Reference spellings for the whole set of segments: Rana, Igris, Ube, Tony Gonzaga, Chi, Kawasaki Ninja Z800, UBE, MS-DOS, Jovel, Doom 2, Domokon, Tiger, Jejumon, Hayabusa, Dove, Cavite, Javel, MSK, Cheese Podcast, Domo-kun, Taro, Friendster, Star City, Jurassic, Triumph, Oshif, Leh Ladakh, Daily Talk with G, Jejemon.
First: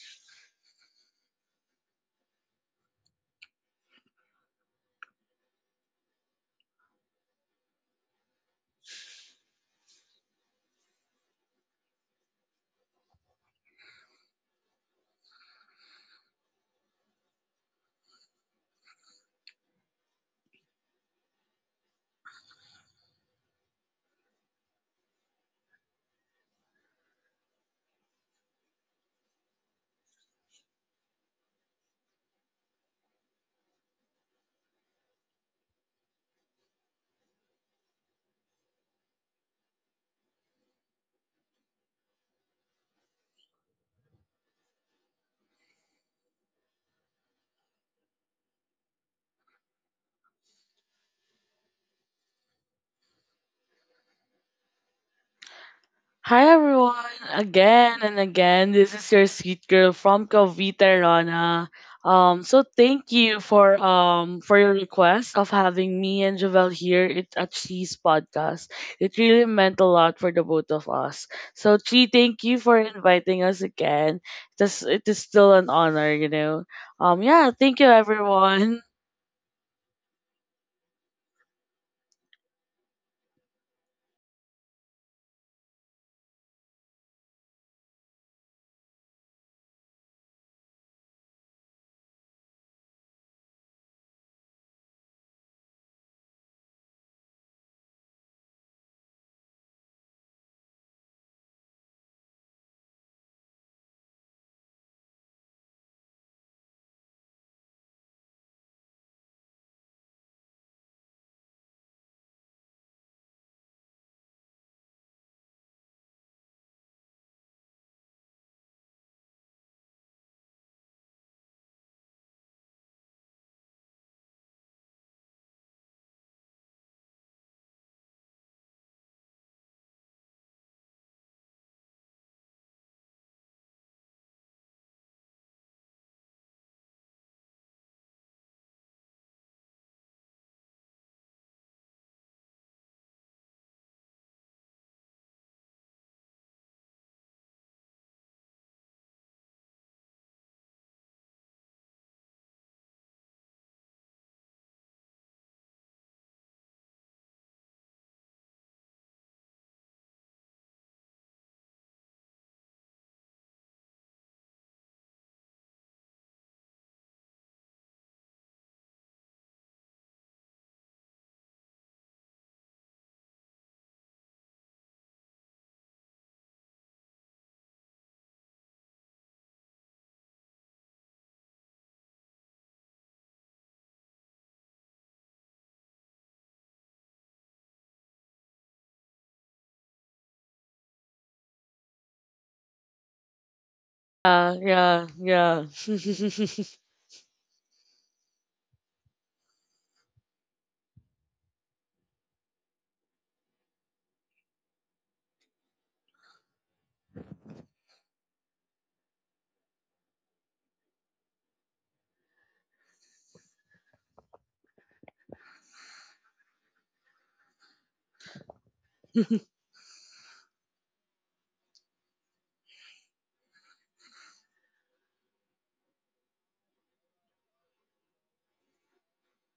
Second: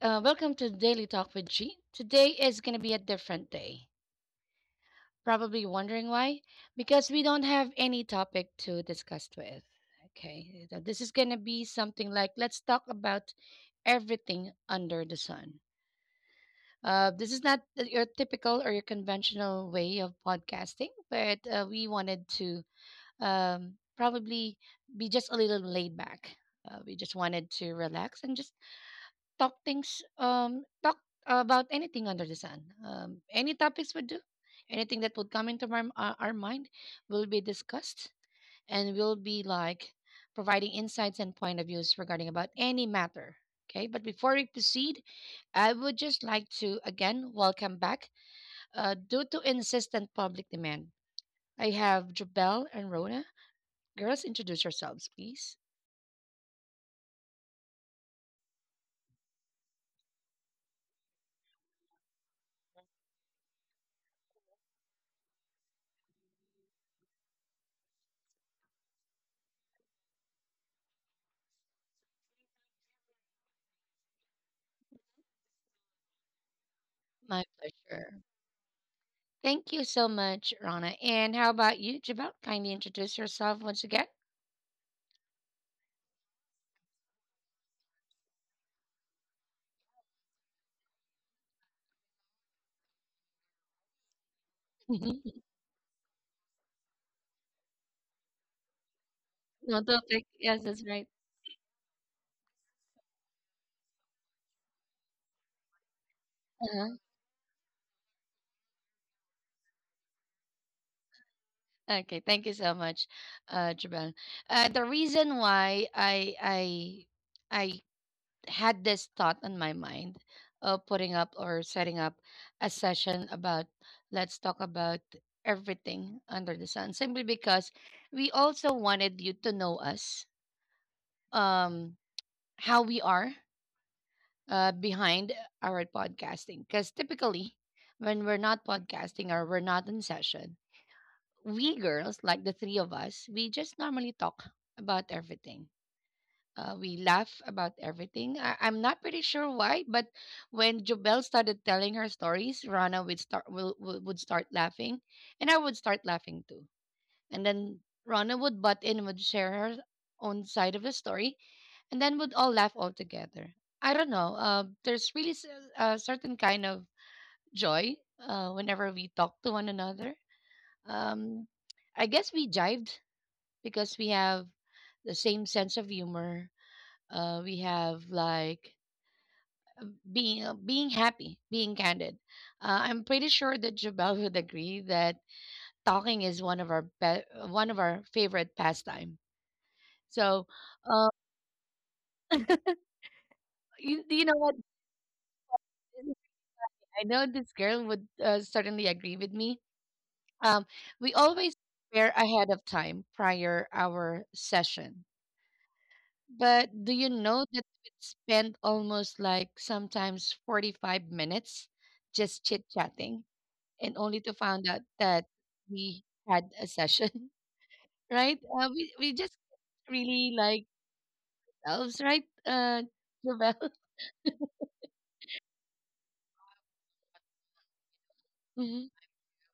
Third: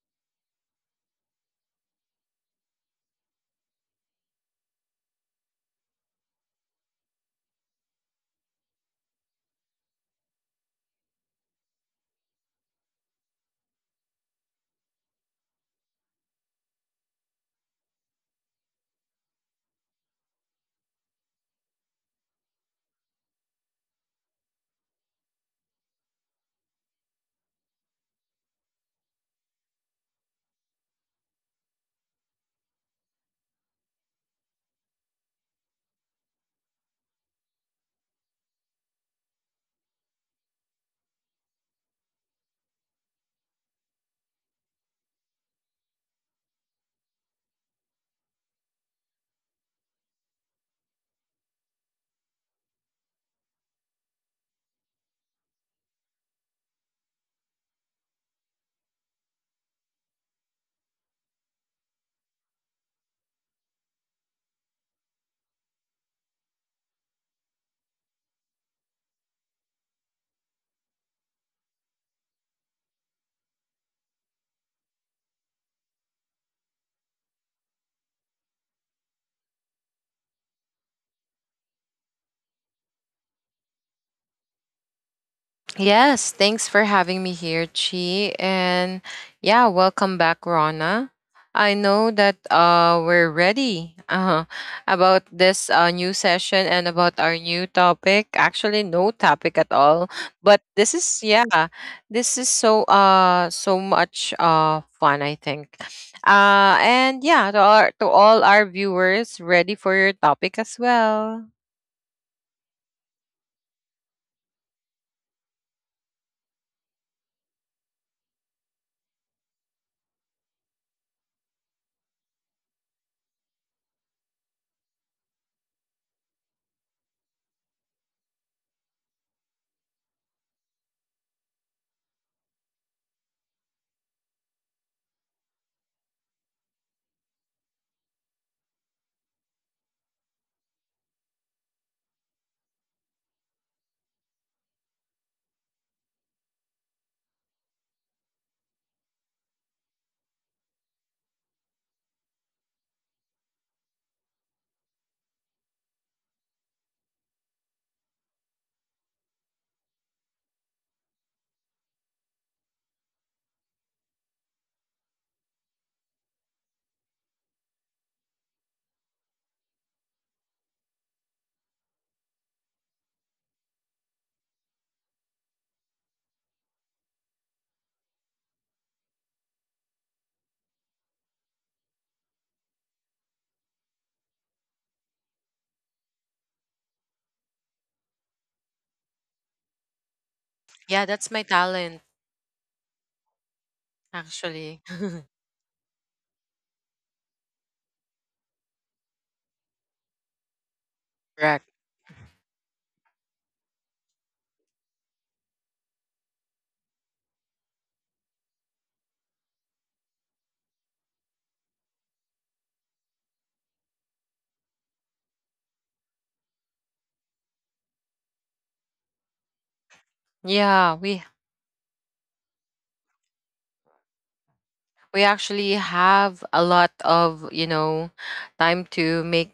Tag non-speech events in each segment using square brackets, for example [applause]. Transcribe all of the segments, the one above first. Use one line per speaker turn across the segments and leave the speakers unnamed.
uh, welcome to Daily Talk with G. Today is going to be a different day. Probably wondering why? Because we don't have any topic to discuss with. Okay, so this is going to be something like let's talk about everything under the sun. This is not your typical or your conventional way of podcasting, but we wanted to probably be just a little laid back. We just wanted to relax and just talk things talk about anything under the sun. Any topics would do, anything that would come into our mind will be discussed, and will be like providing insights and point of views regarding about any matter. Okay, but before we proceed, I would just like to again welcome back, due to insistent public demand, I have Jabel and Rona. Girls, introduce yourselves please.
Hi everyone, again and again. This is your sweet girl from Cavite, Rana. So thank you for your request of having me and Javel at Cheese Podcast. It really meant a lot for the both of us. So Chi, thank you for inviting us again. It is still an honor, you know.
My
Yeah, Thank you
pleasure.
everyone. [laughs]
Thank you so much, Rana. And how about you, Jabal? Kindly introduce yourself once again.
Yes, thanks for having me here, Chi. And yeah, welcome back, Rona. I know that we're ready [laughs] about
Mhm.
this new session and about our new topic. Actually, no topic at
No, [laughs]
all.
don't think.
But
Yes, that's
this
right.
is this is so so much fun, I think.
Uh-huh.
And yeah, to our to all our viewers, ready for your topic as well.
Okay, thank you so much, Jabal. The reason why I had this thought on my mind of putting up or setting up a session about let's talk about everything under the sun, simply because we also wanted you to know us, um, how we are behind our podcasting. Because typically, when we're not podcasting or we're not in session, we girls, like the three of us, we just normally talk about everything. We laugh about everything. I'm not pretty sure why, but when Jobel started telling her stories, Rana would would start laughing, and I would start laughing too. And then Rana would butt in and would share her own side of the story, and then we'd all laugh all together. I don't know. There's really a certain kind of joy whenever we talk to one another. Um, I guess we jived because we have the same sense of humor. We have like being happy, being candid. I'm pretty sure that Jabal [laughs] would agree that talking is one of our be- one of our favorite pastime. So,
Yeah,
uh,
that's my talent
do you know
Yeah,
what?
actually.
yeah, yeah. [laughs]
I know this girl would certainly agree with me. Um, we
[laughs]
always
Correct.
prepare ahead of time prior our session. But do you know that we spend almost like sometimes 45 minutes just chit chatting and only to find out that we had a session, [laughs] right? We just really like
Yeah, we
elves, right? [laughs] Jovel?
we actually have a lot of, you know, time
Hmm.
to make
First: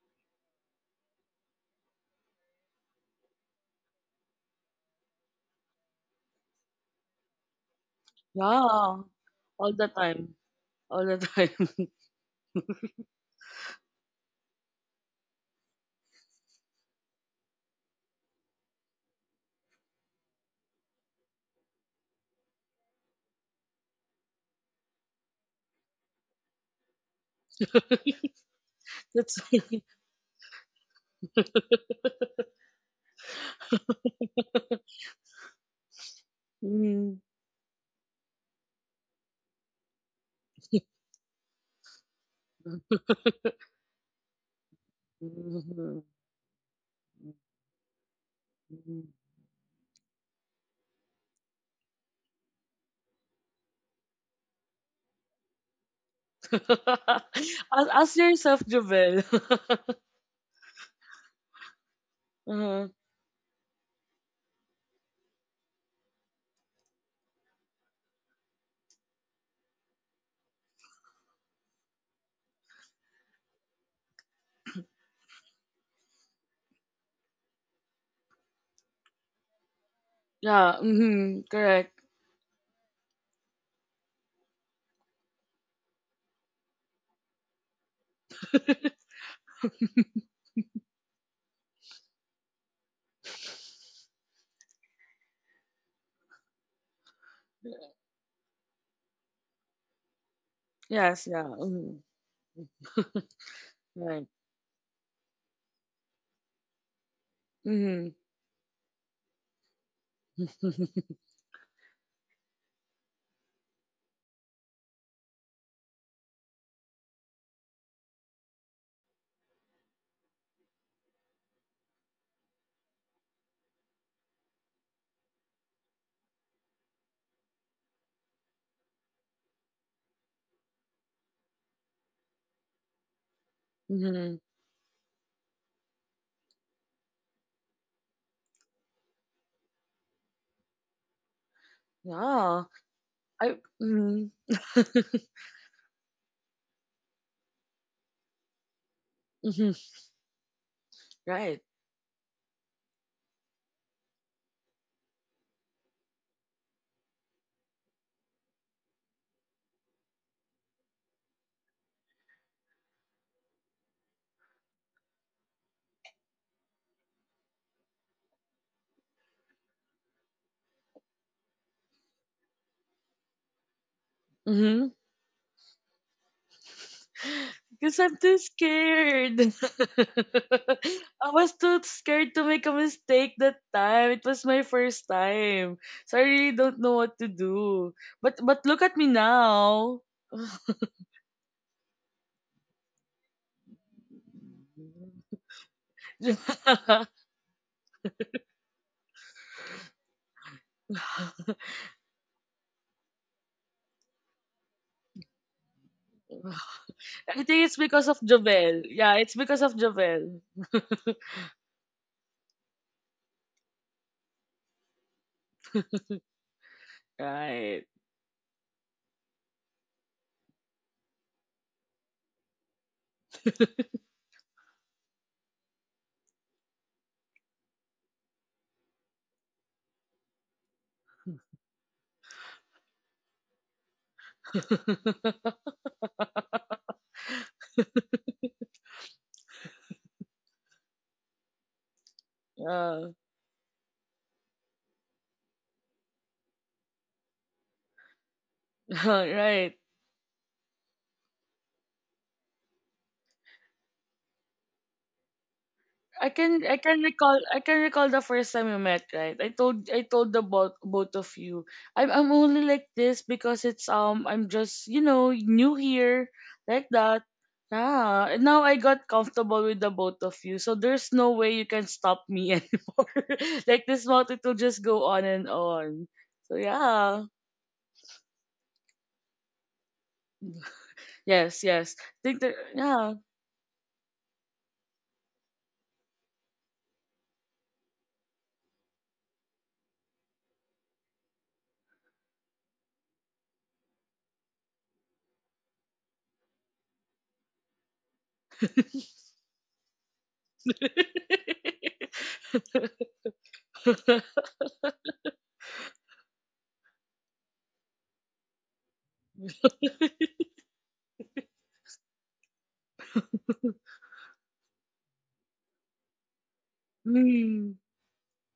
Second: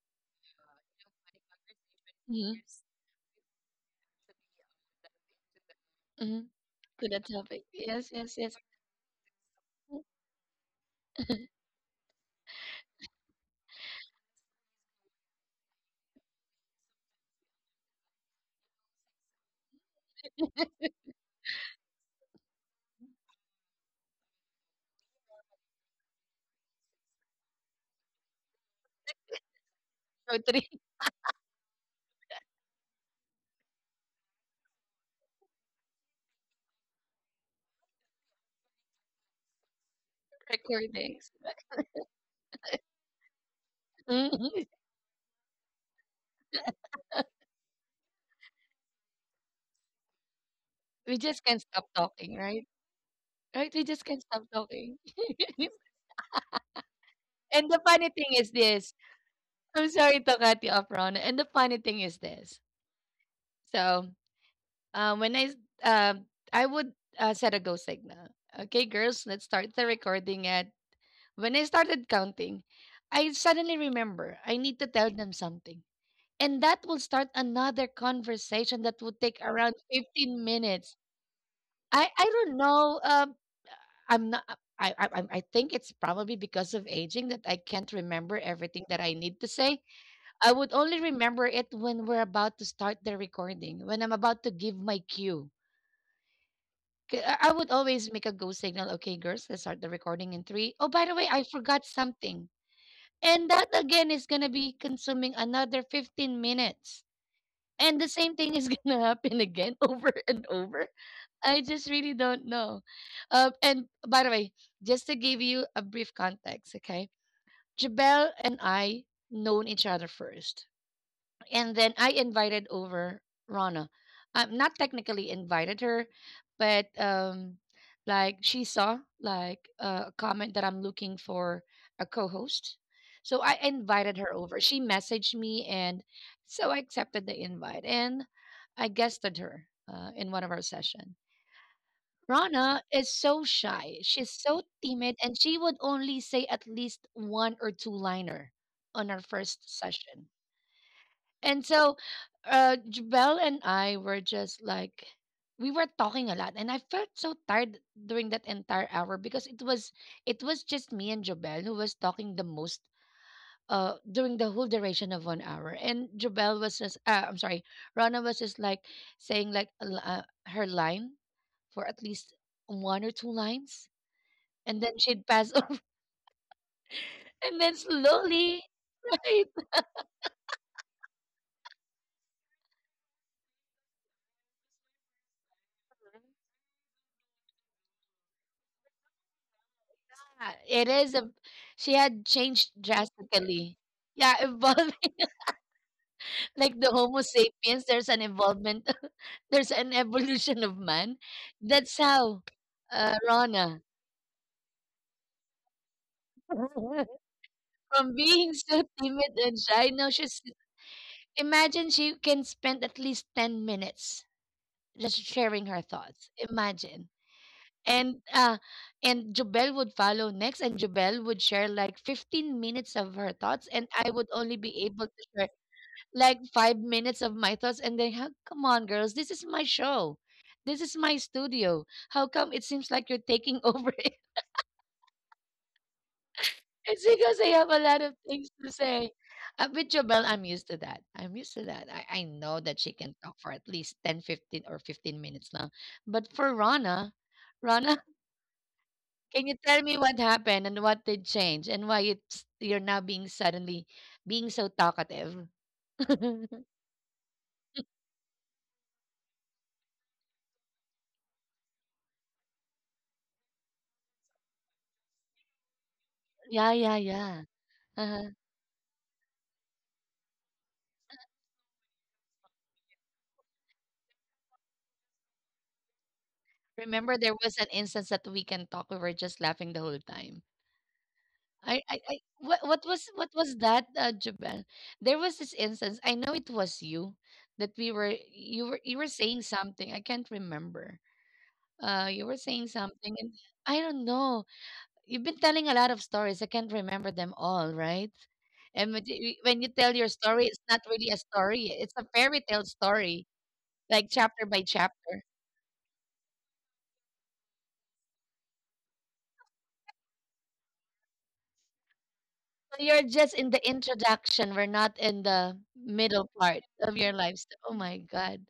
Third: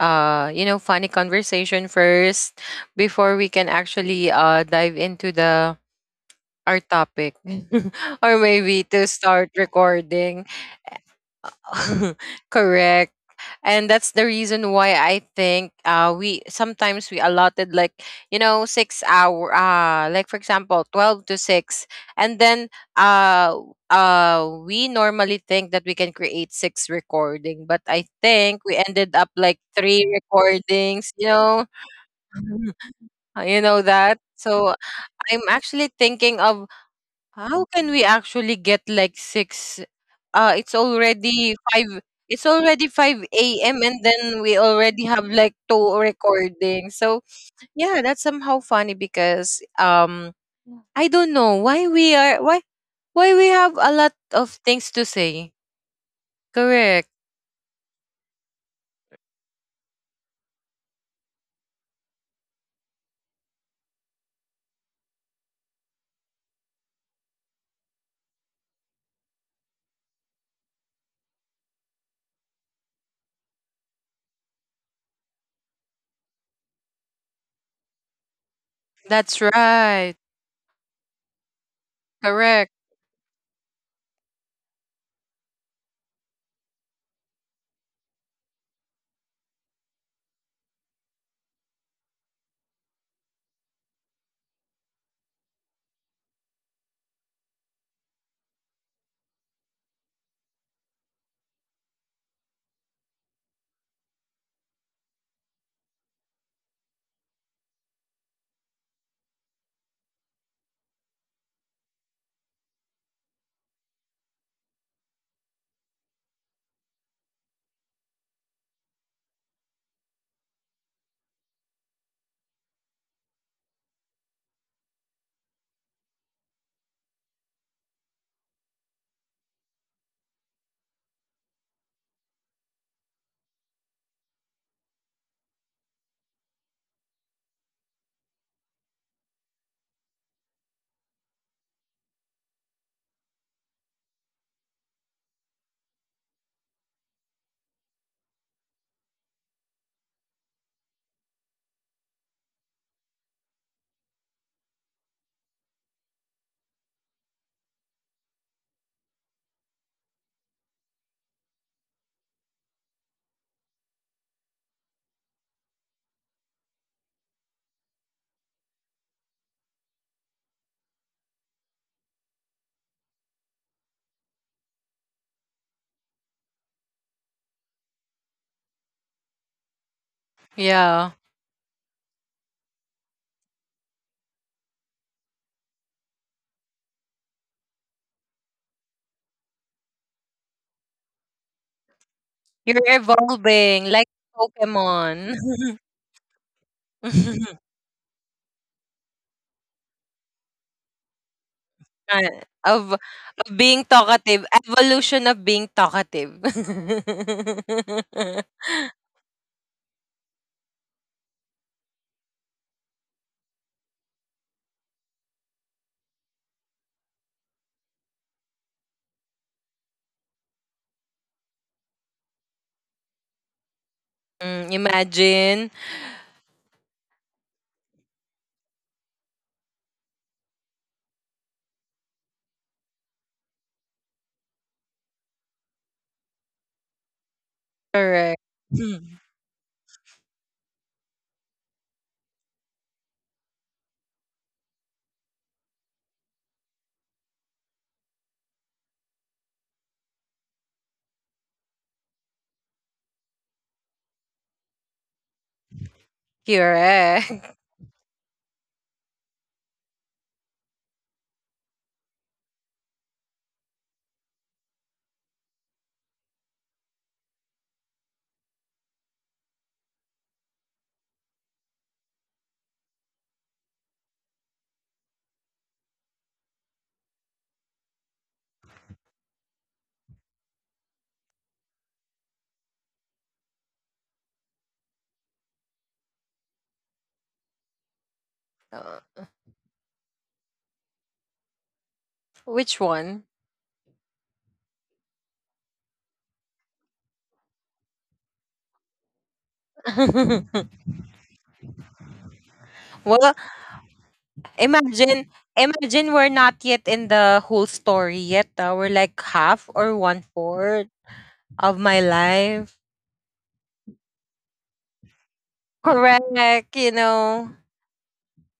you know, funny conversation
Hmm.
first before we can actually dive into the
Hmm.
our
[laughs] To that
topic
topic. Yes,
[laughs]
yes,
or
yes.
maybe
Yeah,
to start
all the time,
recording.
all the time.
[laughs] Correct. And that's the reason why I think we sometimes we allotted like, you know, 6 hour, like for example 12 to 6. And then uh we normally think that we can create six recording, but I think we ended
[laughs]
up
That's
like
[laughs]
three
Totally.
recordings, you know. [laughs] You know that. So I'm actually thinking of,
Mm.
how can we actually get like six?
[laughs]
It's
Recording.
already five. It's already
[laughs]
5 a.m. and then we
Mhm.
already have like two recordings. So yeah, that's somehow funny because I
We
don't
just
know
can't
why
stop
we
talking,
are
right?
why we have
Right?
a
We just
lot
can't stop
of things to
talking.
say.
[laughs]
Correct.
Ask,
And the funny
ask
thing is
yourself,
this.
Javel.
I'm
[laughs]
sorry to cut you off, Ron. And the funny thing is this.
Uh-huh.
So, um, when I, s- um, I would set a go signal. Okay, girls, let's start the recording at. When I started counting, I suddenly remember I need to tell them something. And that will start another conversation that would
That's
take around
right.
15
Yeah,
minutes.
mm-hmm, correct.
I don't
Correct.
know. I'm not. I I'm- I think it's probably because of aging that I can't remember everything that I need to say. I would only remember it when we're about to start the recording, when I'm about to give my cue. 'Kay, I would always make a go signal. Okay, girls, let's start the recording in three. Oh, by the
Yes,
way,
yeah.
I forgot
Mm-hmm.
something, and that again
Right.
is gonna be consuming another 15 minutes, and
Mm-hmm.
the same thing is [laughs] gonna happen again [laughs] over and over.
[laughs]
I just really don't know. And by the way, just to give you a brief context, okay? Jabel and I known each other first, and then I invited over Rana. I'm not technically invited her, but like she saw like a comment that I'm looking for a co-host, so I invited
Mm-hmm.
her over. She messaged me, and so I accepted the invite and I guested her in one of our session.
Yeah.
Rana is so
I,
shy.
mm-hmm.
She's so timid and she would only say at least one or two liner on our first
[laughs]
session.
Right.
And so Jabel and I were just like we were talking a lot and I felt so tired during that entire hour, because it was just me and Jabel who was talking the most during the whole duration of 1 hour, and Jabel was just I'm sorry Rana was just like saying like her line for at least one or two lines, and
Hmm.
then she'd pass [laughs] over. And then
Because I'm too
slowly, right?
scared. [laughs]
Yeah.
I was too scared to make a mistake that time. It was my first time. So I really don't know what to do. But look at me now.
Ah, it is a. She had
You're
changed
evolving
drastically.
like
Yeah, evolving
Pokemon.
[laughs] like the
[laughs]
Homo
[laughs]
sapiens. There's an evolvement. [laughs] There's an evolution of man. That's
Ah,
how,
of of being
Rona,
talkative, evolution of being talkative.
I think it's because of
from being [laughs]
Jovel.
so
[laughs]
Yeah, it's
timid and
because of
shy, now
Jovel.
she's. Imagine she can spend at least 10 minutes just sharing her thoughts. Imagine,
Right.
and uh and Jubel would follow next and Jubel would share like 15 minutes of her thoughts and I would only
Mm,
be able to share
imagine.
like 5 minutes of my thoughts, and then, "Huh, come on girls, this is my show, this is my studio, how come it seems like you're taking [laughs] over it?
[laughs]
It's because I have a lot of
Correct.
things
[clears throat]
to
Hmm,
say. With Jobel I'm used to that. I know that she
Yeah.
can talk for at least 10, 15, or 15 minutes now, but for Rana,
[laughs]
can you
Right.
tell me what happened and what did change and why it's you're now being suddenly being so talkative?
I
[laughs]
can I can recall
correct.
I can recall the first time we met, right? I told the both of you. I'm only like this because it's I'm just, you know, new here
Yeah,
like
yeah,
that.
yeah. Uh-huh.
Yeah. And now I got comfortable with the both of you. So there's no way you can stop me [laughs] anymore. Like this month it will just go on and on. So
Remember,
yeah.
there was an instance that we can talk. We were just laughing the whole time.
Yes,
I,
yes.
I, I
Think that
what, what was,
yeah.
what was that, Jubel? There was this instance. I know it was you that
Uh,
you were saying something. I can't remember. You were saying
Which
something,
one?
and I don't know. You've been telling a lot of stories. I can't remember them all, right? And
[laughs]
when you tell your story, it's
[laughs]
not really a story. It's a fairy tale
[laughs]
story,
Well,
like chapter by
imagine
chapter.
imagine we're not yet in the whole story yet. Ah. We're like half or one fourth of my life.
So you're just in the introduction. We're not in the middle part
Correct, you
of your
know.
lives.
Mm,
Oh my God.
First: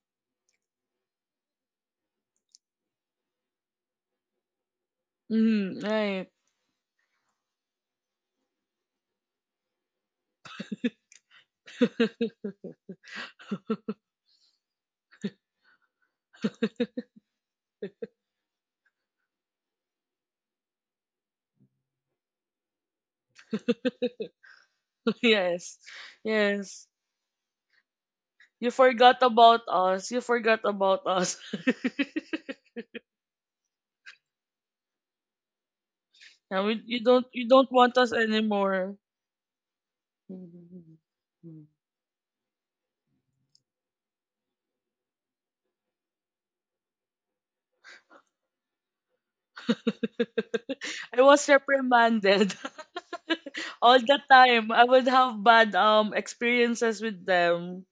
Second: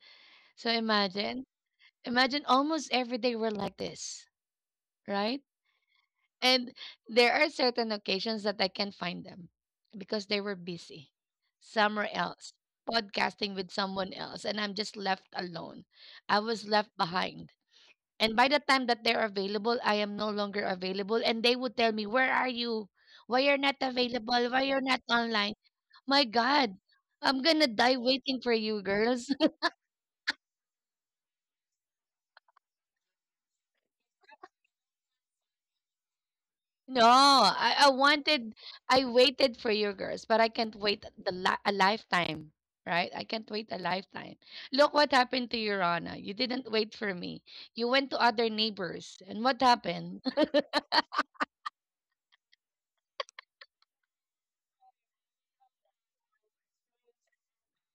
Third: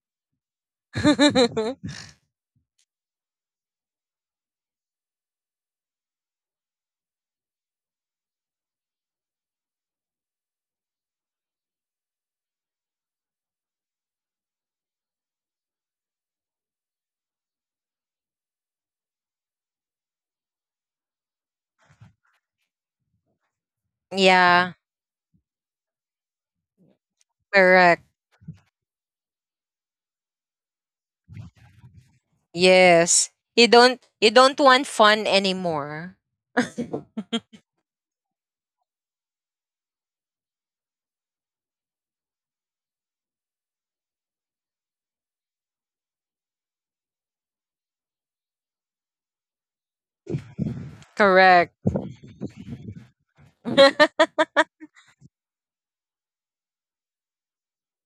So imagine,
[laughs]
imagine almost every day we're like this, right?
mm, right.
And there are certain occasions that I can't find them because they were busy somewhere
[laughs]
else, podcasting with someone else, and I'm just left alone. I was left behind. And by the time that they're available, I am no longer available. And they would tell me, where are you? Why you're not available? Why
Yeah,
you're not online?
Yes.
My God,
Yes.
I'm gonna die
correct.
waiting for
You
you,
forgot
girls.
about us. You forgot about us. [laughs]
Yes. You don't want fun anymore.
You
No,
don't you don't
I
want us
wanted,
anymore.
I waited for you girls, but I can't wait
[laughs]
a lifetime, right? I can't wait a lifetime. Look what happened to you, Rana. You didn't wait for me. You went to other neighbors, and what happened? [laughs]
I was
Correct.
reprimanded [laughs] all the
[laughs]
time. I would have bad experiences with them.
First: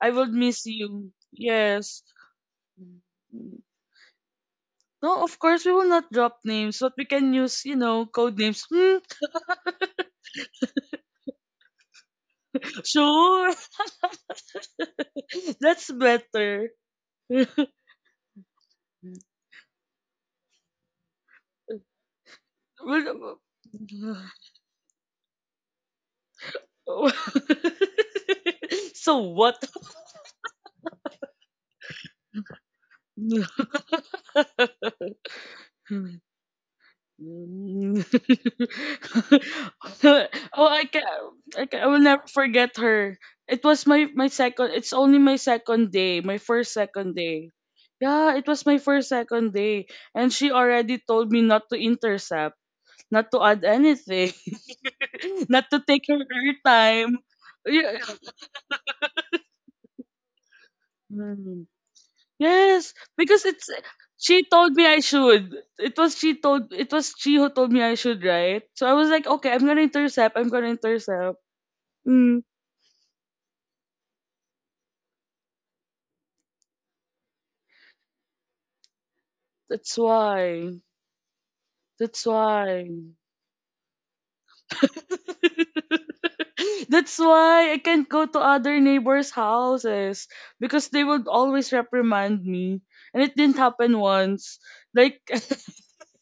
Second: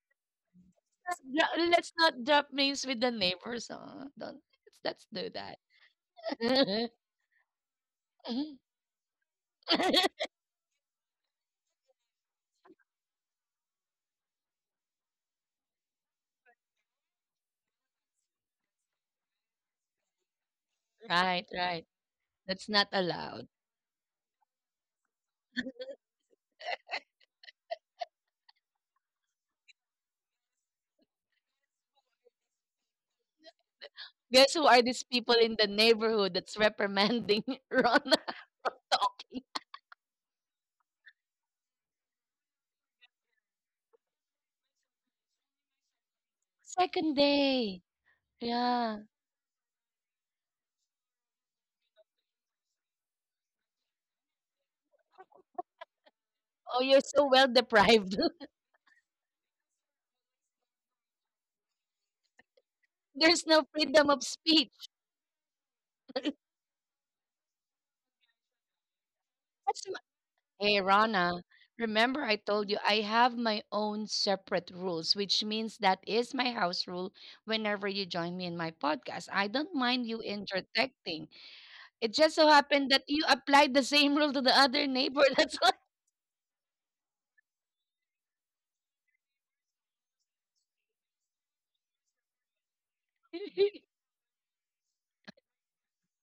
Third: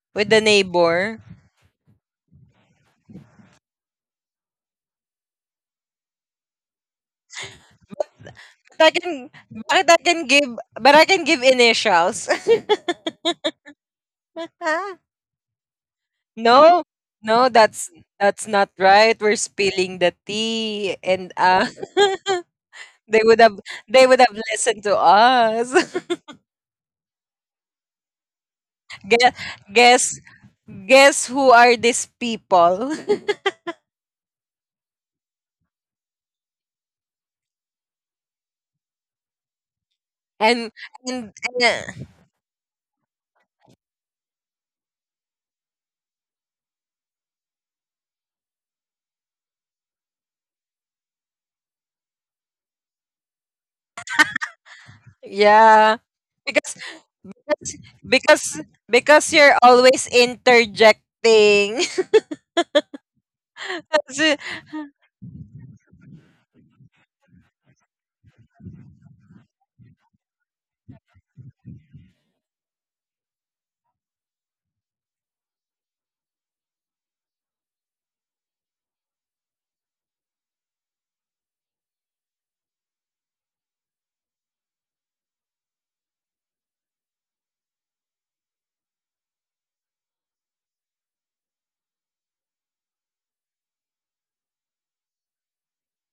I
With
would
the
miss you.
neighbor.
Let's, let's
Yes.
not drop names with the neighbors. Huh? Don't let's
No,
do
of
that.
course we will not drop names, but we can use, you know, code names.
But I
Hmm,
can but I can
[laughs]
give but I can give initials.
sure.
[laughs]
[laughs] That's better.
No. No,
[laughs]
that's that's not
[laughs]
right.
So
We're spilling the tea and
Right, right. That's not
[laughs] they would
allowed.
have they would have listened to us. [laughs] Guess
what?
guess guess who are these people?
Oh,
Guess who are these people in the neighborhood that's reprimanding [laughs] Rana talking?
[laughs] And
I can,
and,
I
and
can, I will
uh,
never forget her. It was my second. It's only my second day. My first second
Second
day.
day.
Yeah, it was my
Yeah.
first second day, and she already told me not to intercept, not to add anything, [laughs] not to take
yeah.
her air
Oh,
Because
you're
time.
so well
That's
Yeah.
deprived. [laughs]
because you're always interjecting.
Yes, because
There's no
it's
freedom
[laughs]
of
Kasi-
she
speech.
told me I should. It was she who told me I should, right? So I was like, okay, I'm
That's
gonna
m-
intercept. I'm gonna
Hey,
intercept.
Rana. Remember, I
Mm,
told you I have my own separate rules, which means that is my house rule. Whenever you join me in my podcast, I don't
that's
mind you
why.
interjecting. It
That's
just so
why.
happened that you applied the same rule to the other neighbor. [laughs] That's why.
[laughs] That's why I can't go to other neighbors' houses because they would always reprimand me, and it didn't happen once. Like [laughs]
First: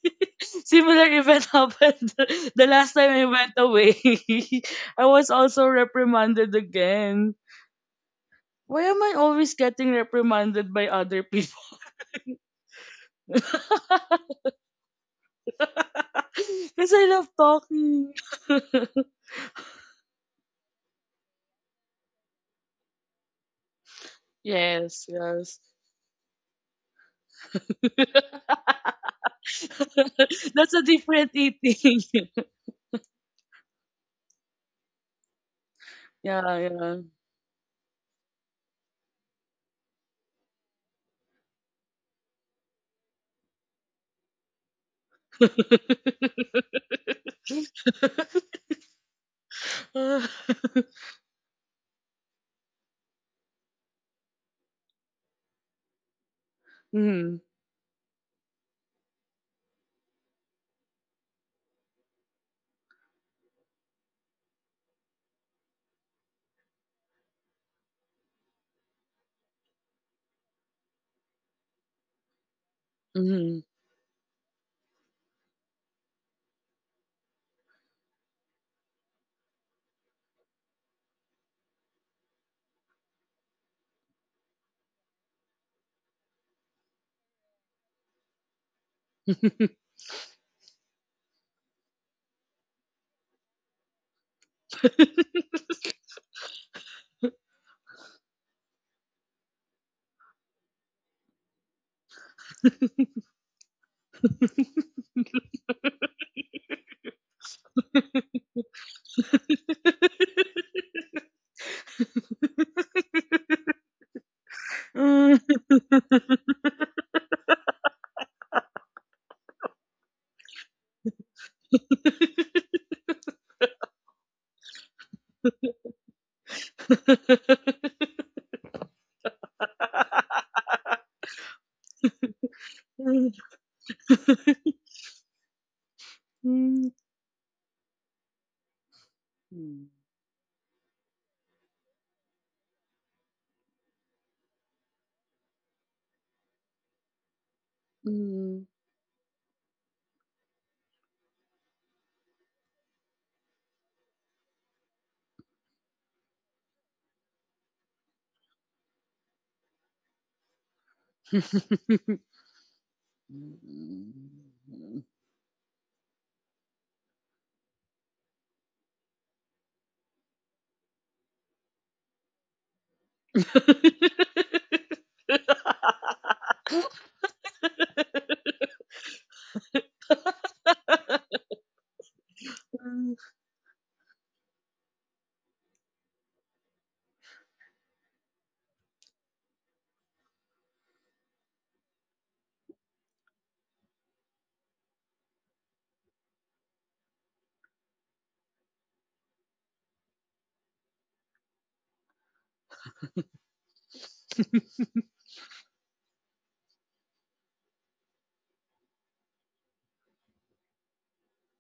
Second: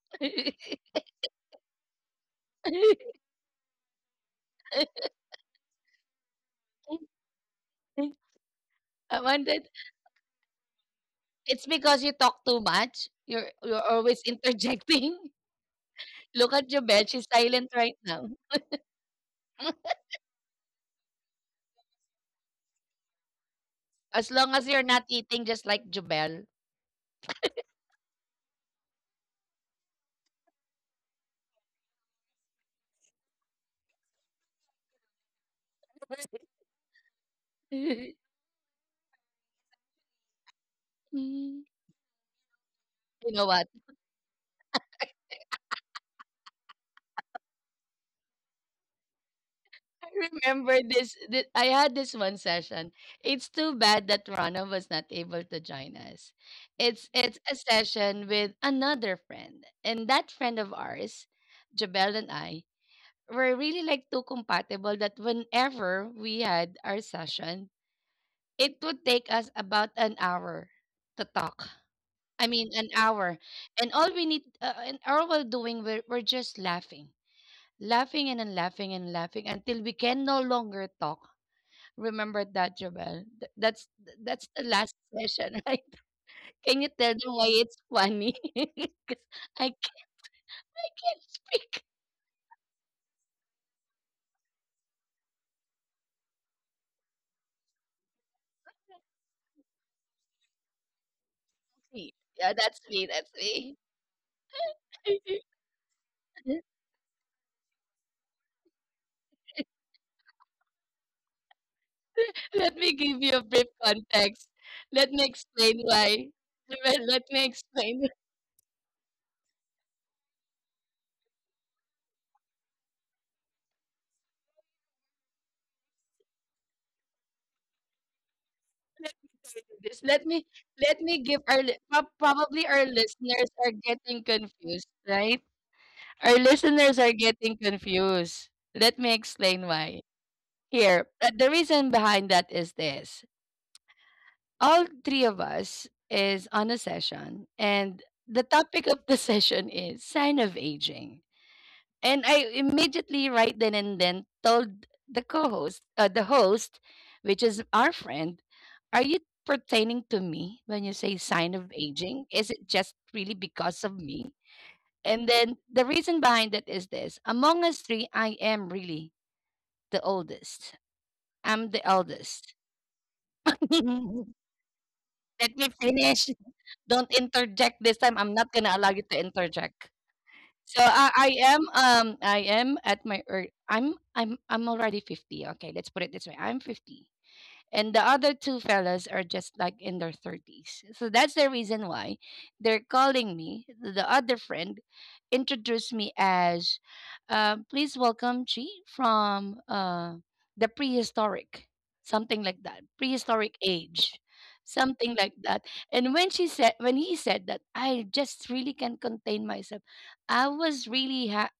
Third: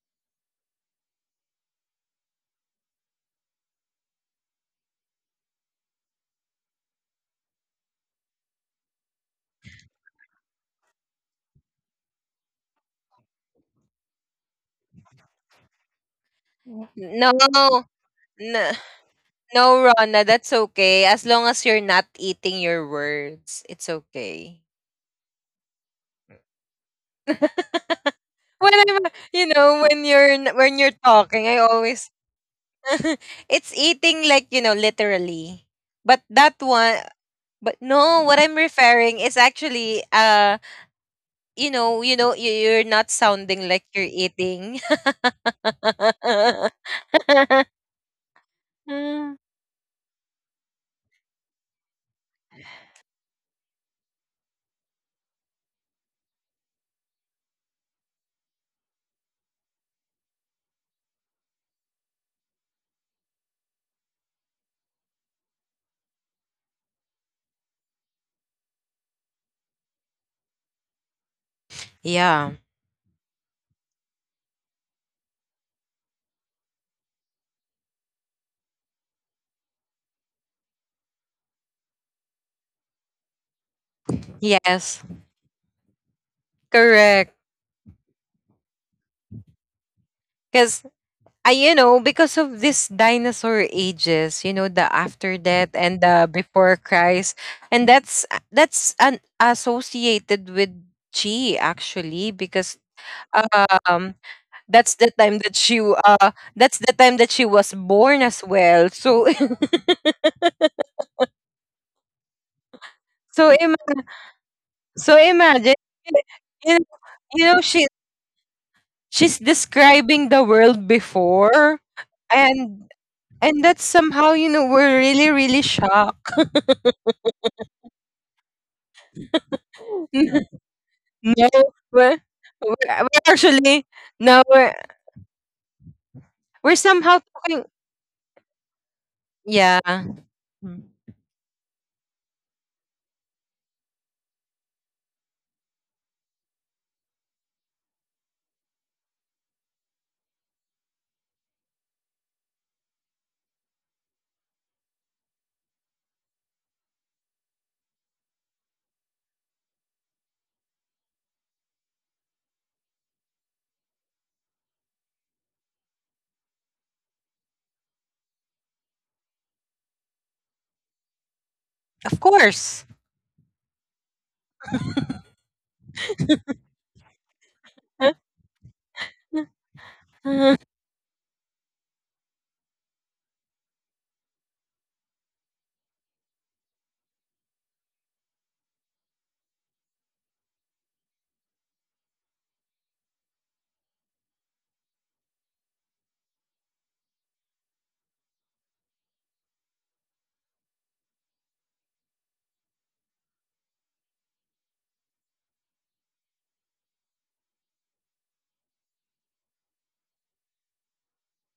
[laughs] Similar event [laughs] happened the last time I went away. [laughs] I
[laughs]
was also reprimanded again. Why am I
I
always
wondered.
getting reprimanded by other people?
It's because you talk too much. You're
[laughs]
always interjecting. [laughs] Look at your
Because I
bed. She's
love
no,
silent
no,
right
talking.
now.
[laughs]
no,
[laughs]
Rona, that's okay. As long as you're not eating your words, it's
As long
okay.
as you're
Yes,
not eating
yes.
just like Jobel.
When I'm, you know, when you're
[laughs] That's a
when you're
different
talking, I
eating.
always
[laughs]
[laughs] it's eating like, you know, literally. But that
Yeah,
one,
yeah.
but
Mm.
no,
[laughs]
what I'm referring is actually you know, you're not
You Mm. know
sounding
what?
like you're eating. [laughs]
[laughs]
Mm,
I remember I had this one session. It's too bad that Rana was not able to join us.
Mm-hmm.
It's a session with another friend, and that friend of ours, Jabel and I, were really like too compatible that whenever we had our session, it would take us about an hour to talk. I
yeah.
mean, an hour. And and all we're doing, we're just laughing, laughing and then laughing and laughing until we can no longer talk. Remember that, Jabal. That's the last
Yes.
session, [laughs] right? Can you tell them
Correct.
why it's funny? [laughs] 'Cause I
Because
can't
I, you
speak.
know, because of this dinosaur ages, you know, the after death and the before Christ, and that's an associated with Chi actually
Yeah,
because
that's me. That's me.
um that's the time that she
[laughs]
w- uh that's the time that she was born as well. So
Let me give
[laughs]
you
so
a brief
ima-
context.
so
Let me
Mm-hmm.
imagine,
explain why.
you know,
Well, let me
she
explain,
she's describing the world before, and And that's somehow, you know, we're really, really shocked.
[laughs]
let me tell you this. Let
[laughs]
me let me
no,
give our
we're, we're,
probably our
we're
listeners are
actually,
getting
no,
confused, right? Our
we're
Mm.
listeners are
somehow
getting
talking.
confused. Let me explain
Yeah,
Mm.
why.
of
Here, the reason behind that is this: all three of us is on a session, and the
Mm.
topic of the [laughs] session is sign of aging. And I immediately, right then and then, told the the host, which is our friend, are you pertaining to me when you say
Mm. [laughs]
sign of aging? Is it just really because of me? And then the reason behind it is this, among us three, I am really the oldest. I'm the eldest.
course.
[laughs] Let me finish. Don't interject this time.
[laughs]
I'm not gonna allow you to interject. So I am I am at my ear I'm already 50. Okay, let's put it this way. I'm 50. And the other two fellas are just like in their 30s, so that's the reason why they're calling me. The other friend introduced me as, please welcome Chi from, the prehistoric, something like that, prehistoric age, something like that. And when he said that, I just really can't contain myself. I was really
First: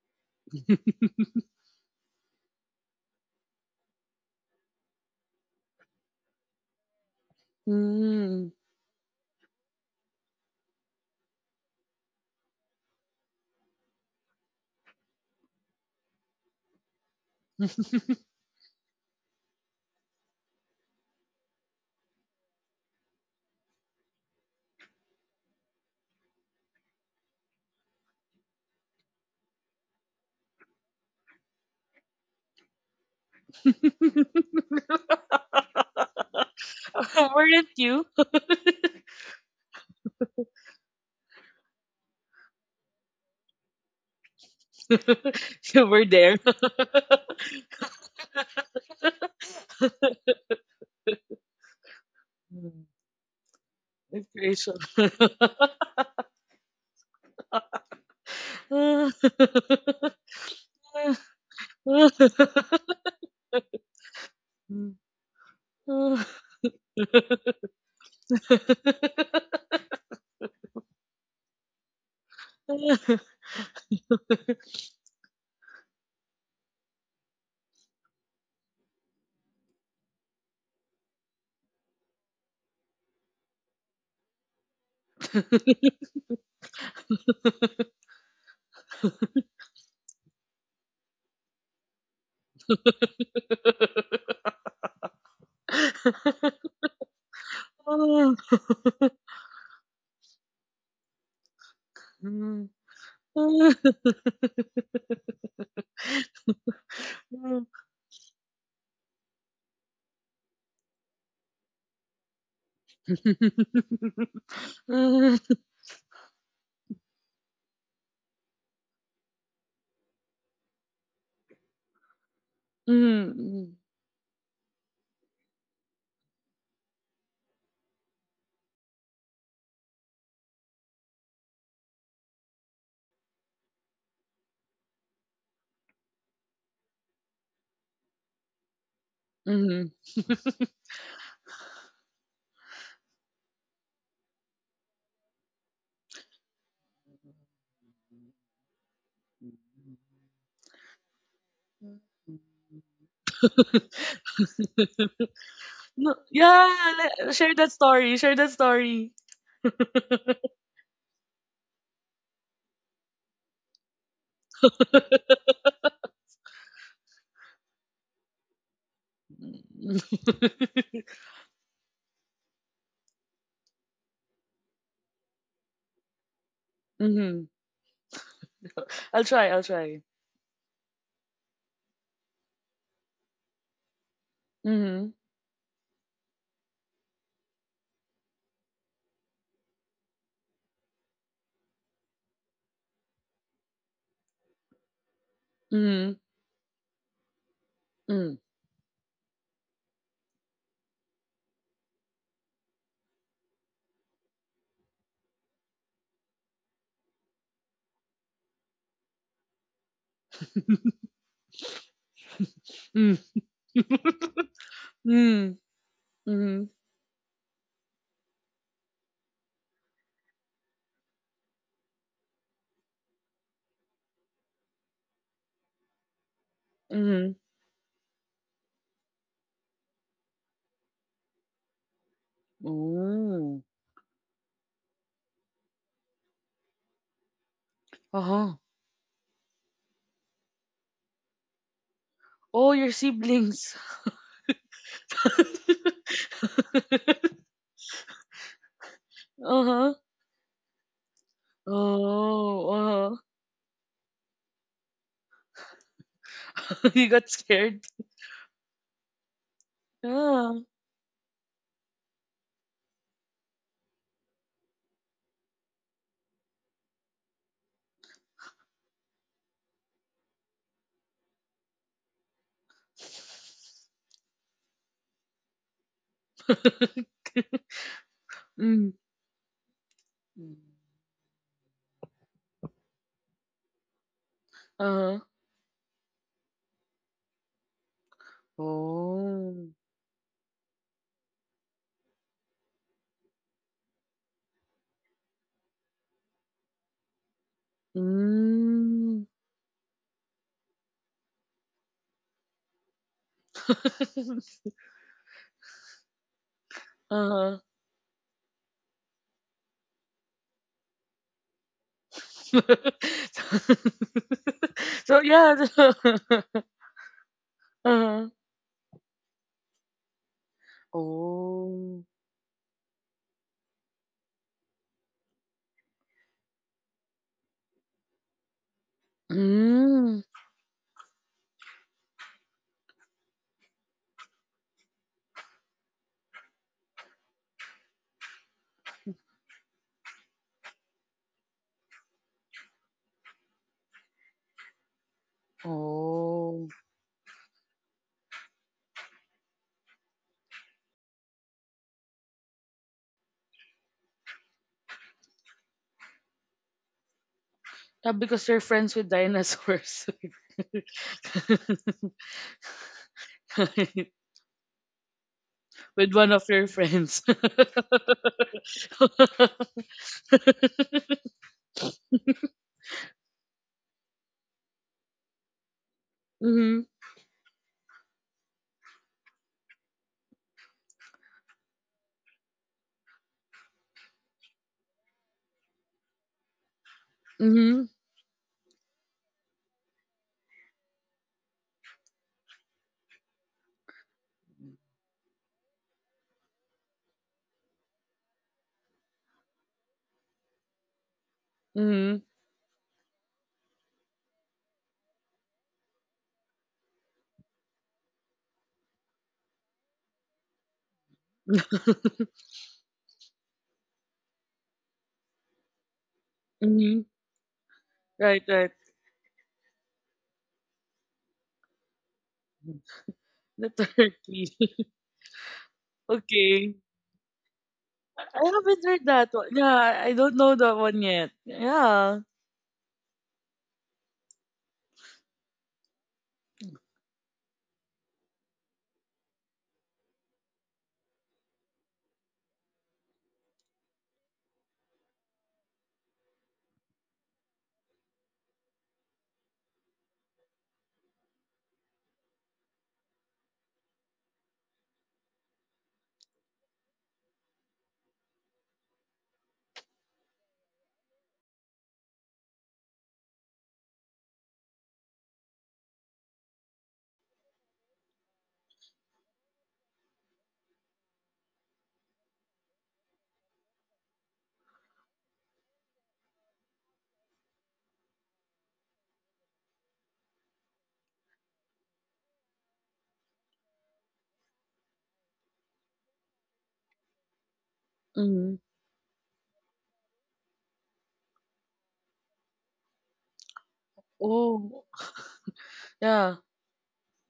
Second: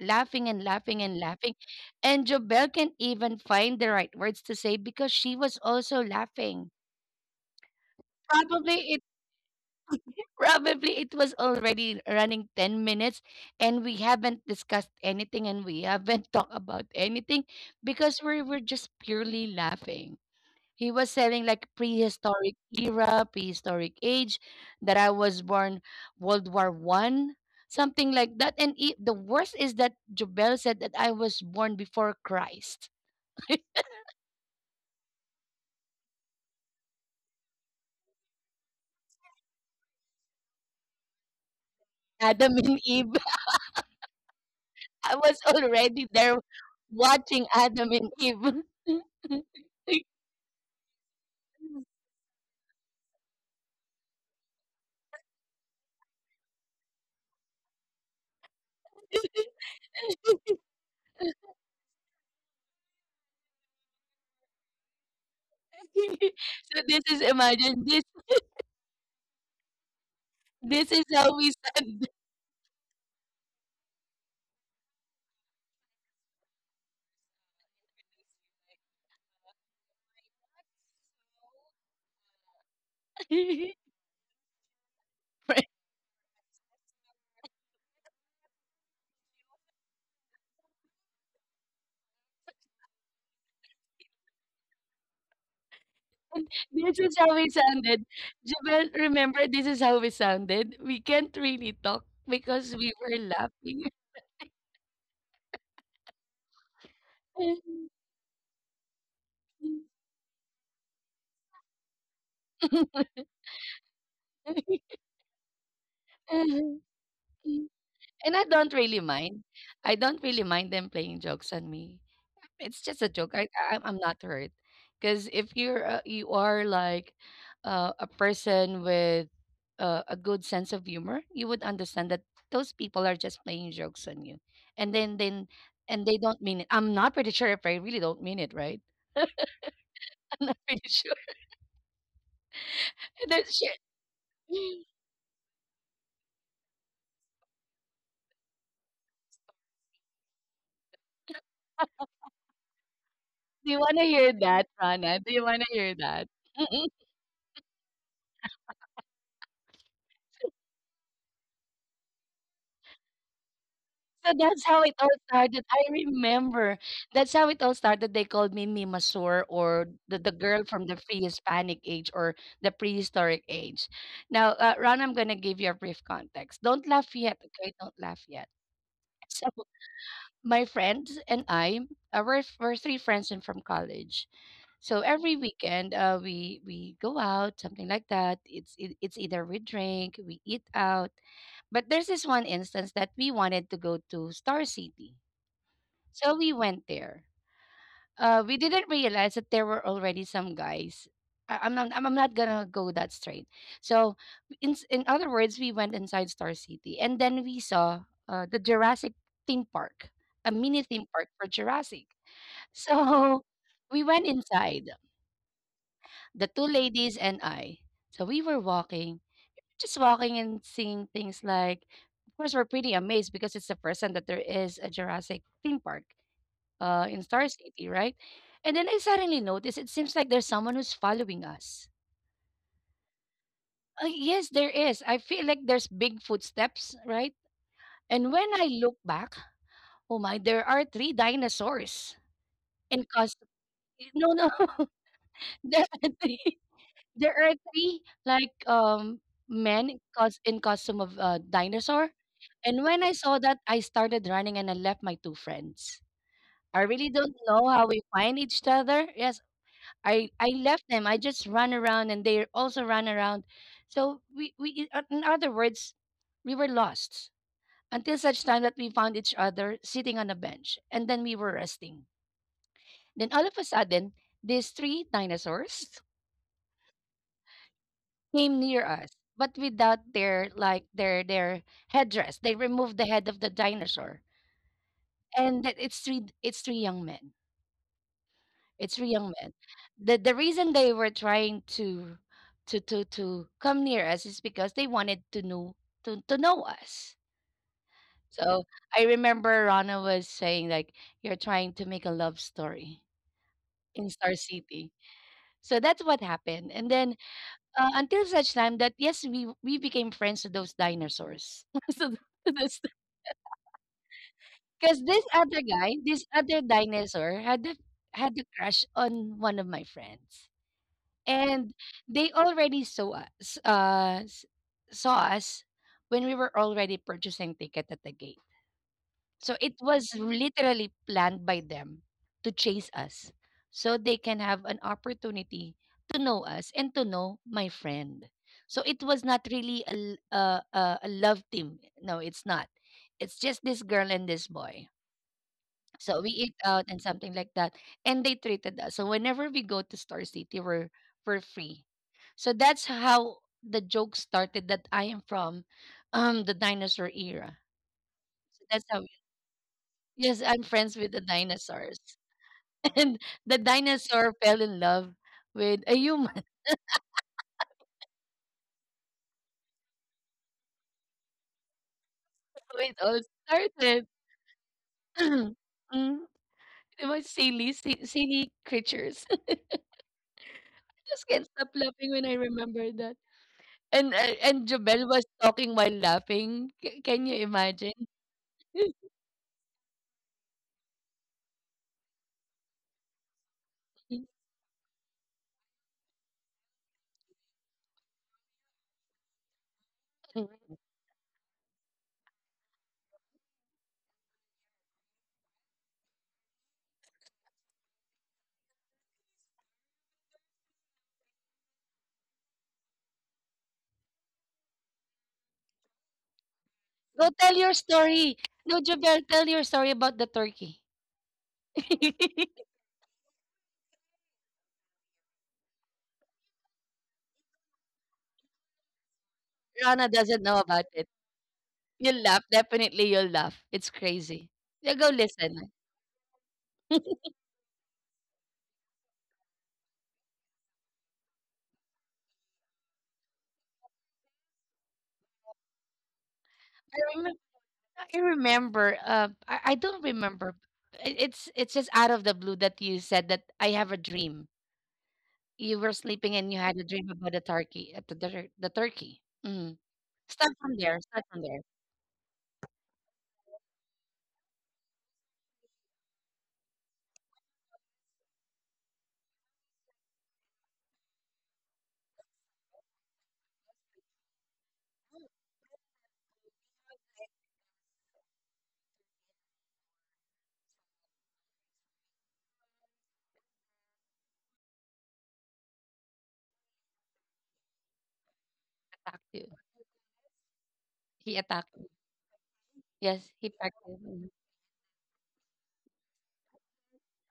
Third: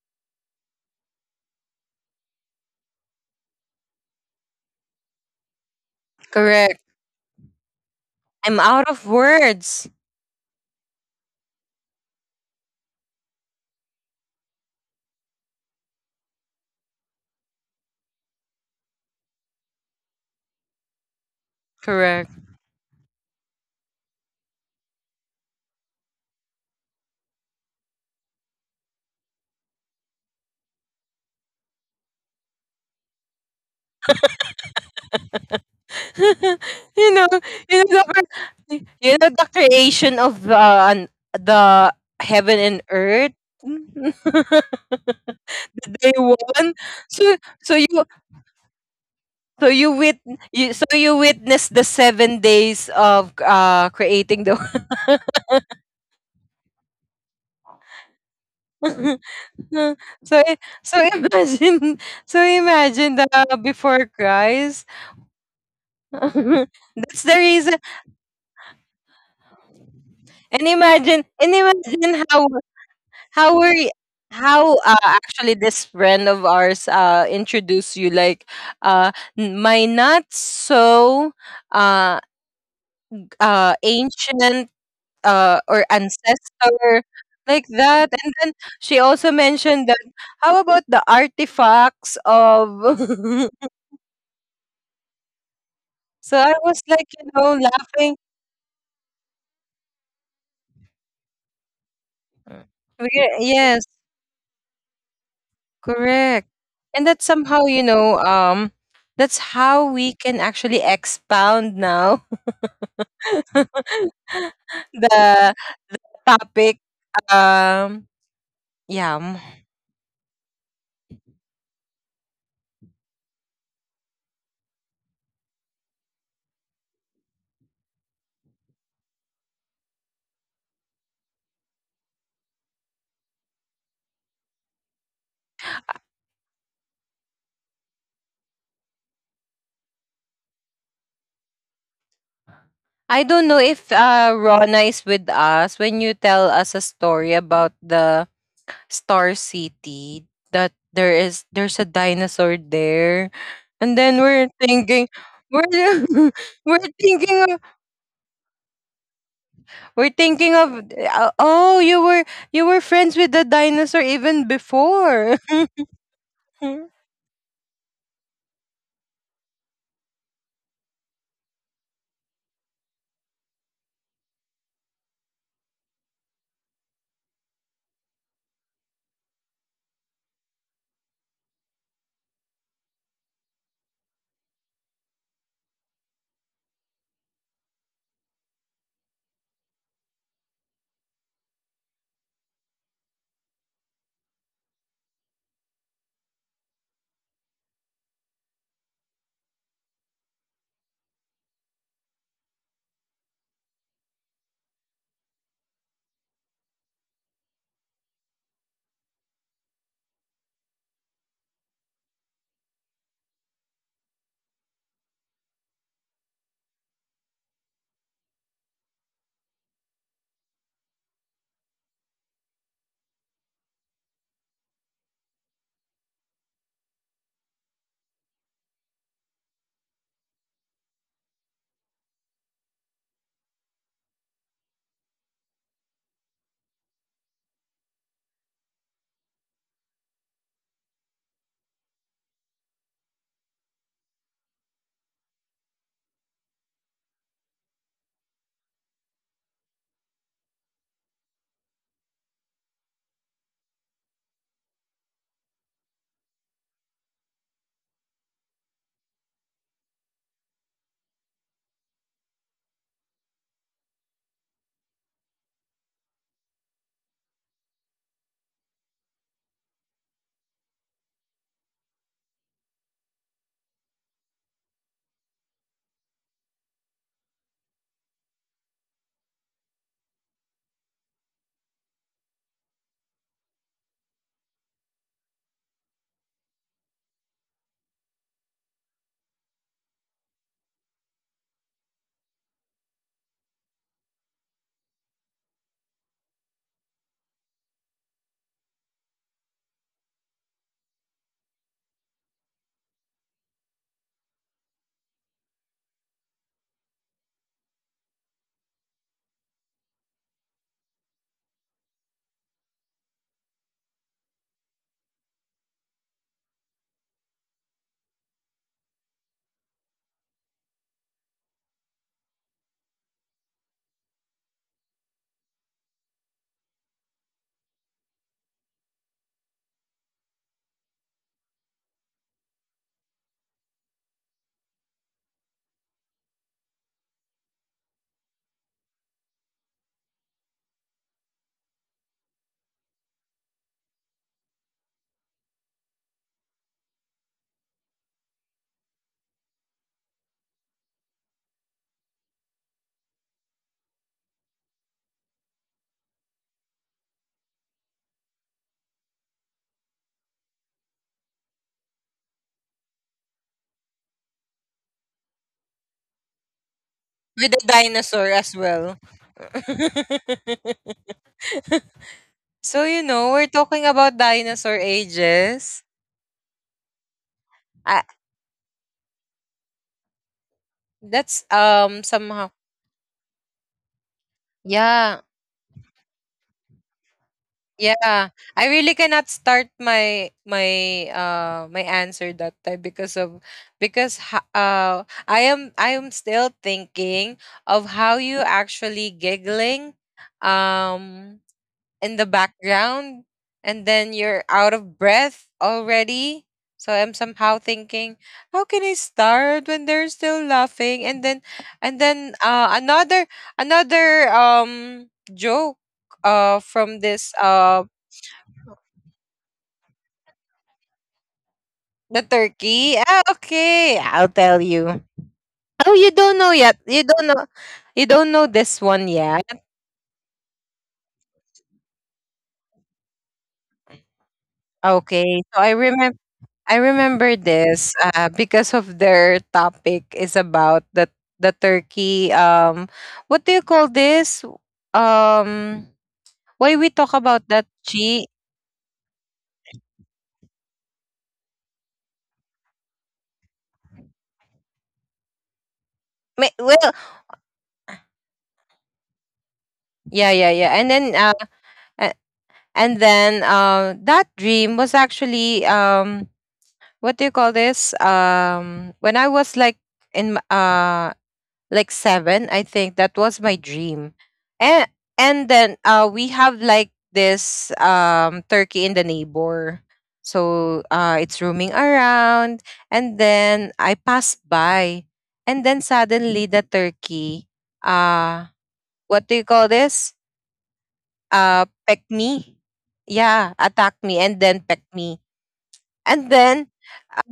laughing and laughing and laughing. And Jobel can even find the right words to say because she was also laughing.
Correct. I'm out
Probably it
of words.
probably it was already running 10 minutes, and we haven't discussed anything, and we haven't [laughs] talked about anything, because we were just purely laughing. He was selling like
Correct.
prehistoric era, prehistoric age, that I was born World War One, something like that. And the worst is that Jobel said that I was born before Christ. [laughs]
[laughs] You know,
Weren't
you know,
you?
you know, the creation of the heaven
Adam
and
and Eve.
earth. [laughs] Day
[laughs] I was
[laughs] You were
already there
there.
one.
[laughs]
So,
watching
so you
Adam and Eve. [laughs]
So you wit you So you witness the 7 days
Mm.
of creating the
Inspiration. [laughs]
[laughs] so i- so imagine so imagine the before Christ. [laughs]
Mm.
so this is
That's the reason.
imagine this. This is how we
And
stand.
imagine how
[laughs]
how were y- how, actually this friend of ours introduced you like, uh my not so uh
[laughs]
ancient,
[laughs]
or ancestor, like that. And then she also mentioned that, how about the artifacts of [laughs] so I
[laughs]
was
And
like,
this is
you
how
know,
we
laughing.
sounded. Jabel, remember, this is how we sounded. We can't really talk because we
We-
were
yes,
laughing.
Mm.
correct. And that somehow, you know, that's how we can actually expound now
[laughs] Mm.
[laughs] the
Mhm,
topic,
[laughs]
um
And I don't really
yeah. Mm.
mind. I don't really mind them playing jokes on me. It's just a joke. I,
mhm,
I I'm not hurt. Because if you are like a person with a good sense of humor, you would understand that those people are just playing jokes on you, and then and they don't mean it. I'm not pretty sure if I really don't mean it, right?
mhm.
[laughs] I'm not pretty sure.
I
[laughs]
don't
That's
know
shit.
if Rona is with us when you tell us a story about the Star City, that there's a dinosaur there.
Do you want
And
to
then
hear
we're
that,
No,
thinking,
Rana? Do
[laughs]
you want
we're
to hear that?
[laughs] we're
[laughs]
yeah, share
thinking of,
that story. Share that story.
we're thinking of, oh, you were friends with the dinosaur
So
even
that's how it all
before. [laughs]
started. I remember.
With
That's how it all started. They called me Mimasur, or the girl from the pre-Hispanic age, or the prehistoric age. Now, Ron, I'm going to give you a brief context. Don't laugh yet,
Mm-hmm.
okay? Don't laugh yet.
I'll
So
try. I'll try.
my friends and I, we're three friends and from college. So
Mm-hmm.
every weekend, we go out, something like that. It's either we drink, we eat out. But there's this one instance that we wanted to go to Star City,
Mm-hmm.
so we went there. We didn't realize that there were already some guys. I'm not. I'm not gonna go that straight. So, in other words, we went inside Star City, and then we saw the Jurassic theme park, a mini theme park for Jurassic. [laughs]
Mm-hmm.
So, we went inside. The two
Mm-hmm.
ladies and I. So we were walking, just walking and seeing things like. Of course, we're pretty amazed because it's the first time that there is a Jurassic theme park, in
Mm-hmm.
Star City, right? And then I suddenly noticed it seems like there's someone who's following us.
Oh.
Yes, there is. I feel like there's big footsteps, right? And when
Uh-huh.
I look back, oh my, there are three dinosaurs
Oh, your
in costume.
siblings.
No, no, [laughs]
[laughs]
there are three. There are three like men
Uh-huh.
in costume of, dinosaur. And when I
Oh,
saw that, I started running and I left my two friends. I
uh-huh. [laughs]
really
You
don't
got
know how
scared.
we find each other. Yes, I
Yeah.
left them. I just ran around and they also ran around. So in other words, we were lost until such time that we found each other sitting on a bench, and then we were resting. Then all of a sudden, these three dinosaurs
[laughs]
came near
Mm.
us, but without their headdress. They removed the head of the dinosaur.
Uh-huh.
And that it's three, it's three. Young men. It's real, young men.
Oh.
The reason they were trying to come near us is because they wanted to know us. So I
Mm.
remember Rana was saying like you're trying to make a love story in Star
[laughs]
City. So that's what happened. And then,
Uh-huh.
until such time that yes, we became friends to those dinosaurs. [laughs] So
[laughs]
because
So,
this other
yeah.
guy, this other
[laughs]
dinosaur had a,
Uh-huh.
had a crush on one of my friends, and
Oh.
they already saw us, saw us when we were already purchasing ticket at the gate, so it was
Mm.
literally planned by them to chase us so they can have an opportunity to know us and to know my friend. So it was not really a, l- a a love team, no, it's not. It's just this girl and this boy. So we eat
Oh.
out and something like that. And they treated us. So whenever we go to Star City, we're free. So that's how the joke started, that I am from the dinosaur era.
Yeah, because you're
So that's
friends
how,
with dinosaurs.
yes, I'm
[laughs]
friends with the dinosaurs. [laughs] And the dinosaur fell in love with a
With one
human.
of
[laughs]
your friends.
the
[laughs]
dinosaur as well. [laughs] So
So
you
it
know,
all
we're talking about
started.
dinosaur
[clears throat] mm,
ages.
Mm-hmm.
it was silly,
I,
silly creatures. [laughs] Just
that's
can't stop laughing when
somehow
I remember that. And
yeah.
Jobel was talking while laughing. Can you
Mm-hmm.
imagine?
Yeah, I really cannot start my answer that time because of
[laughs]
I am still thinking of how you actually giggling um in
Mm-hmm.
the background, and then you're out of breath already. So I'm somehow thinking, how can I start when they're still laughing? And then
[laughs]
another another um joke from
Mm-hmm.
Go
this
tell your story.
Right, right.
No, Jobel, tell your story about the turkey.
the
[laughs]
turkey? Ah,
The
okay. I'll
turkey.
tell
[laughs]
you. Oh, you don't know
Okay.
yet. You don't know. You don't
I
know this
haven't heard
one
that
yet.
one. Yeah, I
Rana
I don't
doesn't
know
know
that
about
one
it.
yet. Yeah.
You'll laugh. Definitely you'll laugh. It's crazy. Yeah, go
Okay. So I
listen.
remember. I remember this, because of their topic is about the turkey. What do you call this? Um, why we talk
I
about
remember
that, Chi?
I don't remember. It's just out of the blue that you said that I have a dream. You were
May-
sleeping and
well,
you had a dream about the turkey, the turkey. Mm.
yeah, yeah, yeah.
Start
And
from
then,
there. Start from there.
a- and then, that dream was actually, what do you call this? When I was like in m- uh like seven, I think that was my dream. and and then we have like this turkey in the neighbor, so it's roaming around, and then I passed by, and then suddenly the turkey, uh
Hmm.
Attack
what do you
you.
call this?
He attacked me.
Peck me,
Yes, he
yeah, attack
tackled
me,
me.
and then peck
Oh,
me. And
yeah.
then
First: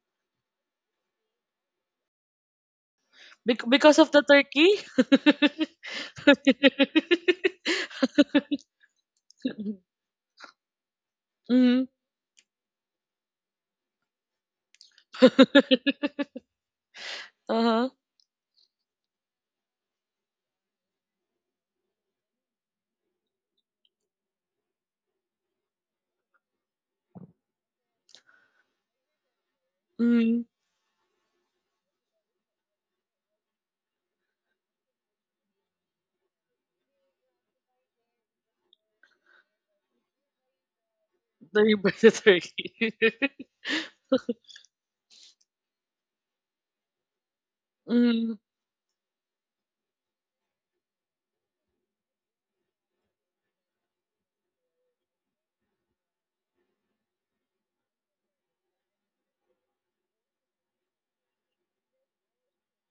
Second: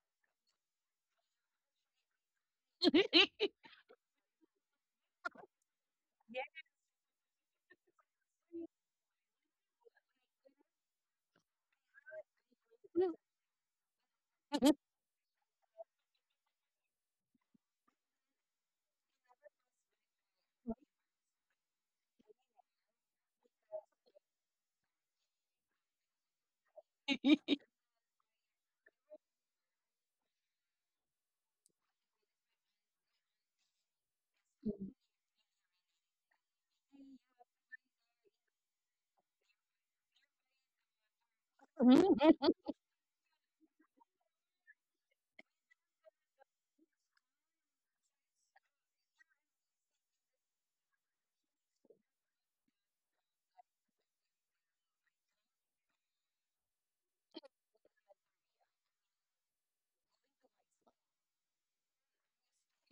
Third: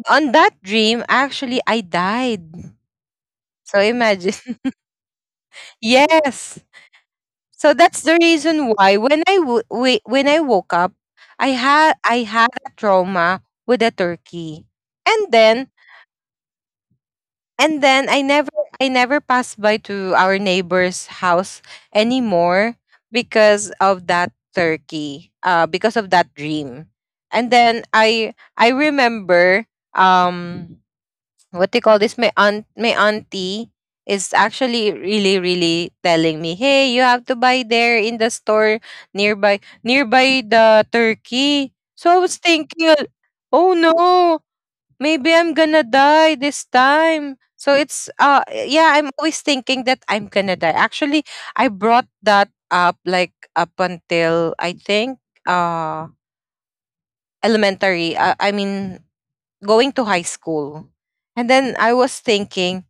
on that dream, actually, I died.
[laughs]
So
Because of the
imagine.
turkey?
[laughs] Yes. So that's
[laughs]
the reason why when I when I woke up,
Hmm.
I had a trauma with a turkey. And then
Uh-huh.
I never passed by to our neighbor's house anymore because of that turkey. Because of that dream. And then I remember,
Hmm.
um what they call this, my aunt, my auntie is actually really, really telling me, hey, you have to buy there in the store nearby, the turkey.
The by
So I
the
was thinking,
turkey.
oh no, maybe I'm gonna die this time. So
[laughs]
it's,
Hmm.
yeah, I'm always thinking that I'm gonna die actually. I brought that up like up until I think uh elementary, I mean going to high school. And then I was thinking,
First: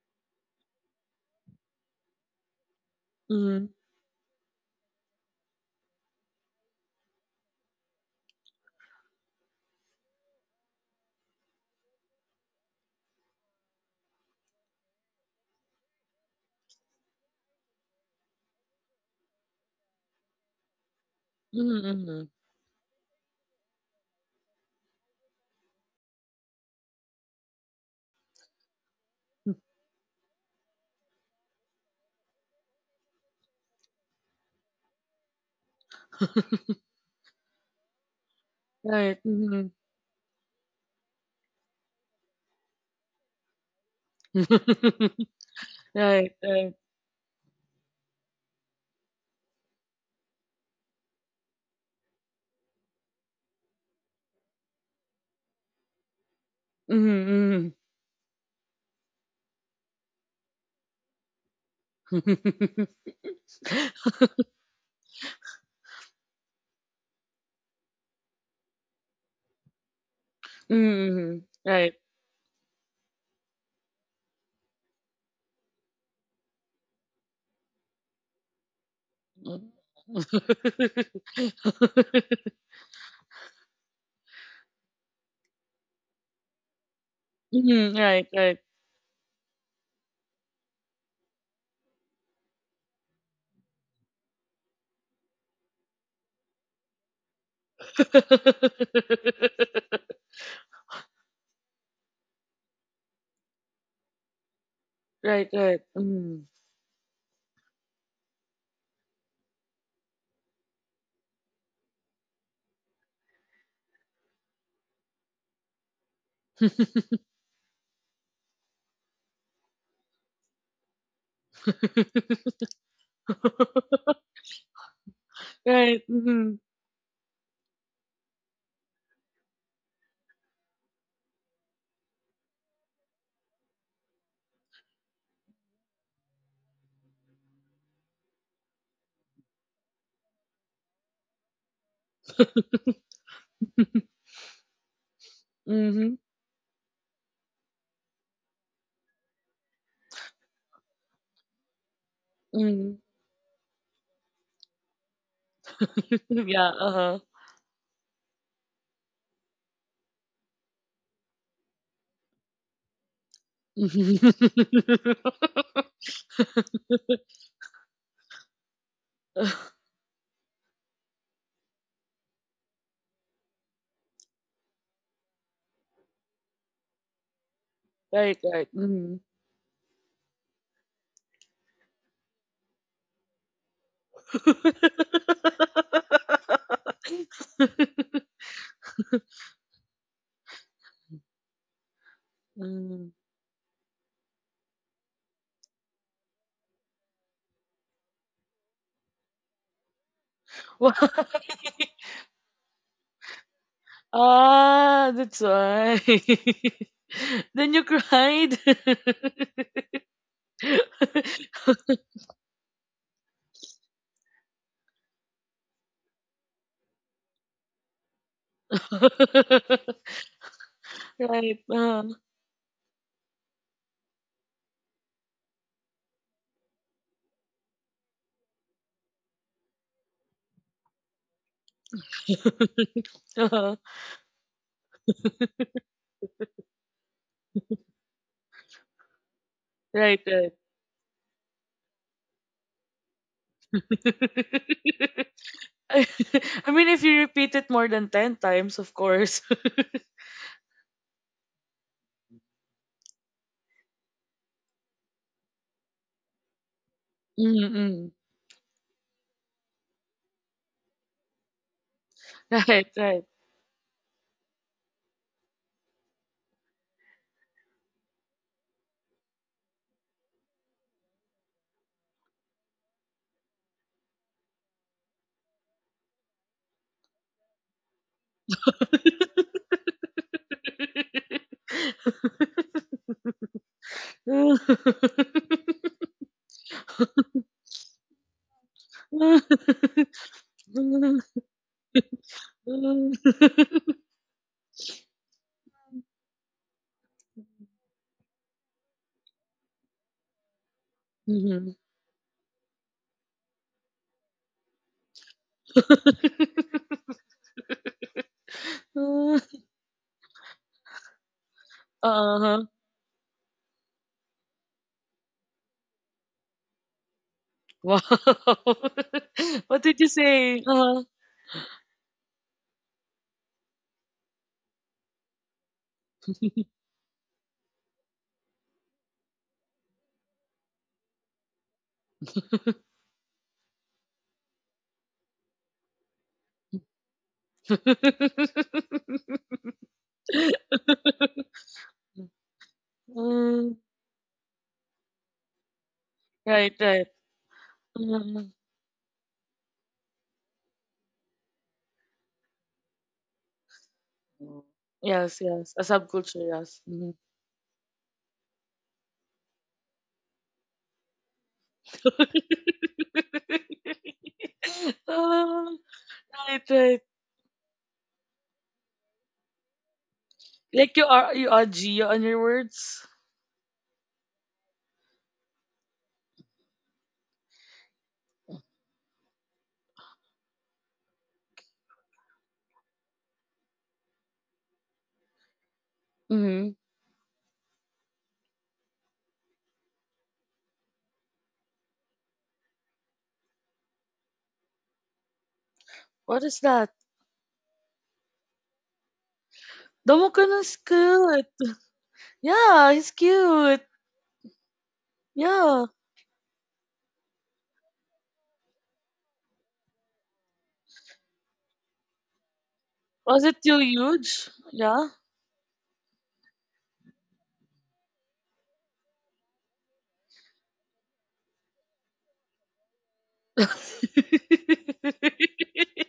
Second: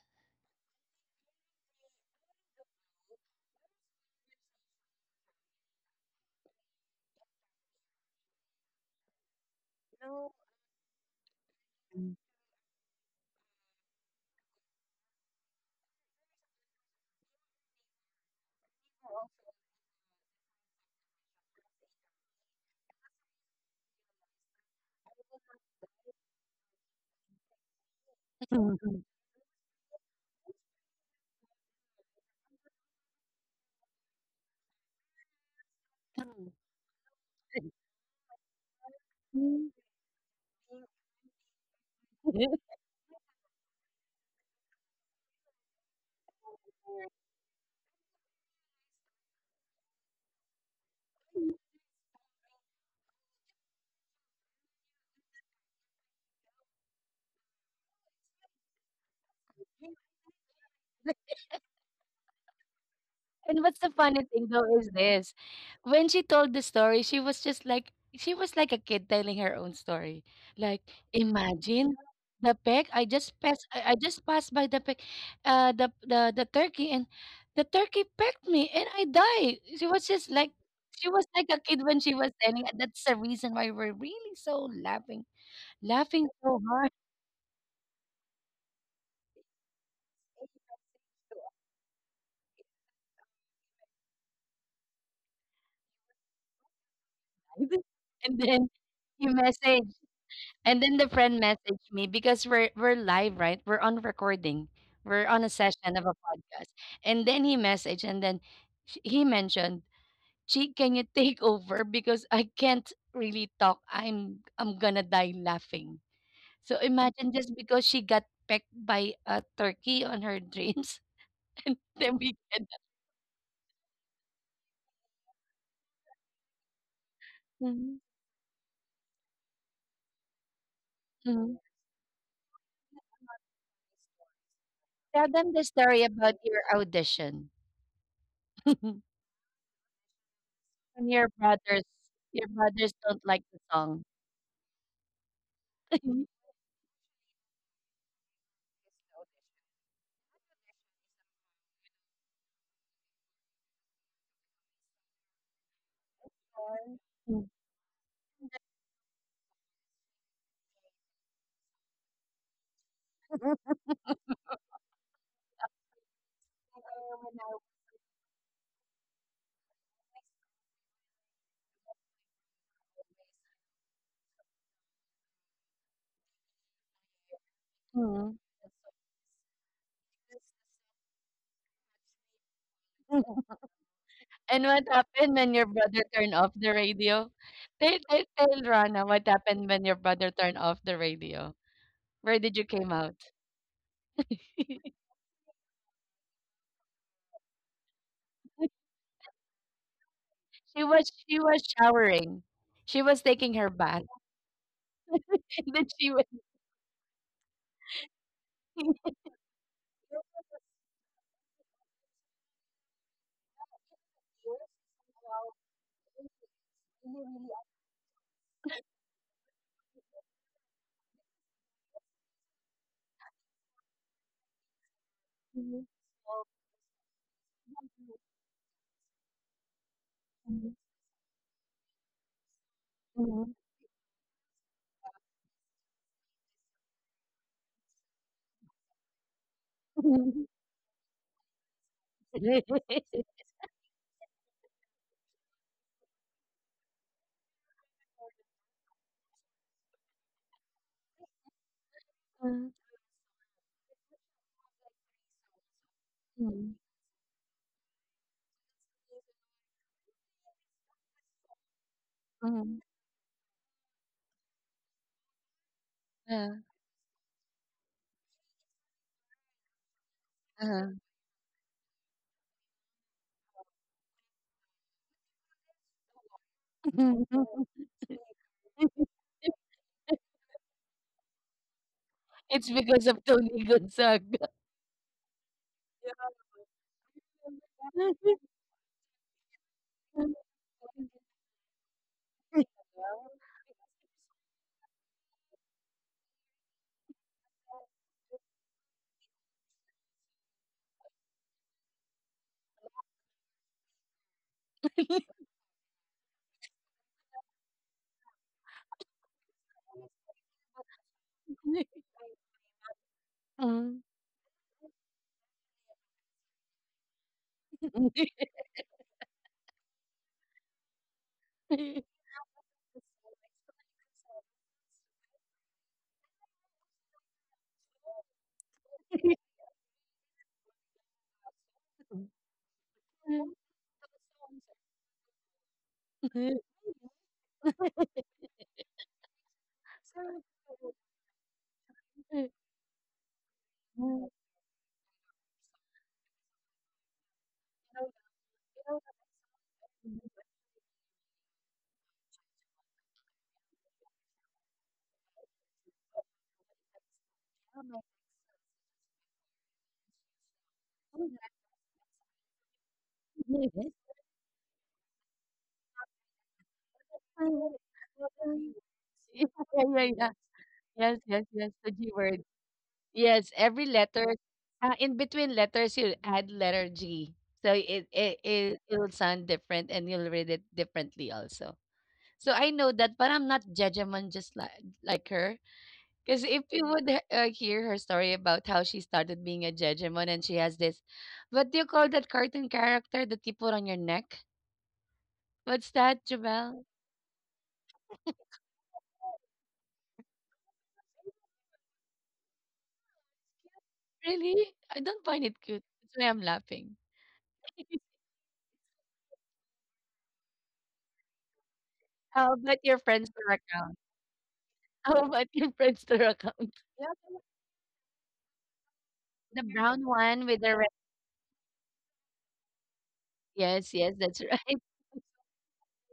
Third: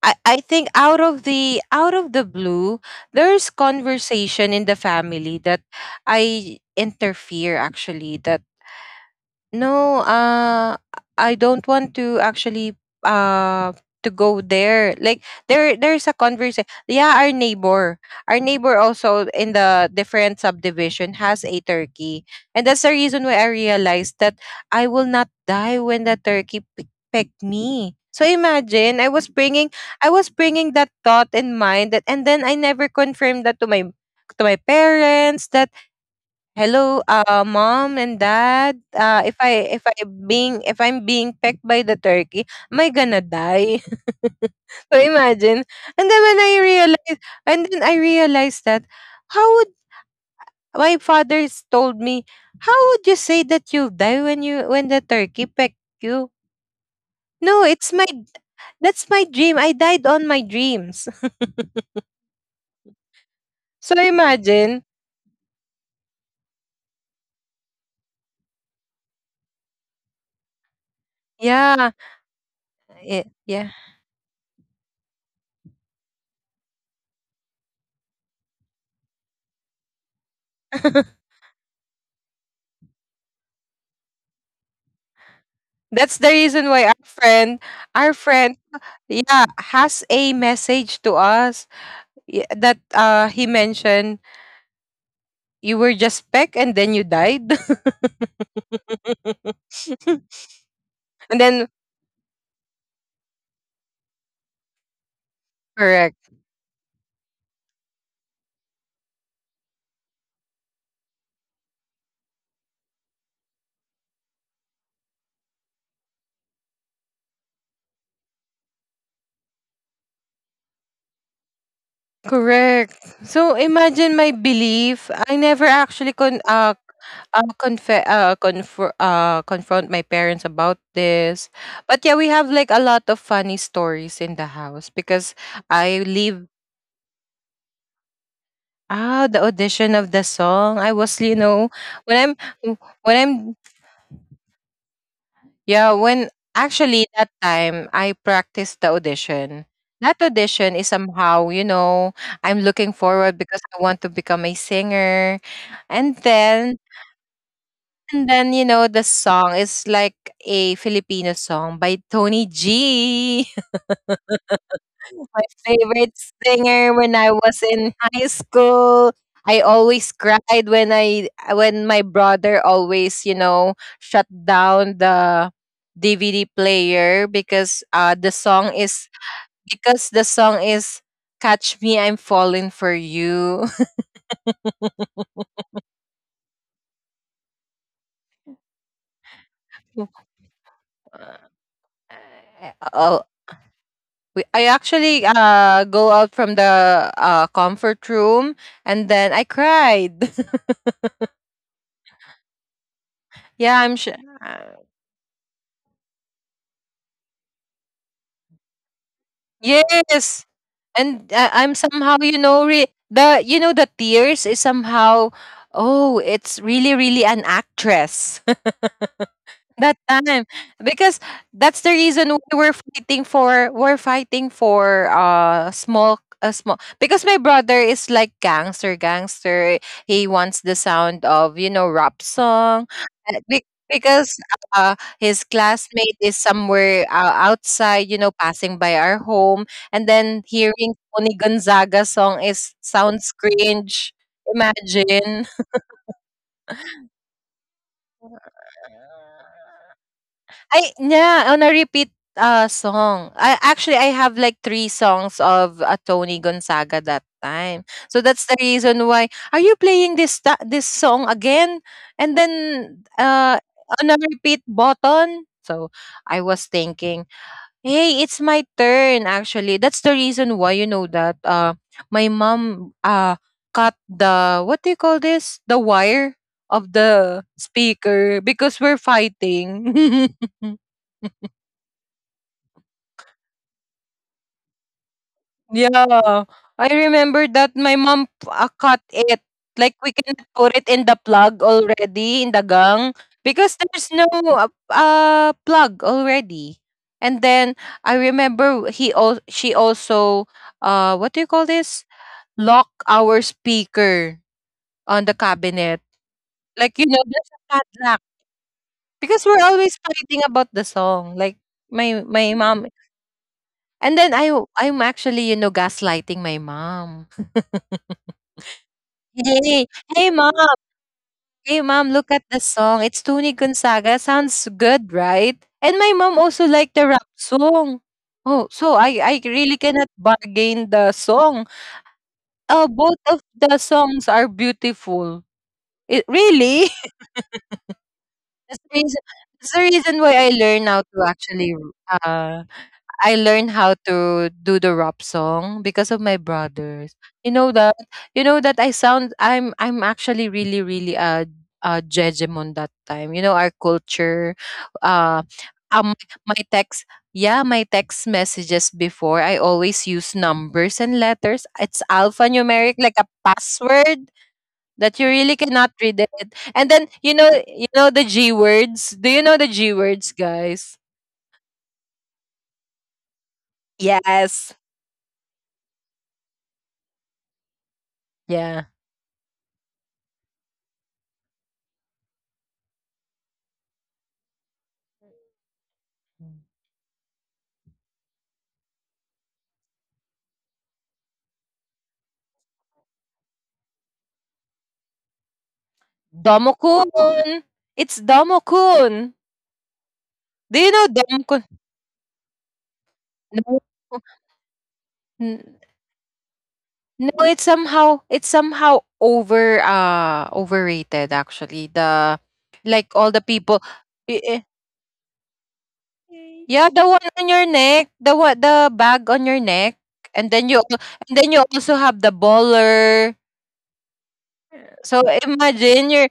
I think out of the blue, there's
Hmm.
conversation in the family that I interfere actually that. No, I don't want to actually to go there. Like there's a conversation. Yeah, our neighbor. Our neighbor also in the different subdivision has a turkey.
Hmm.
And that's the reason why I realized that I will not die when the turkey pecked me. So imagine, I was bringing that thought in mind. That and then I never confirmed that to my parents that, hello, mom and dad,
Right.
if
Hmm.
I being, if I'm being pecked by the turkey, am I gonna die? [laughs] So
[laughs]
imagine.
Right. Right.
And then I realized that, how would my father's told me, how would you say that you'll die when you, when the turkey pecked you? No,
Hmm.
it's my, that's my dream, I died on my dreams.
Hmm.
And
[laughs]
what's the
So
funny thing though
imagine.
is this: when she told the story, she was like a kid telling her own story. Like,
[laughs]
Yeah.
Right.
imagine the peg. I
Eh,
just passed.
yeah.
I just passed by the peg, the turkey, and the turkey pecked me, and I died. She was just like
[laughs]
she was like a kid when she was
[laughs]
telling. And that's the reason why we're really so laughing,
That's the
laughing
reason
so
why our
hard.
friend,
Hmm.
our
Right.
friend
Right.
yeah, has a message to us, that he mentioned, you were just peck and then you died.
And then you message,
[laughs]
[laughs]
And
and then the friend
then
messaged me because we're live, right? We're on recording. We're on
Right,
a
right.
session of a
correct,
Mm.
podcast. And then he messaged, and then he mentioned, "Chi, can you take [laughs] over because I can't really talk. I'm gonna die laughing." So imagine, just because she got pecked by a turkey on her dreams, [laughs] then we can,
correct. So imagine my belief, I never
Right.
actually
Mhm.
mhm,
confront my parents about this.
mhm,
But yeah, we have like a lot of funny stories in the house
tell
because
them the
I
story about
leave.
your audition. [laughs]
Ah, the audition of the song. I
And
was,
your
you know,
brothers
when I'm
your
w-
brothers
when
don't
I'm,
like the song.
yeah, when
Mhm.
[laughs]
actually that time I practiced the audition. That audition is somehow, you know, I'm looking
Mhm.
forward because I want to become a singer. And
[laughs]
then
Yeah, uh-huh.
Mm,
you know, the song is like a Filipino song by Tony G. [laughs] my
[laughs]
favorite singer when I was in high school. I always cried when I when my brother always, you know, shut down the DVD player because the
mm.
Right, right.
song is,
Mhm.
because the song is Catch Me I'm Falling for You.
And what happened when your brother turned off the radio? Tell tell
[laughs]
tell Rana what happened when your
[laughs]
brother turned off the radio. Where did you came
Mm.
out?
Oh, I
[laughs]
actually go out from the comfort room, and then I cried.
She
Wha
was she
[laughs]
was showering. She was taking
[laughs]
her
Yeah, I'm
bath.
sure. Uh,
Ah, that's
[laughs] And then
why.
she went.
[laughs] Then you cried.
yes. And
[laughs]
I'm somehow, you know, re- the you know, the tears is somehow, oh, it's really, really an actress that time. Because
Right.
that's the
Uh-huh.
reason why we're fighting for, we're fighting for small, a small, because my brother is like gangster, gangster. He wants the sound of, you know, rap song, uh, be-
Mhm.
Uh-huh. [laughs]
because his classmate is somewhere, outside, you know, passing by our home, and then
Right, right.
hearing Tony Gonzaga song is sounds
[laughs]
[laughs]
cringe. Imagine.
[laughs] I mean, if you repeat it more than 10 times, of course. [laughs]
[laughs] I, yeah, on a repeat
Mm,
song. I actually I have like three songs of, Tony
mm,
Gonzaga that time.
Mm-mm.
So that's the reason why, are you playing this this song again? And then
mm.
Right, right.
on a repeat button. So I
Uh,
was thinking, hey, it's my turn actually. That's the reason why you know that my mom cut the what do you call this? The wire of the
[laughs]
speaker because we're fighting. [laughs]
It's because
[laughs]
of Tony Gonzaga.
Yeah, I remember that my mom cut it. Like we can put it in the plug already in the gang because there's no plug already. And then I remember she also what do you call
Mhm.
this? Lock our speaker on the cabinet. Like you know, there's a padlock because we're always fighting about the song. Like my
[laughs]
my mom.
Uh-huh.
And then I'm actually gaslighting my mom.
Wow. [laughs] What
Hey,
did you
hey mom,
say? Uh-huh.
hey mom, look at the song. It's Tony Gonzaga. Sounds good, right? And my mom also liked the rap song. Oh, so I really cannot bargain the song. Oh, both of
Mm.
the songs are beautiful. It
[laughs]
really. [laughs] That's the reason,
[laughs]
that's the reason why uh I learned
Mm,
how to do the rap song because of my
right, right.
brothers. You know that you
Mm.
know that I sound I'm actually really really a hegemon that time. You know our culture uh
Yes, yes. A
um
subculture, yes. Mm-hmm.
my text messages before. I always use numbers and letters. It's alphanumeric like a password
[laughs]
that you really cannot
Oh,
read it.
right,
And then
right.
you know the G words. Do you know
Yeah,
the G
yeah,
words,
yeah.
guys?
Like
Yes, yes,
you
yes.
are
The G
Gia on
word.
your words.
Yes, every letter.
Yes.
In between letters, you add letter G, so it it
Yeah.
it it will sound different, and you'll read it differently also. So I know that, but I'm not judgment, just like her. Because if
Mm-hmm.
you would hear her story about how she started being a judgment, and she has this, what do you call that cartoon character that you put on your neck? What's that,
What is
Jabel?
that?
Domo-kun! It's Domo-kun!
Damokon is
Do you know
cute.
Domo-kun?
Yeah, he's
No.
cute.
Really? I don't find it
N
cute.
Yeah.
That's why I'm laughing.
No, it's somehow overrated actually, the
How about your
like,
Friendster
all the
Was it
people,
too
account?
I
huge?
eh
[laughs]
Yeah.
How about your Friendster account?
yeah, the one
Yes,
on your neck, the bag on your
the
neck,
brown
and
one
then
with the red,
and then you also have the baller.
yes, yes, that's right.
So, imagine your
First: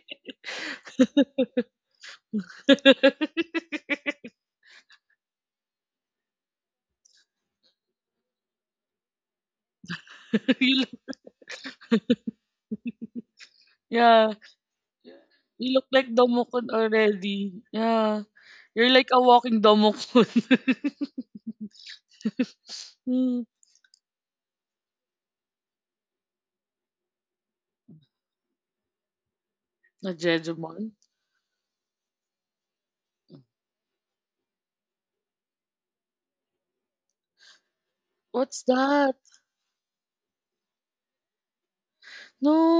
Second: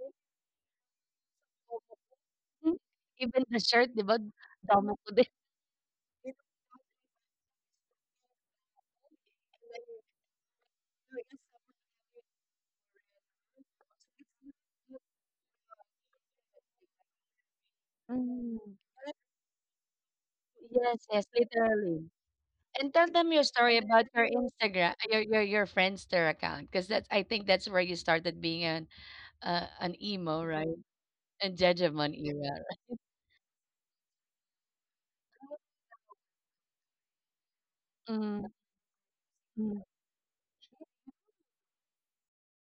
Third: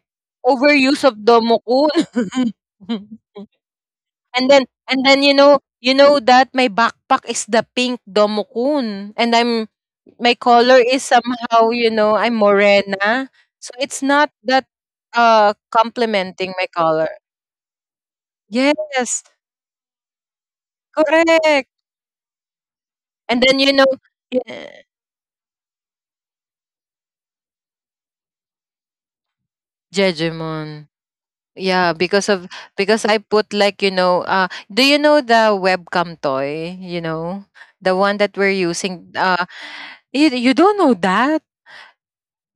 overuse of
[laughs]
Domo-kun.
[laughs]
[laughs]
Even the shirt, 'di ba,
And then
damo
and
ko
then
din.
you know that my backpack is the pink Domokun, and I'm my
You
color
look,
is somehow, I'm morena. So it's not
yeah.
that
You look like
complementing my
Domokon
color.
already. Yeah.
Mm.
You're like a
Yes,
walking Domokon.
Yes, yes,
correct.
literally.
[laughs]
And tell them your
Hmm.
And
story
then
about your Instagram,
yeah,
your Friendster account, because that's I think that's where you started being an, an
A
emo, right?
Jejumon.
Jejemon.
And Jejemon
Yeah, because
era.
of because I put, like, do you know the webcam toy, you know? The one
Mm,
that
What's
we're
that?
using. uh
mm,
you, you don't know that.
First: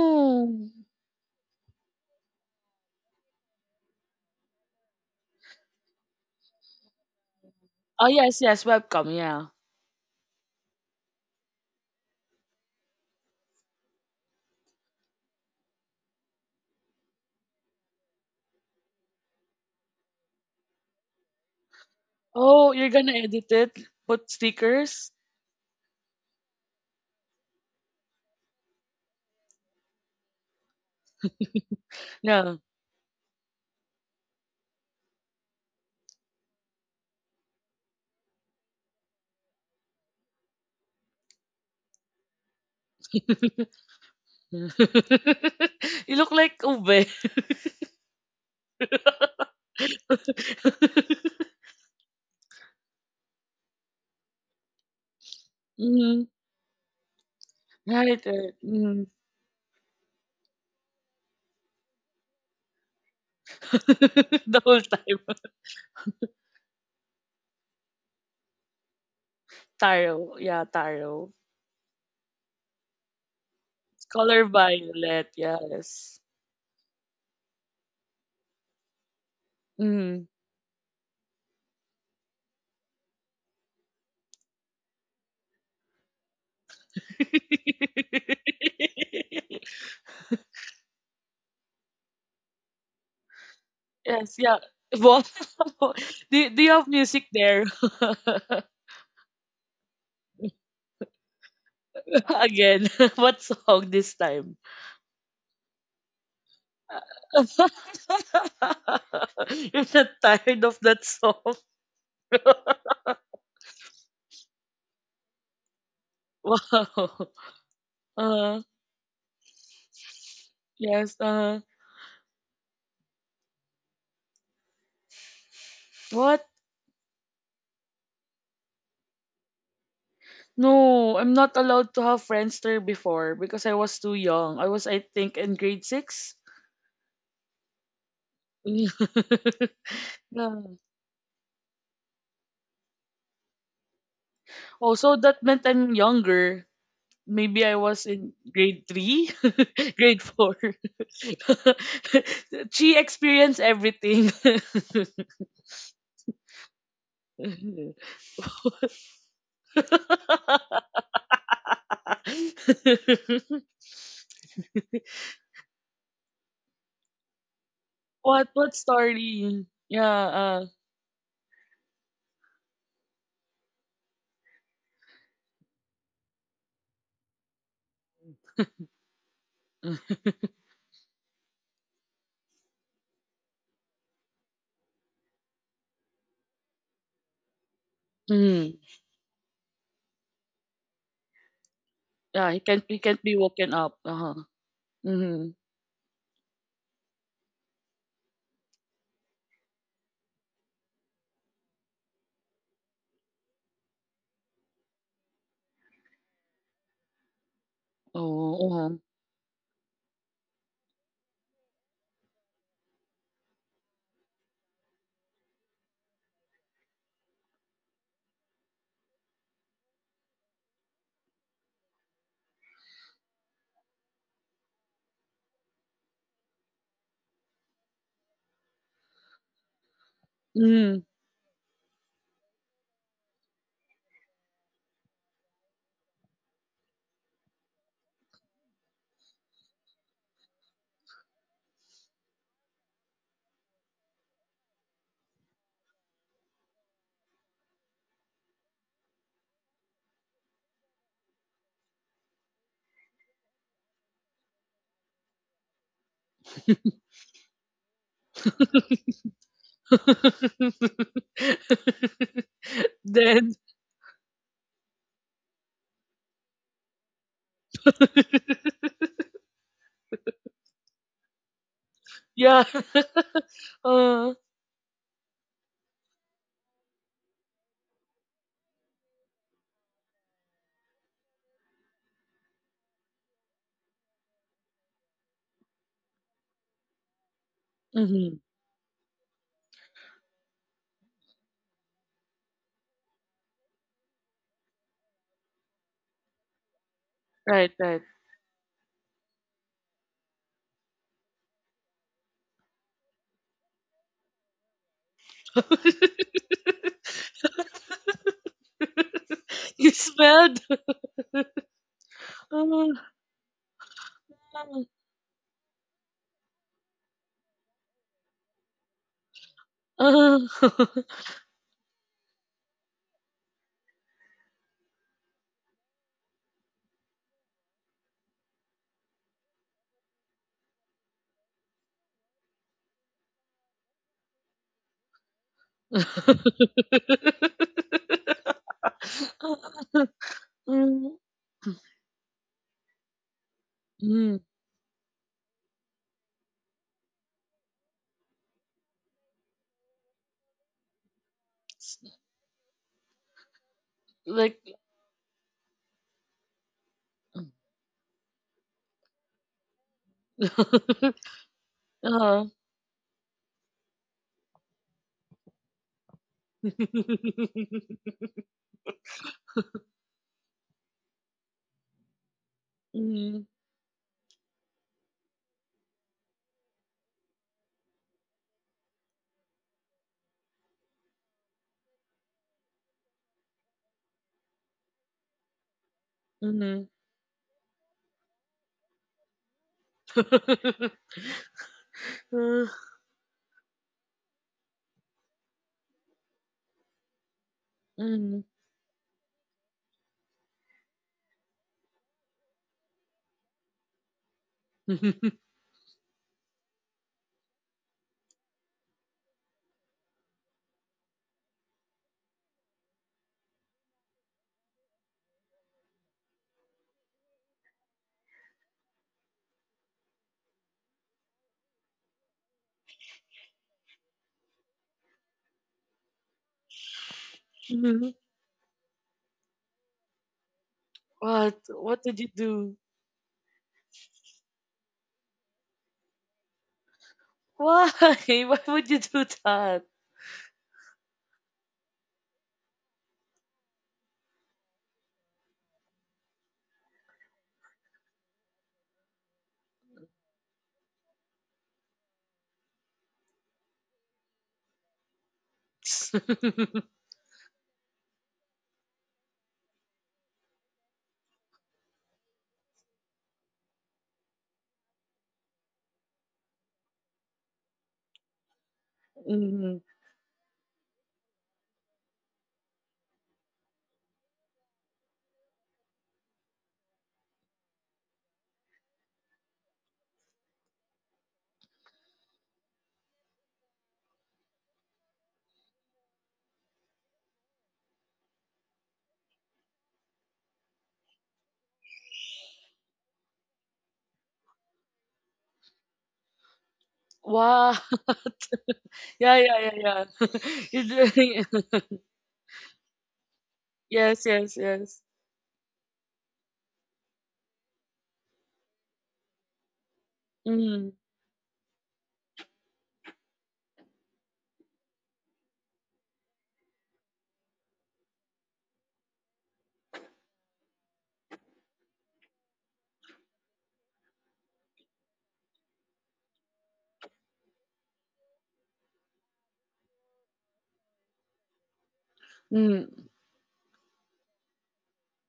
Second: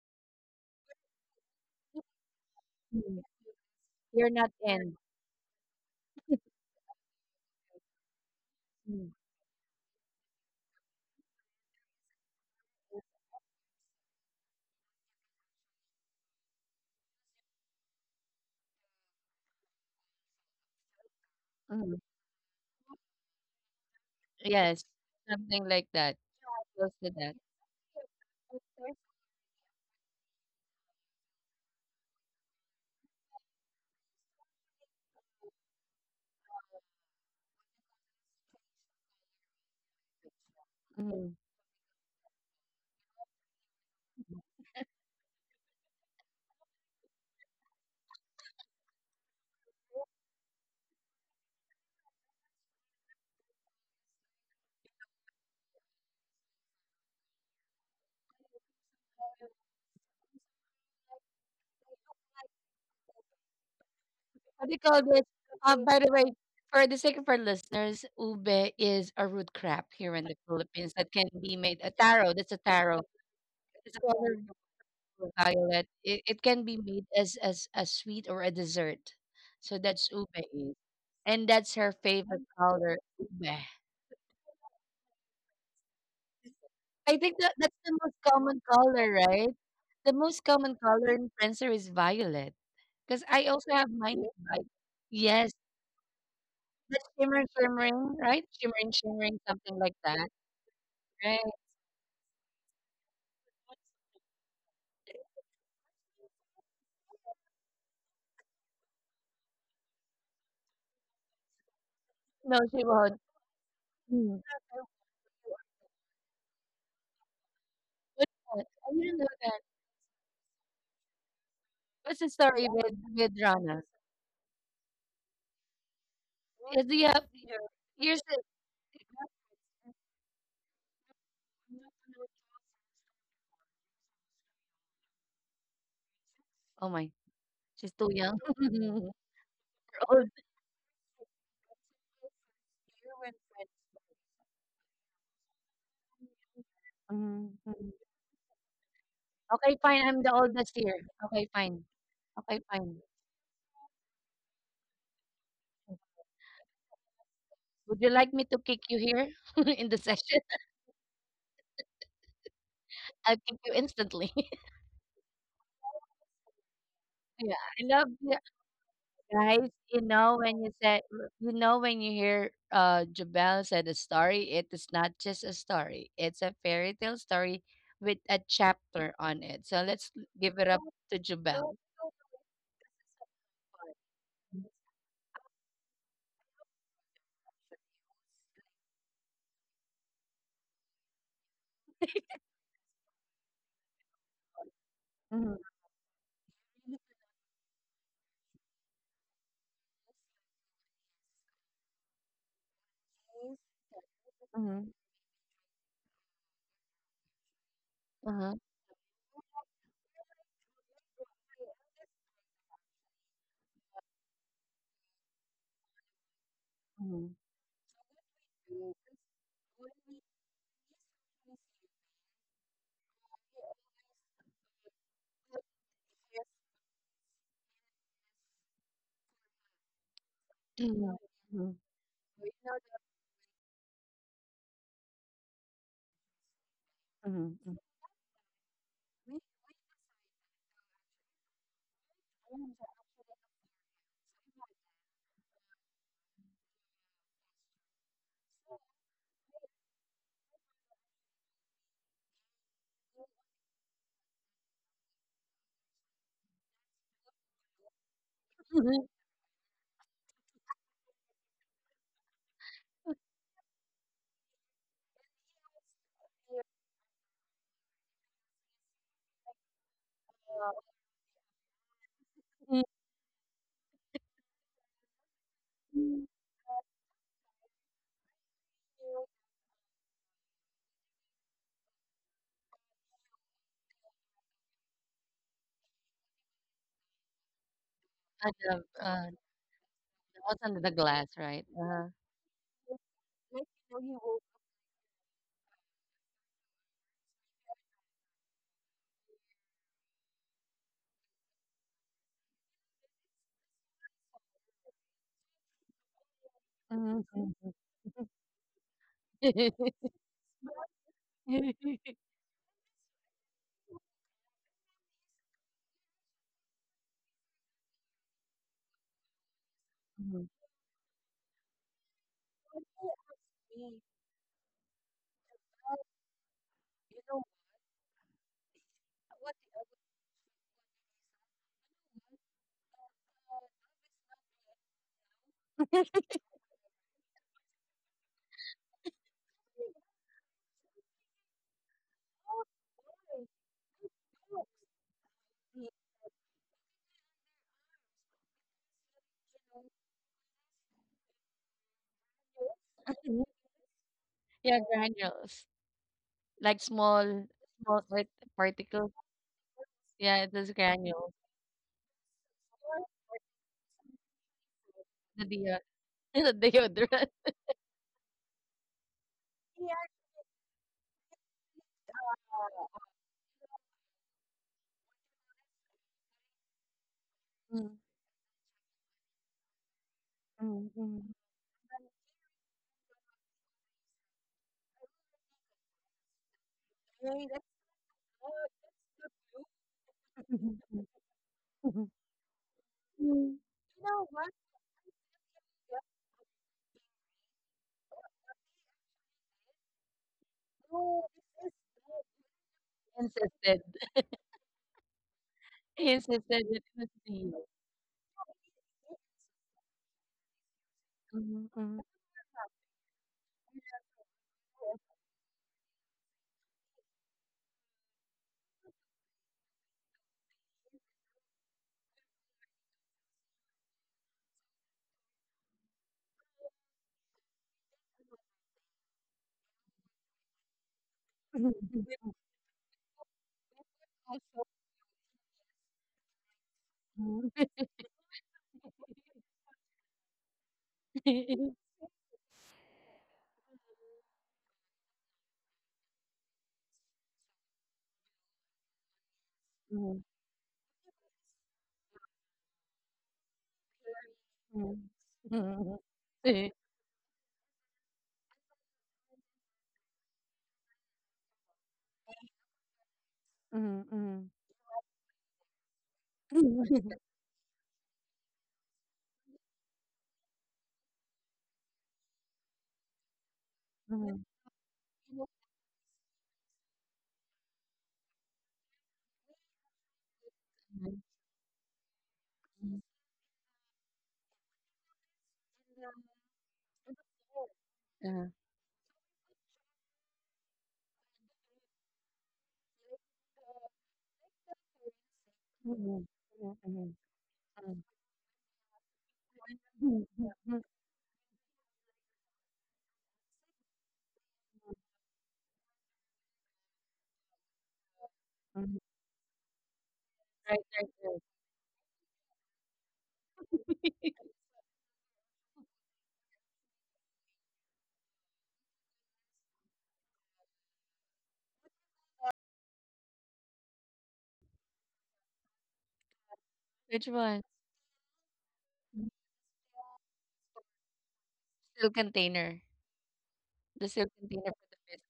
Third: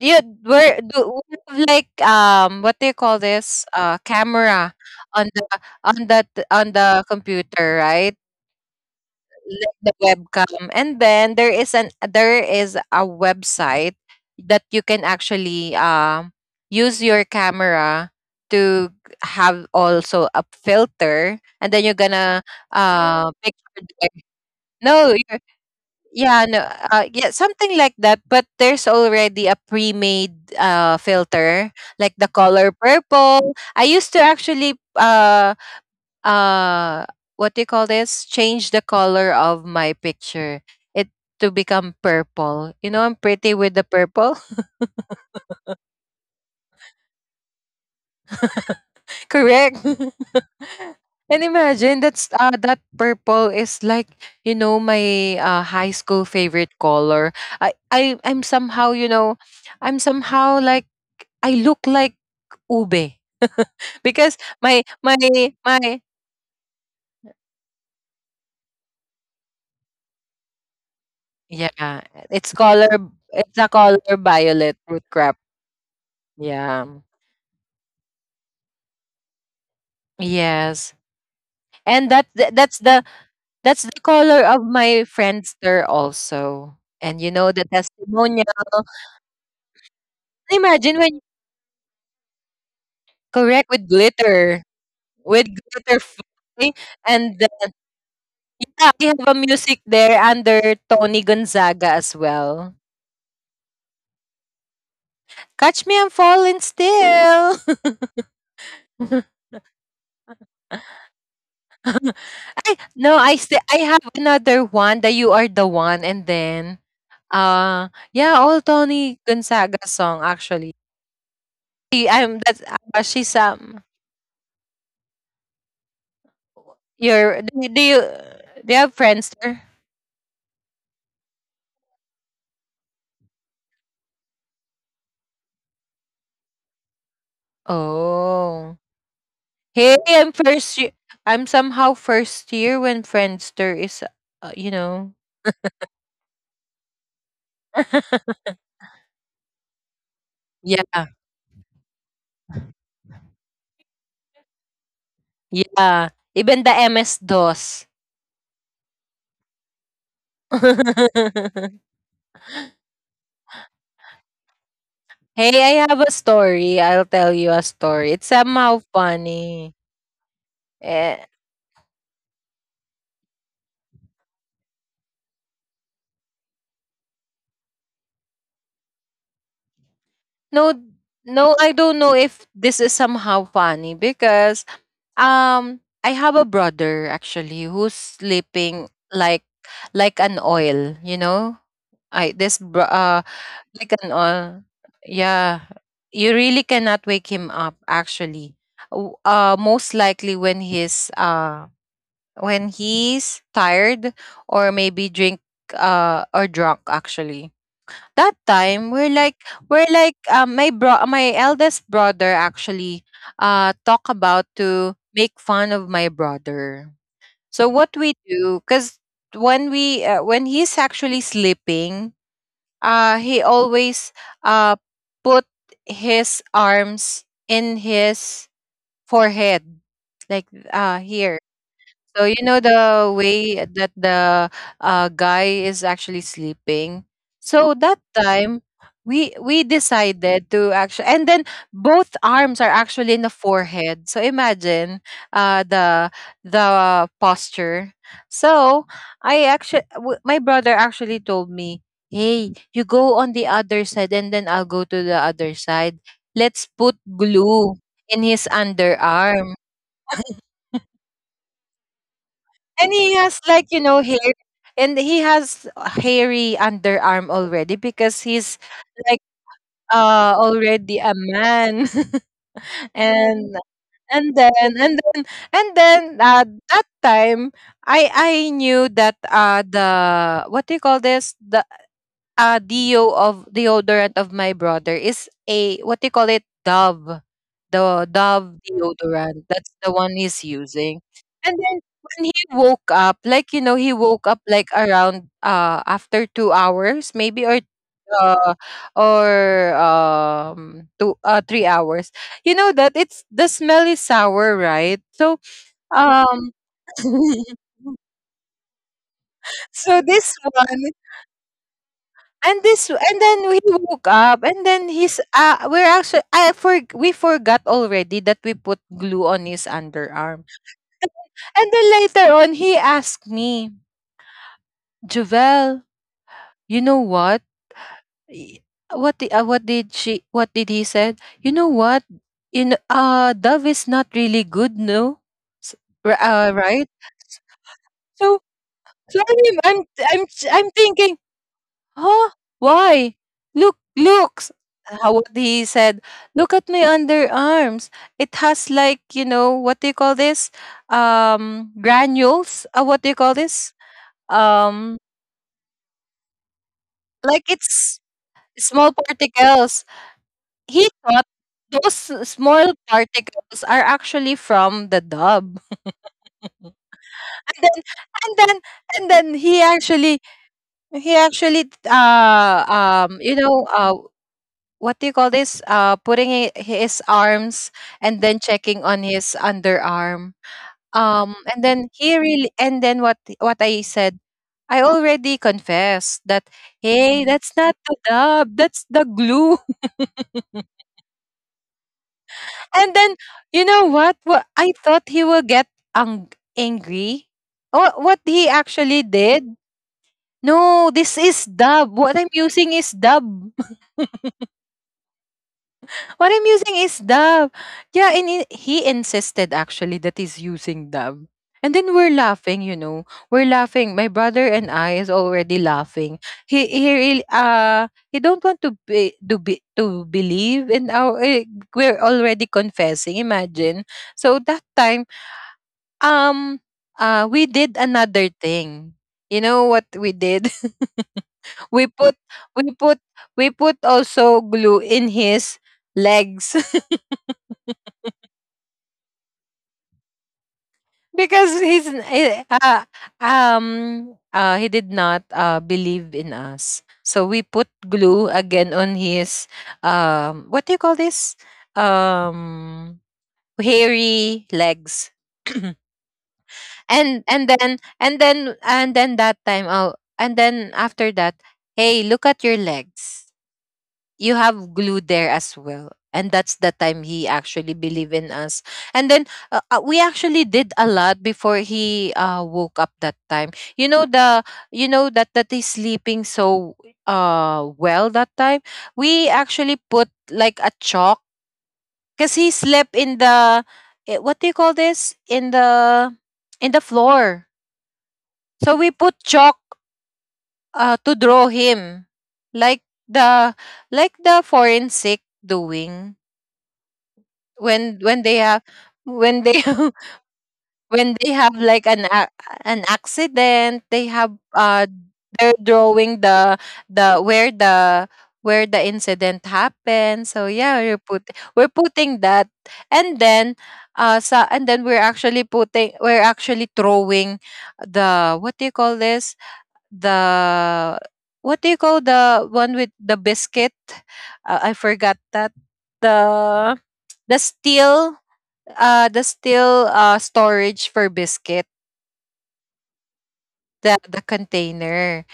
Do you were Do we have like what do you call
mm.
this,
You're not
camera
in.
on the on the computer,
Oh,
right?
yes, yes,
Mm.
webcam, yeah.
Like the webcam. And then there is an there is a website that you can actually use your camera to have also a filter, and then you're
Mm.
gonna
Oh, you're gonna edit
picture
it?
there.
Put
Yes,
No,
stickers?
you're
something like that,
yeah, no,
close
yeah,
to that.
something like that. But there's already a pre-made filter, like the color
No.
purple. I used to actually uh what do you call this? Change the color of my picture. It To
Mhm.
become purple. You know, I'm pretty with the
[laughs]
purple.
You look like Ube.
[laughs] Correct. [laughs] And
[laughs]
imagine that's that purple is like my high school
Mm,
favorite color. I I
right,
I'm
right.
somehow, you
Mm.
know I'm somehow, like, I look like ube, because
[laughs] The
What do you
my
whole
call
my
time.
this?
[laughs]
Um,
my
by the way, for the sake of our listeners, ube is a root crop here in the
Taro, yeah,
Philippines that can
Taro.
be made a
yeah,
taro.
it's
That's a
color,
taro.
it's a
It's
color
a color
Color
violet root
violet,
crap.
violet.
yes.
It can be
Yeah,
made as a sweet or a dessert. So that's
Mm.
ube is,
yes.
and that's her
And
favorite color, ube.
that's the color of my Friendster also. And you
I
know
think
the
that that's the most
testimonial.
common color, right?
[laughs]
The most
Imagine
common
when.
color in Prancer is violet. Because
Correct,
I also have mine is
Yes, yeah.
violet.
with
Well,
Yes,
glitter
[laughs]
fly.
do you have
the
And
music
then,
there?
shimmering, right?
yeah,
[laughs]
we
Shimmering,
have a
shimmering,
music
something
there
like that,
under Tony
right?
Gonzaga as well.
Again, [laughs] what song this time?
Catch Me, I'm Falling Still.
[laughs]
[laughs]
You're not tired of that song? [laughs]
I
No, she
No,
won't.
I have another one that You Are the One, and then
Wow.
uh
What's
yeah,
Uh,
that?
all
I didn't know
Tony
that.
Gonzaga song actually.
yes.
What's
She,
the
I'm
story
that's
with with
she's
Rana?
What?
Yeah, do you have,
your do, you- do you
here's the
do you have Friendster?
No, I'm not allowed to have Friendster before because I was too young. I was, I think, in grade six.
oh my, she's too young.
[laughs]
Oh.
Yeah.
[laughs]
Hey,
You're
I'm
old.
first year. I'm somehow first year when Friendster is, uh, you know.
Also, that meant I'm younger.
Mm,
Maybe I
mm.
was
[laughs]
in grade three,
Okay,
[laughs]
fine.
grade
I'm the
four.
Yeah,
oldest here. Okay, fine.
[laughs]
Okay,
She
fine.
experienced everything.
yeah. Even the MS-DOS.
[laughs]
Would you like me to kick you here [laughs] in the session?
[laughs]
I'll kick you instantly. [laughs]
Hey, I have a story. I'll tell you a
Yeah, I
story. It's
love.
What
somehow funny.
story?
Guys,
Yeah.
Eh,
you know when you hear Jabelle said a story, it is not just a story. It's a fairy tale story with a chapter on it. So
Uh,
let's
no,
give it up to
no, I
Jabelle.
don't know if this is somehow funny, because I have a brother actually who's
mm,
sleeping like an oil. You know, I
yeah.
this bro-
He can't
uh
be woken
like
up.
an
Uh huh.
all,
Mm-hmm.
yeah. You really cannot wake him up actually. Most likely when he's tired, or
Mm-hmm.
maybe drink or drunk actually. That
Uh-huh.
Oh.
time
Uh-huh.
we're like my eldest brother actually talk about to make fun of my brother.
Mm-hmm.
So what we do, cuz when he's actually sleeping, he always, uh, put his arms in his forehead, like,
Mm.
here.
Mm.
So you know the way that the guy is actually sleeping. So that time we decided to actually, and then both arms are actually in the forehead. So imagine the posture. So I actually my brother actually told me, "Hey, you go on the other side and then I'll go to the other side. Let's put glue in his
Mm-hmm.
underarm."
[laughs]
And he has,
Then
like, you know, hair, and he has a hairy underarm already because he's
[laughs]
like already a man.
yeah.
[laughs]
[laughs]
and and
Uh,
then and then and then that time I knew that the what do you call this? The deodorant of my brother is a what do you call it, Dove, the
mhm.
[clears throat]
dove
I love
deodorant. That's the one he's
what's under
using.
the glass,
And then
right?
when
Uh-huh.
he woke up like you know he woke up, like, around after 2 hours maybe,
Right, right.
uh, or two 3 hours. You know that it's the smell is sour, right? So um
[laughs]
[laughs]
Hmm.
so
[laughs]
this
It's
one.
bad.
And this and
Uh,
then we woke up, and then he's we're actually I for we forgot already that we put glue on his underarm.
uh,
Mhm.
And,
uh.
and then later on, he asked me, "Javel, you know what? Y- What the, what did he said? You know what? In Dove is not really good, no?" S- right? So
[laughs]
so I'm I'm I'm I'm thinking,
Mm,
"Huh? Why?" Look,
mm.
looks how, what he said, "Look at my underarms. It has, like, you know, what do you call this?
S-
Granules. What do you call this?
Like, [laughs]
Yeah,
Um
granules. Like
like,
small
it's
small like
small
particles.
particles."
Yeah,
He
those
thought
granules.
those
uh,
small particles are actually from the Dub.
The [laughs] the deodorant.
And then
[laughs]
and then and then he actually you know
mm,
what do you call this? Putting his arms and then checking on his underarm. And then he really, and then what I said, I already confessed that,
mm.
"Hey, that's not the Dub, that's the glue." [laughs]
[laughs] Uh,
And then, you know what? What I thought, he will get ang- angry. What he
mm.
actually did? "No, this is Dub. What I'm using is Dub."
Insisted.
[laughs]
He
What I'm
insisted that
using
it
is
was
Dove.
me.
Yeah, and he insisted actually that he's using Dove. And then we're laughing. We're laughing. My brother and I is already laughing. He really he don't want to believe in our, we're already confessing. Imagine. So that time, um we did another
[laughs]
thing. You know what we did? [laughs] We
What?
put
What did you
we put
do?
we put also glue in his legs.
Mhm.
[laughs]
Why? [laughs] Why would you do that?
Because
[laughs]
um he did not, believe in us. So we put glue again on his
Mhm.
what do you call this, Um hairy legs.
Mhm.
[clears throat]
Mhm. Eh.
[laughs]
And then and then and then that time, and then after that, "Hey, look at your legs. You
Mhm.
have glue there as well." And that's the time
Mhm.
he actually believed in us. And then,
Mm.
we actually did a lot before he, woke up that time. You know the
Mhm.
you know that that he's sleeping, so well, that time we actually put, like, a
Mhm.
chalk, because he slept
Mhm.
in the, what do you call this, in the floor.
Uh.
So we put chalk, to draw him like the forensic doing,
Mhm. Mhm. Mhm.
Why?
when
Mhm.
when they have, when they
Yeah, yeah,
[laughs]
yeah, yeah. [laughs]
when they have,
It's
like,
[laughs]
an an accident, they have
yes, yes, yes.
they're drawing the where the incident happened. So yeah,
Mm,
we're putting that. And then so and then we're actually putting we're actually throwing the what do you call this the what do you call, the one with the biscuit, I forgot that, the the
Which one?
steel the still storage for biscuit,
Steel container.
mm,
The
the
steel container for the
container.
biscuit.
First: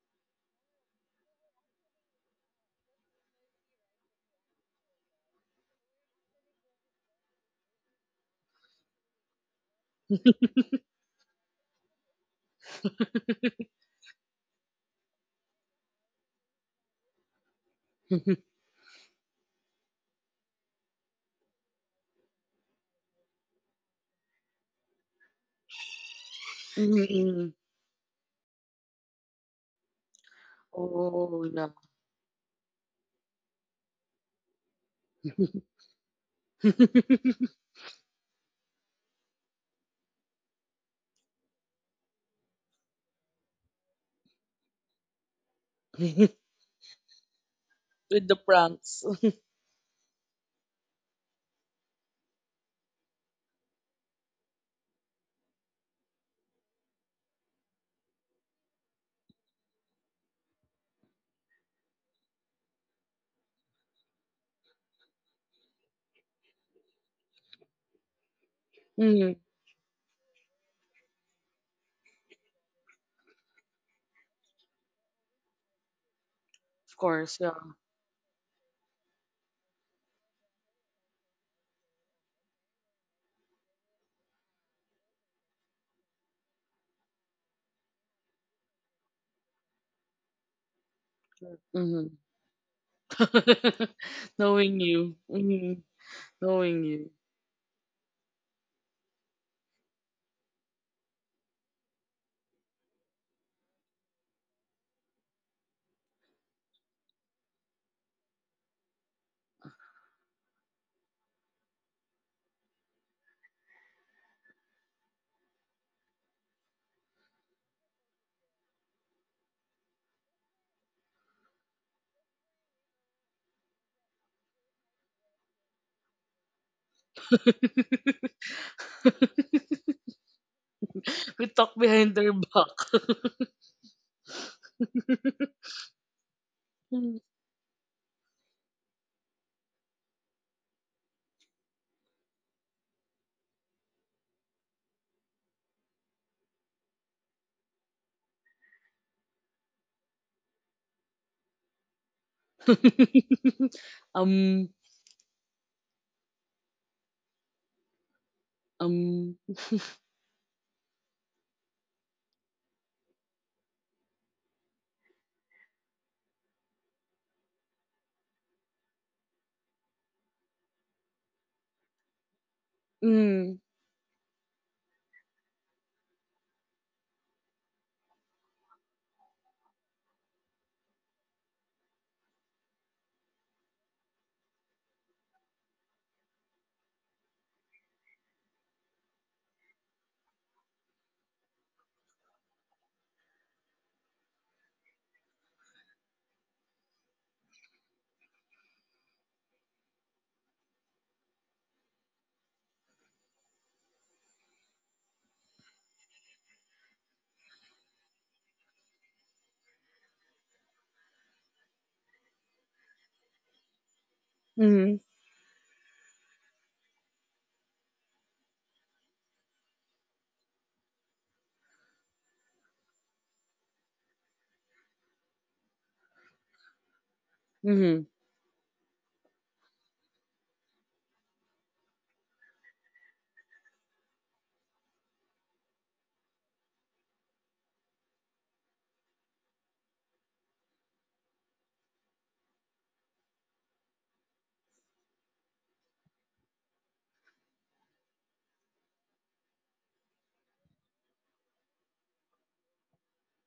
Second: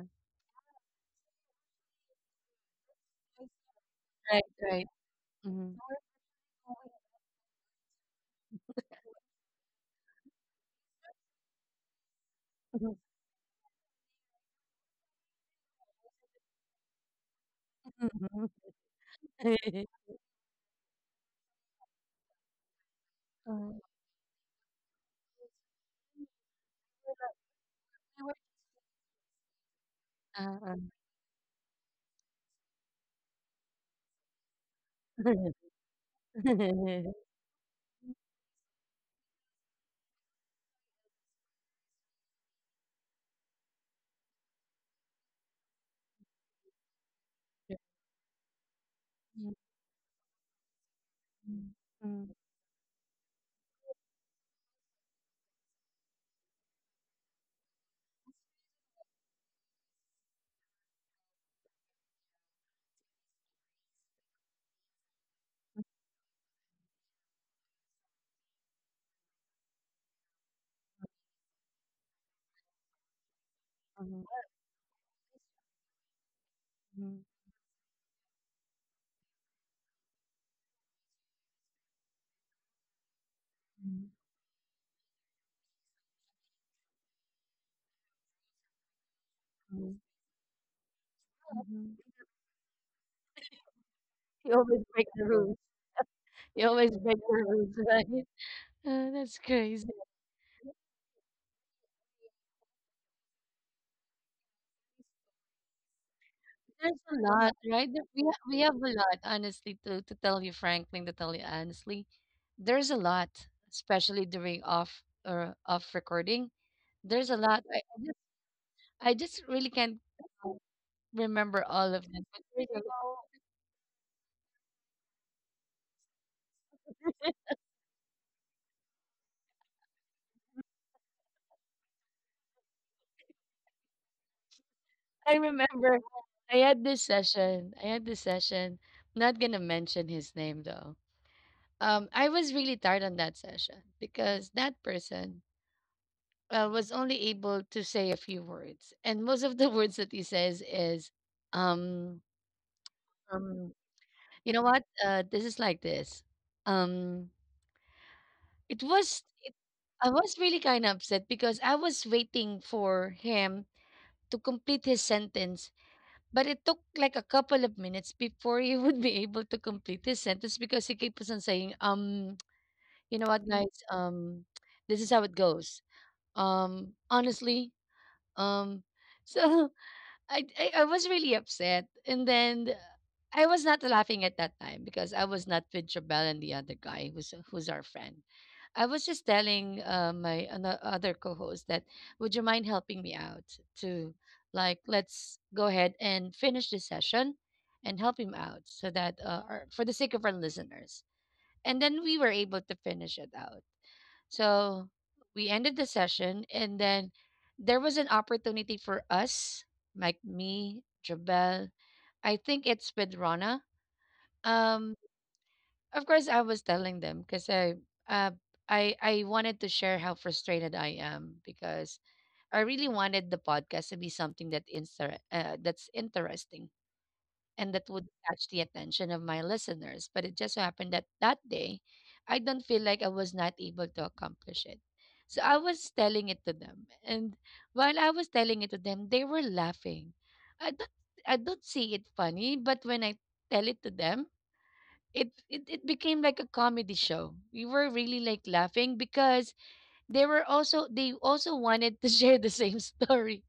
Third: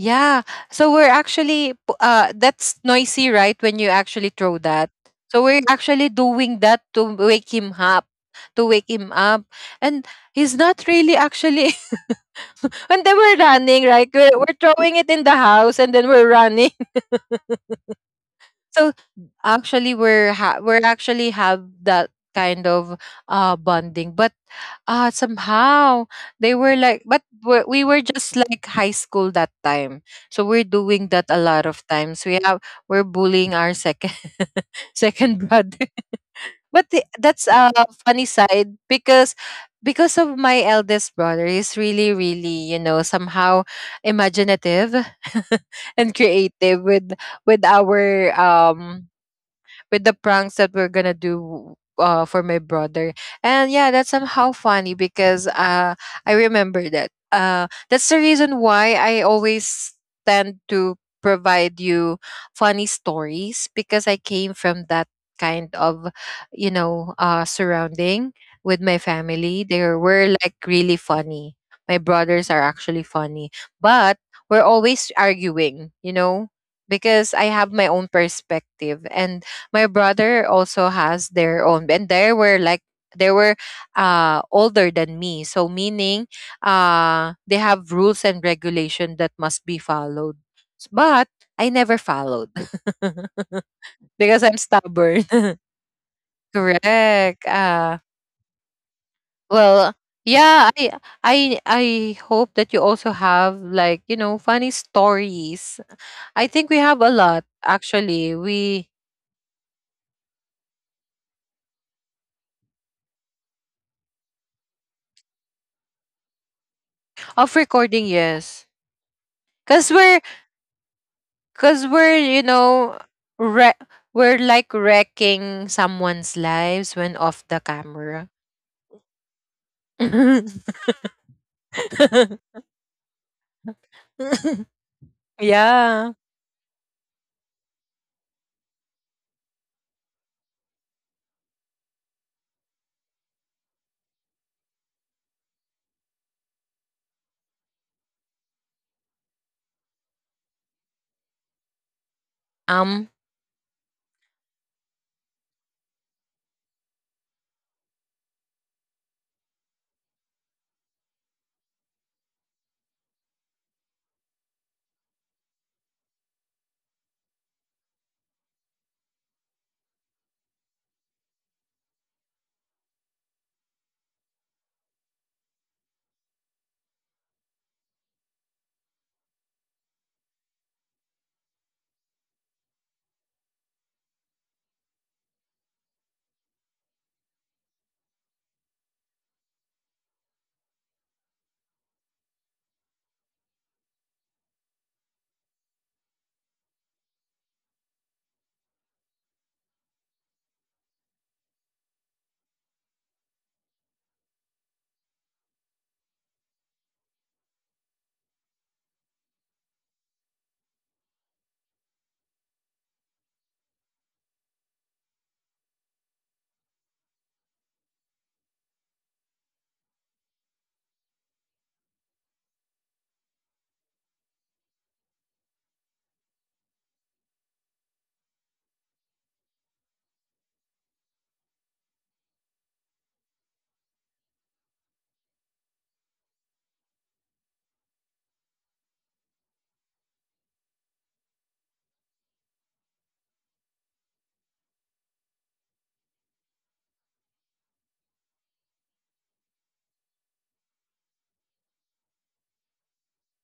uh
So we're actually, that's noisy, right, when you actually
Right,
throw
right.
that. So we're
Mhm.
actually doing that to wake him up. And he's not really actually. [laughs] And then we're running, right? We're throwing it in the house, and then we're running. [laughs]
[laughs] mm,
So actually,
[laughs]
we're we're actually have that kind of
Uh-huh.
bonding. But somehow, they were like, but
mm.
we were just, like, high school that time. So we're
Uh.
doing that a lot
Oh,
of
yeah.
times. We're bullying our second [laughs] second
[laughs]
brother.
[laughs]
[laughs] But that's a funny side because of my eldest brother is really really, you know, somehow imaginative [laughs] and creative with with our
With the
um
pranks.
Mhm.
with the pranks that we're gonna do for my brother. And yeah, that's somehow funny because, I remember that. That's the reason why I always tend to provide you funny stories because I came from that kind of, you know, surrounding with my
Mm,
family. They were like really funny. My brothers are actually funny, but we're always arguing, you know,
of
because
course,
I
yeah.
have my own perspective and my brother also has their own, and they were like they were older than me, so meaning they have rules and regulation that must be followed. But I never
Mhm.
Hmm.
followed
[laughs]
[laughs] because
You
I'm
Knowing
always break
you.
stubborn.
the rules.
Hmm.
[laughs]
You
Knowing
always
you.
break the
Correct.
rules, right? [laughs] Oh, that's
Well,
crazy.
yeah, i I hope that you also have, like, you know, funny stories. I think we have a
There's a
lot,
lot, right?
actually.
We have, we
We
have a lot, honestly, to tell you, Franklin, to tell you honestly. There's a lot, especially during off or off recording. There's
Of
a lot. I,
recording,
I just
yes,
I just really
because
can't
we're
um, remember
cause
all of
we're,
them.
you
But there's a
know,
lot.
re- we're like wrecking someone's lives when off the
[laughs]
camera. [laughs]
We talk behind their back.
I
[laughs]
remember,
Yeah.
I had this
Mm.
session. Not gonna mention his name though. I was really tired on that session because that person was only able to say a few words, and most of the [laughs] words that he says is, um,
Um.
[laughs]
um, you know
um,
what? This is like this. Um, it was.
um,
I was really kind of upset because I was waiting for him to complete his sentence, but it took like a couple of minutes before he [laughs] would be able to complete his sentence because he kept on saying, you know what,
mm,
guys, this is how it goes. Honestly, um, [laughs] so I was really upset, and then I was not laughing at that time because I was not with Jabel and the other guy who's our friend. I was just telling my other co-host that would you mind helping me out to, like, let's go ahead and finish this session and help him out so that, for the sake of our listeners. And then we were able to finish it out. So we ended the session, and then there was an opportunity for us, like me, Jabel. I think it's with Rana. Um,
mm,
of course, I was telling them because uh, I wanted to share how frustrated I am because I really wanted the podcast to be something that that's interesting and that would
mm.
catch the attention of my listeners. But it just so happened that that day, I don't feel like I was not able to accomplish it. So I was telling it to them, and while I was telling it to them, they were laughing. I don't, I don't see it funny, but when I tell it to them, it became like a comedy show. We were really like laughing because they also wanted to [laughs] share the same story.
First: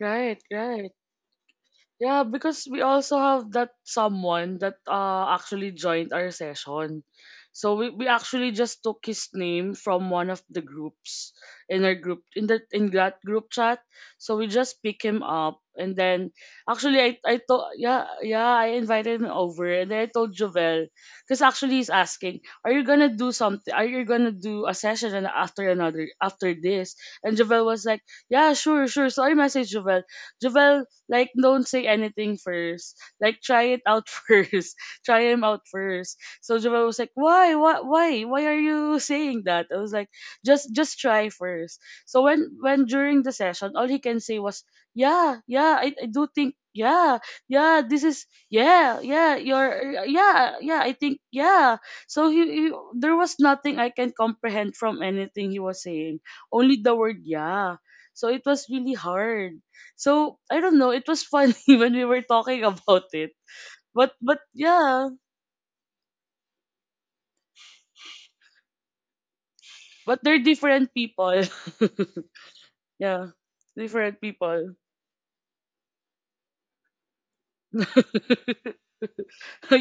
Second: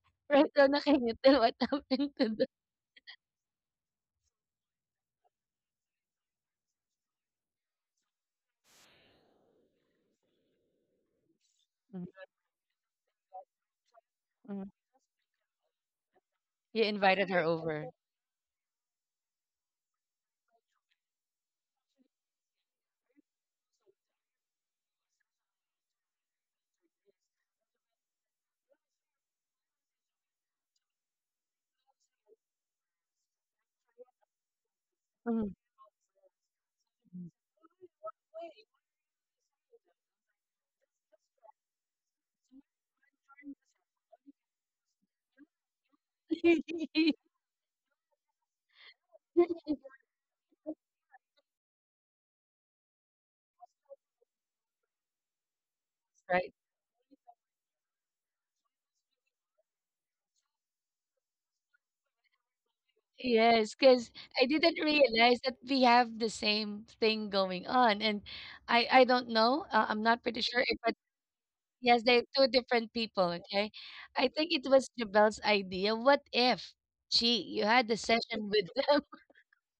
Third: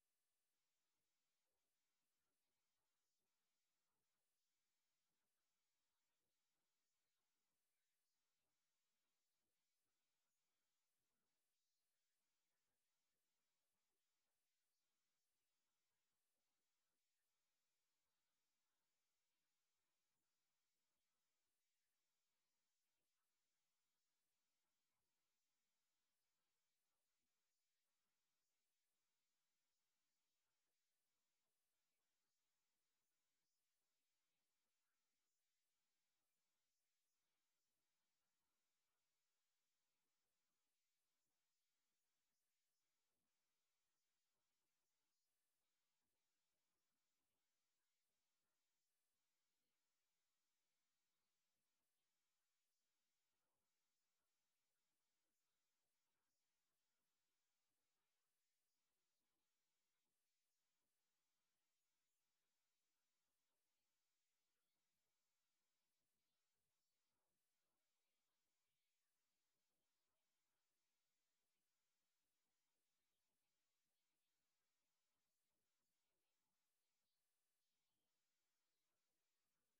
Right,
Right? So
right.
nakingiti what happened
Yeah,
to them.
because we also have that someone that actually joined our session. So we actually just took his name from one of the groups in our group in that group chat. So we just pick him up and then
He
actually I
invited
I
her
told
over.
yeah yeah I invited him over and then I told Jovel because actually he's asking are you gonna do something are you gonna do a session and after another after this and Jovel was like yeah sure sure so I messaged Jovel Jovel like, don't say anything first. Like, try it out [laughs] first. Try him out
[laughs]
first. So Joel was like, why are you [laughs] saying that? I was like, just try first. So when during the session, all he can say was, yeah, yeah, I do think, yeah,
[laughs]
yeah, this is, yeah, yeah, you're, yeah, yeah, I think, yeah. So he, there was nothing I can comprehend from anything he was saying.
Right.
Only the word yeah. So it was really hard. So I don't know. It was funny [laughs] when we were talking about it.
Yes, because
But
I didn't
yeah,
realize that we have the same thing going on. And I don't know. I'm
but
not
they're
pretty sure. If,
different
but
people.
yes, they're two different
[laughs]
people.
Yeah,
Okay.
different
I think it
people.
was Jabel's idea. What if, gee, you had
[laughs]
the session with them? [laughs]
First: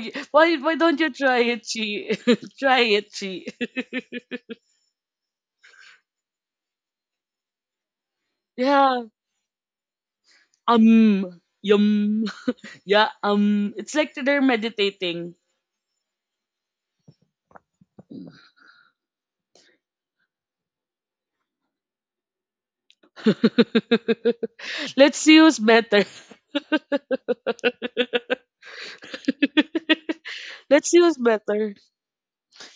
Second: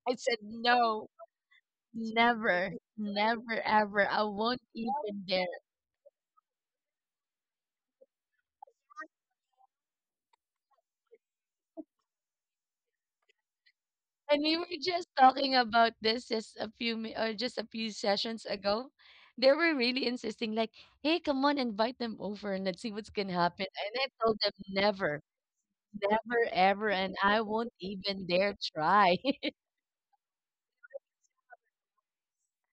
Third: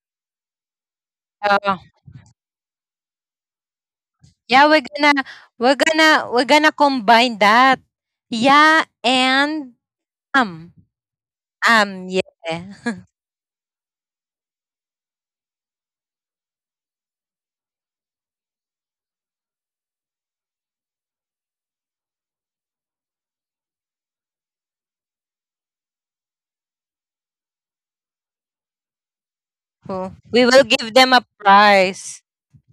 I said,
why don't
no,
you try it,
uh,
she? [laughs]
never,
Try it, she.
never,
[laughs]
ever. I won't
yeah,
[laughs] even dare.
we're gonna combine that. Yeah,
Yeah.
and um,
Yum.
yeah. [laughs]
Yeah. It's like they're
And we were just
meditating.
talking about this just a few mi- or just a few sessions ago. They were really insisting, like, "Hey, come on, invite them over and let's see what's gonna happen."
[laughs]
And I told them,
Let's
"Never,
see who's better.
never,
[laughs]
ever, and I won't even dare try. [laughs]
Oh, we will
Let's
give
see
them
who's
a
better.
prize.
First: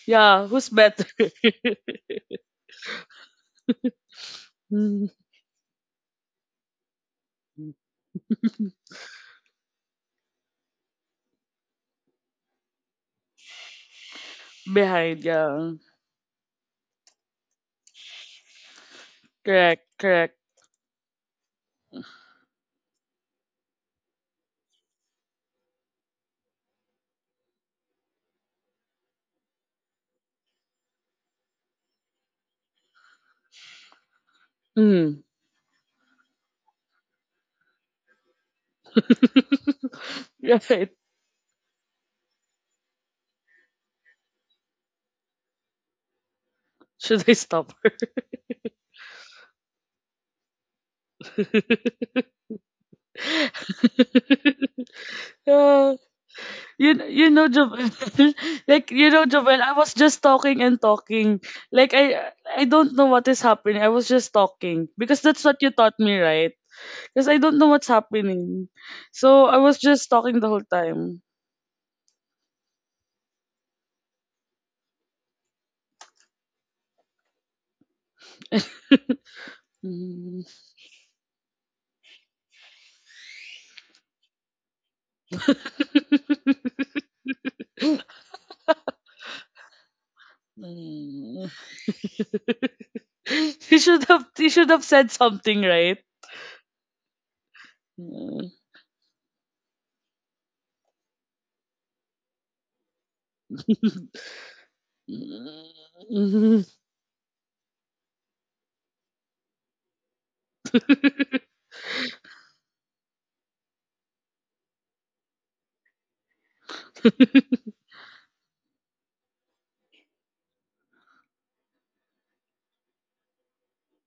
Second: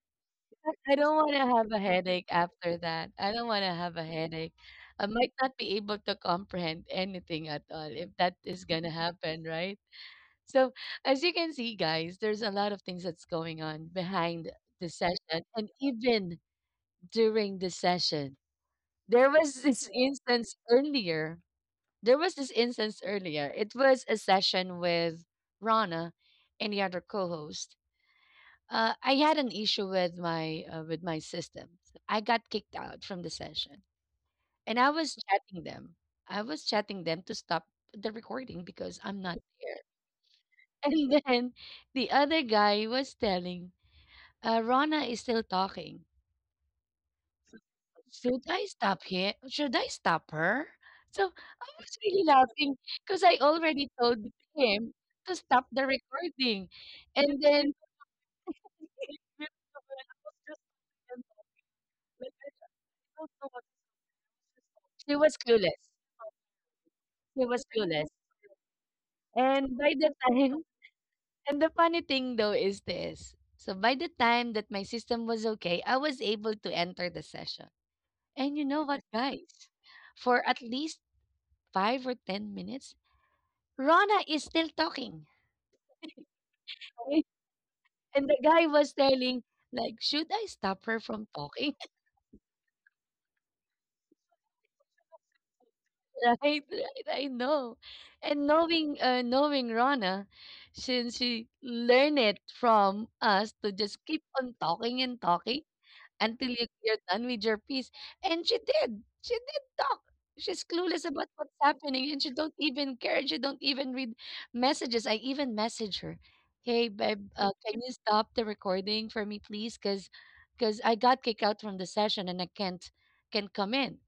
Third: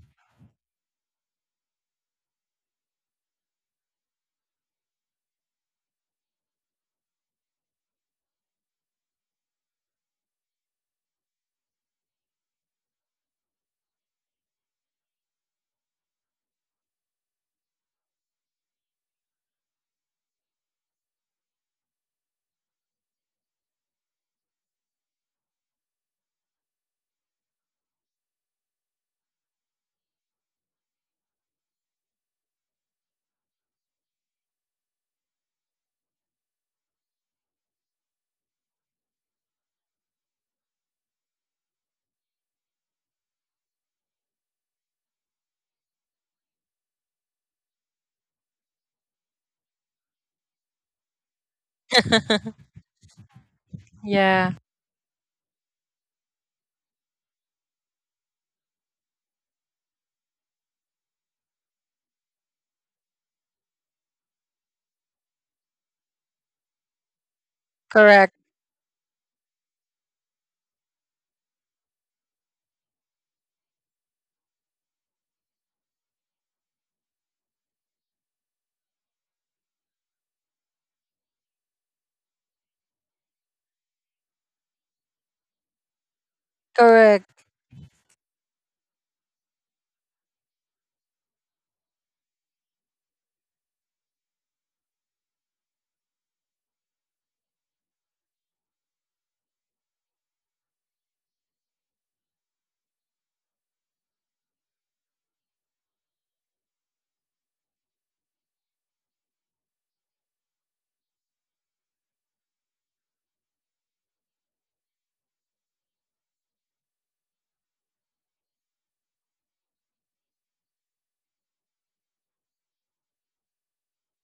Yeah, who's
I
better?
don't want to have a headache after that. I don't want to have a headache. I
[laughs]
might not be able to comprehend anything at all if that is gonna happen, right?" So, as you can see, guys, there's a lot of things that's going on behind the
Behind,
session and
yeah.
even during the session. There was
Correct,
this
correct.
instance earlier. There was this instance earlier. It was a session with Rana and the other co-host. I had an issue with my system. I got kicked out from the session, and I was
Mm.
chatting them. I was chatting them to stop the recording because I'm
[laughs]
not there. [laughs]
Right.
And then the other guy was telling, "Rana is still talking."
Should I stop her?
Should I stop him? Should I stop her? So I was [laughs]
[laughs]
really
[laughs]
laughing because I already told
Yeah.
him to stop the
Yeah.
recording.
You
And
know
then
Jovel, [laughs] like you know Jovel,
[laughs]
I was just talking and talking. Like I don't know what is happening. I was just talking
she
because
was
that's what you
clueless.
taught me, right? Because I
She
don't
was
know what's
clueless.
Correct.
happening, so I
And
was
by
just
the
talking the whole
time,
time.
and the funny thing though is this. So by the time that my system was okay, I was able to enter the session. And you know what, guys? For
Mm.
at least five or 10 minutes, Rona is still talking,
[laughs]
Correct.
okay? And the guy was telling, like, "Should I stop her from
Mm.
talking?" [laughs]
[laughs] He should have said something, right?
Right, right, I know. And
[laughs]
knowing Rona, since she learned it from us to just keep on talking and talking, until you're done with your piece. And she did. She did talk. She's clueless about what's happening and she don't even care. She don't even read messages. I even message her. Hey, babe, can you stop the recording for me, please? Because I got kicked out from the session and I can't can come in.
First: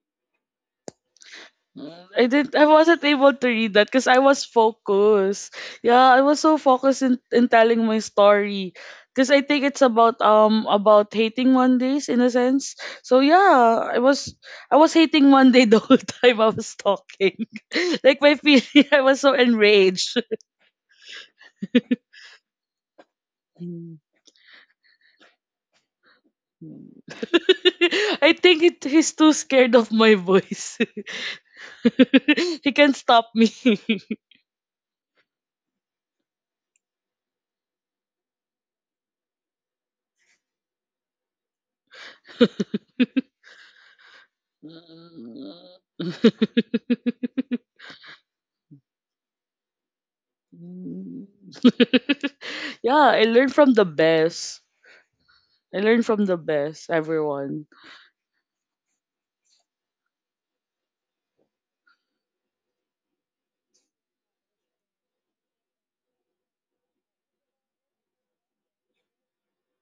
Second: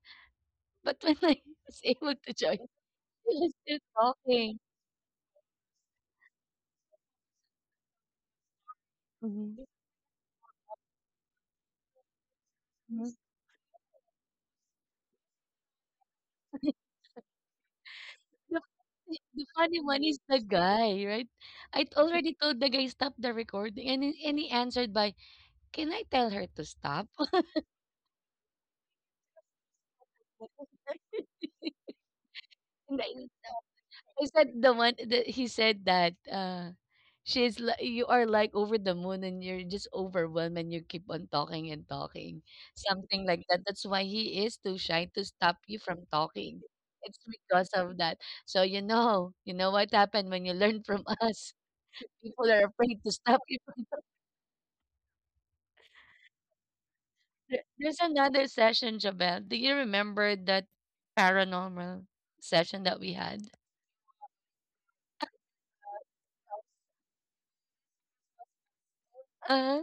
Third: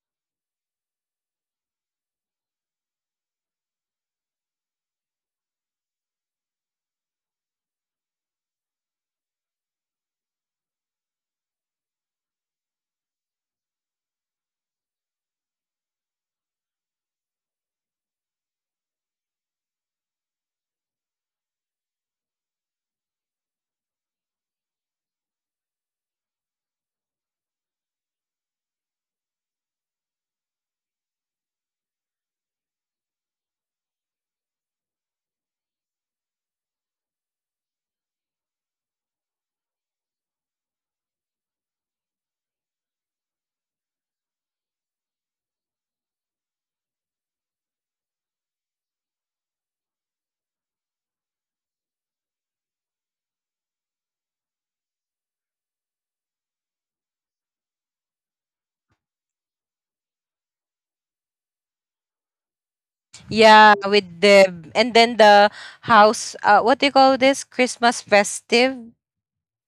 But when [laughs] I was able to join,
I wasn't able
she
to
was
read
still
that because I was
talking.
focused. Yeah, I was so focused in telling my story. Because I think it's about hating Mondays in a sense. So yeah, I was hating Monday the whole [laughs] time I was talking. [laughs] Like my
The,
feeling I was so
the funny one is
enraged.
the guy, right? I already told the guy stop the recording, and
[laughs]
he answered by, "Can I tell her to stop?"
[laughs] I think it, he's too scared of my voice.
[laughs]
[laughs] He can't
And I
stop me. [laughs]
I said, the one that he said that, you are like over the moon, and you're just overwhelmed, and you keep on talking and talking, something like that. That's why he is too shy to stop you from talking. It's because of that, so you know, you know what happened when you learn from [laughs] us, people are
Yeah,
afraid to
I
stop
learned
you.
from the best. I learned from the best, everyone.
There's another session. Jabel, do you remember that paranormal session that we had?
Yeah, with the and then the house, uh, what do you call this? Christmas festive.
Uh-huh.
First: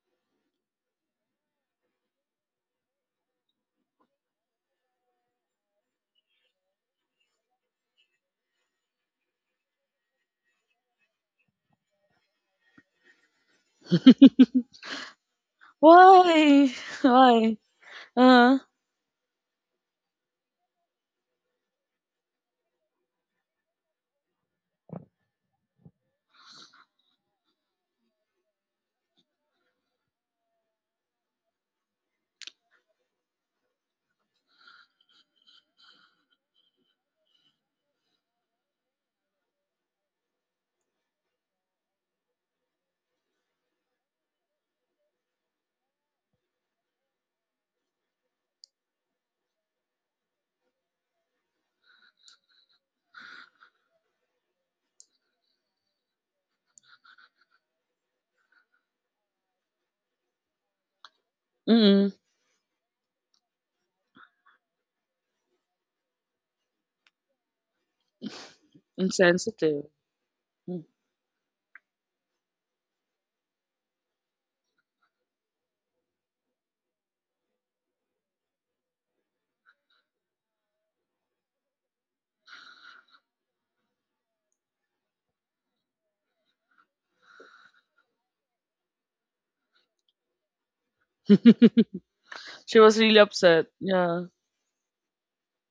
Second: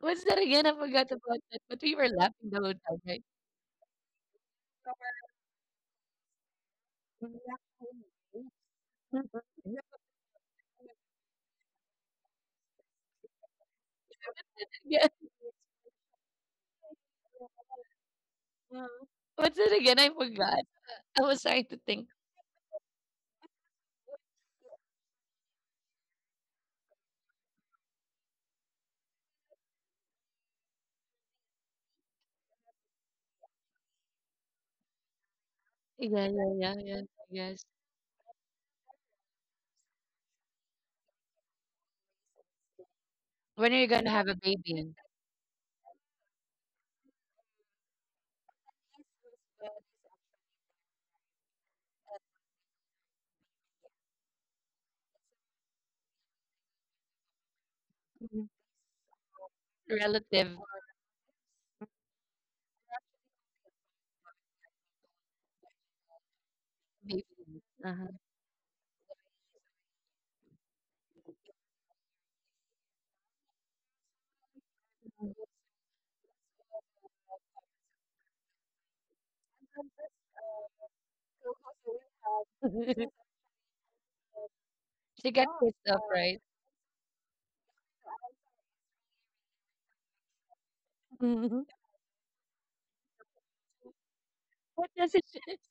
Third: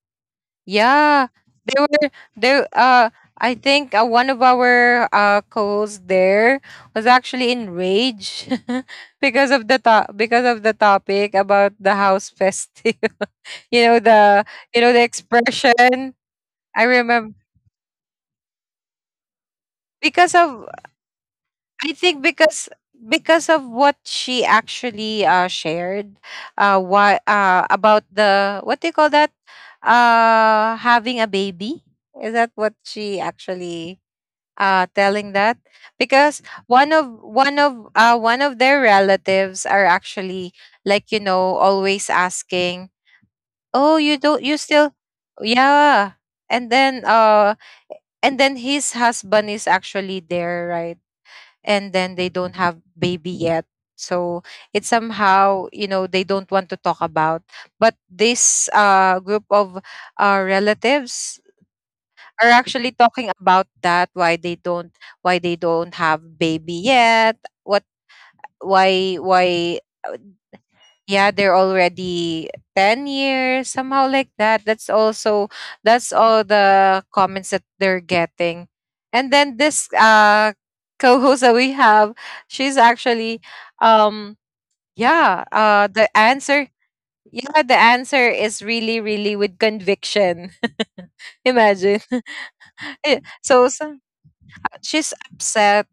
What's that again? I forgot
Yeah.
about that, but
There
we were
were
laughing the
there
whole time,
uh
right? [laughs]
I think, one of our co-hosts there was actually enraged [laughs] because of the because of the topic about the house festive. [laughs] You know the,
[laughs]
you know the
Yeah.
expression.
Why?
I remember
Why? Uh,
What's that again? I
because of,
forgot. I was trying
I
to
think,
think.
because of what she actually, shared, what, about the, what do you call that? Having a baby, is that what she actually telling that? Because
Yeah, yeah,
one
yeah,
of
yeah.
one
Yes.
of uh one of their relatives are actually, like, you know, always asking,
When
oh,
are you
you
gonna
don't,
have
you
a
still.
baby?
Yeah, and then uh and then his husband is actually there, right, and then they don't have baby yet, so it's somehow, you know, they don't want to talk about. But this, group of
Relative
relatives
mm
are actually talking about that, why they don't, why they don't have baby
baby.
yet, what,
Uh-huh.
why, why.
insensitive. Mm.
Yeah, they're already 10 years, somehow like that. That's also, that's all the comments that they're getting. And then this, uh, [laughs] co-host that we have, she's actually, um, yeah,
She got pissed
the
off, right?
answer, yeah, the answer is really really with conviction. [laughs]
[laughs]
Imagine. [laughs]
[laughs] She was
Eh,
really upset.
so
Yeah,
What
she's
does it? [laughs]
upset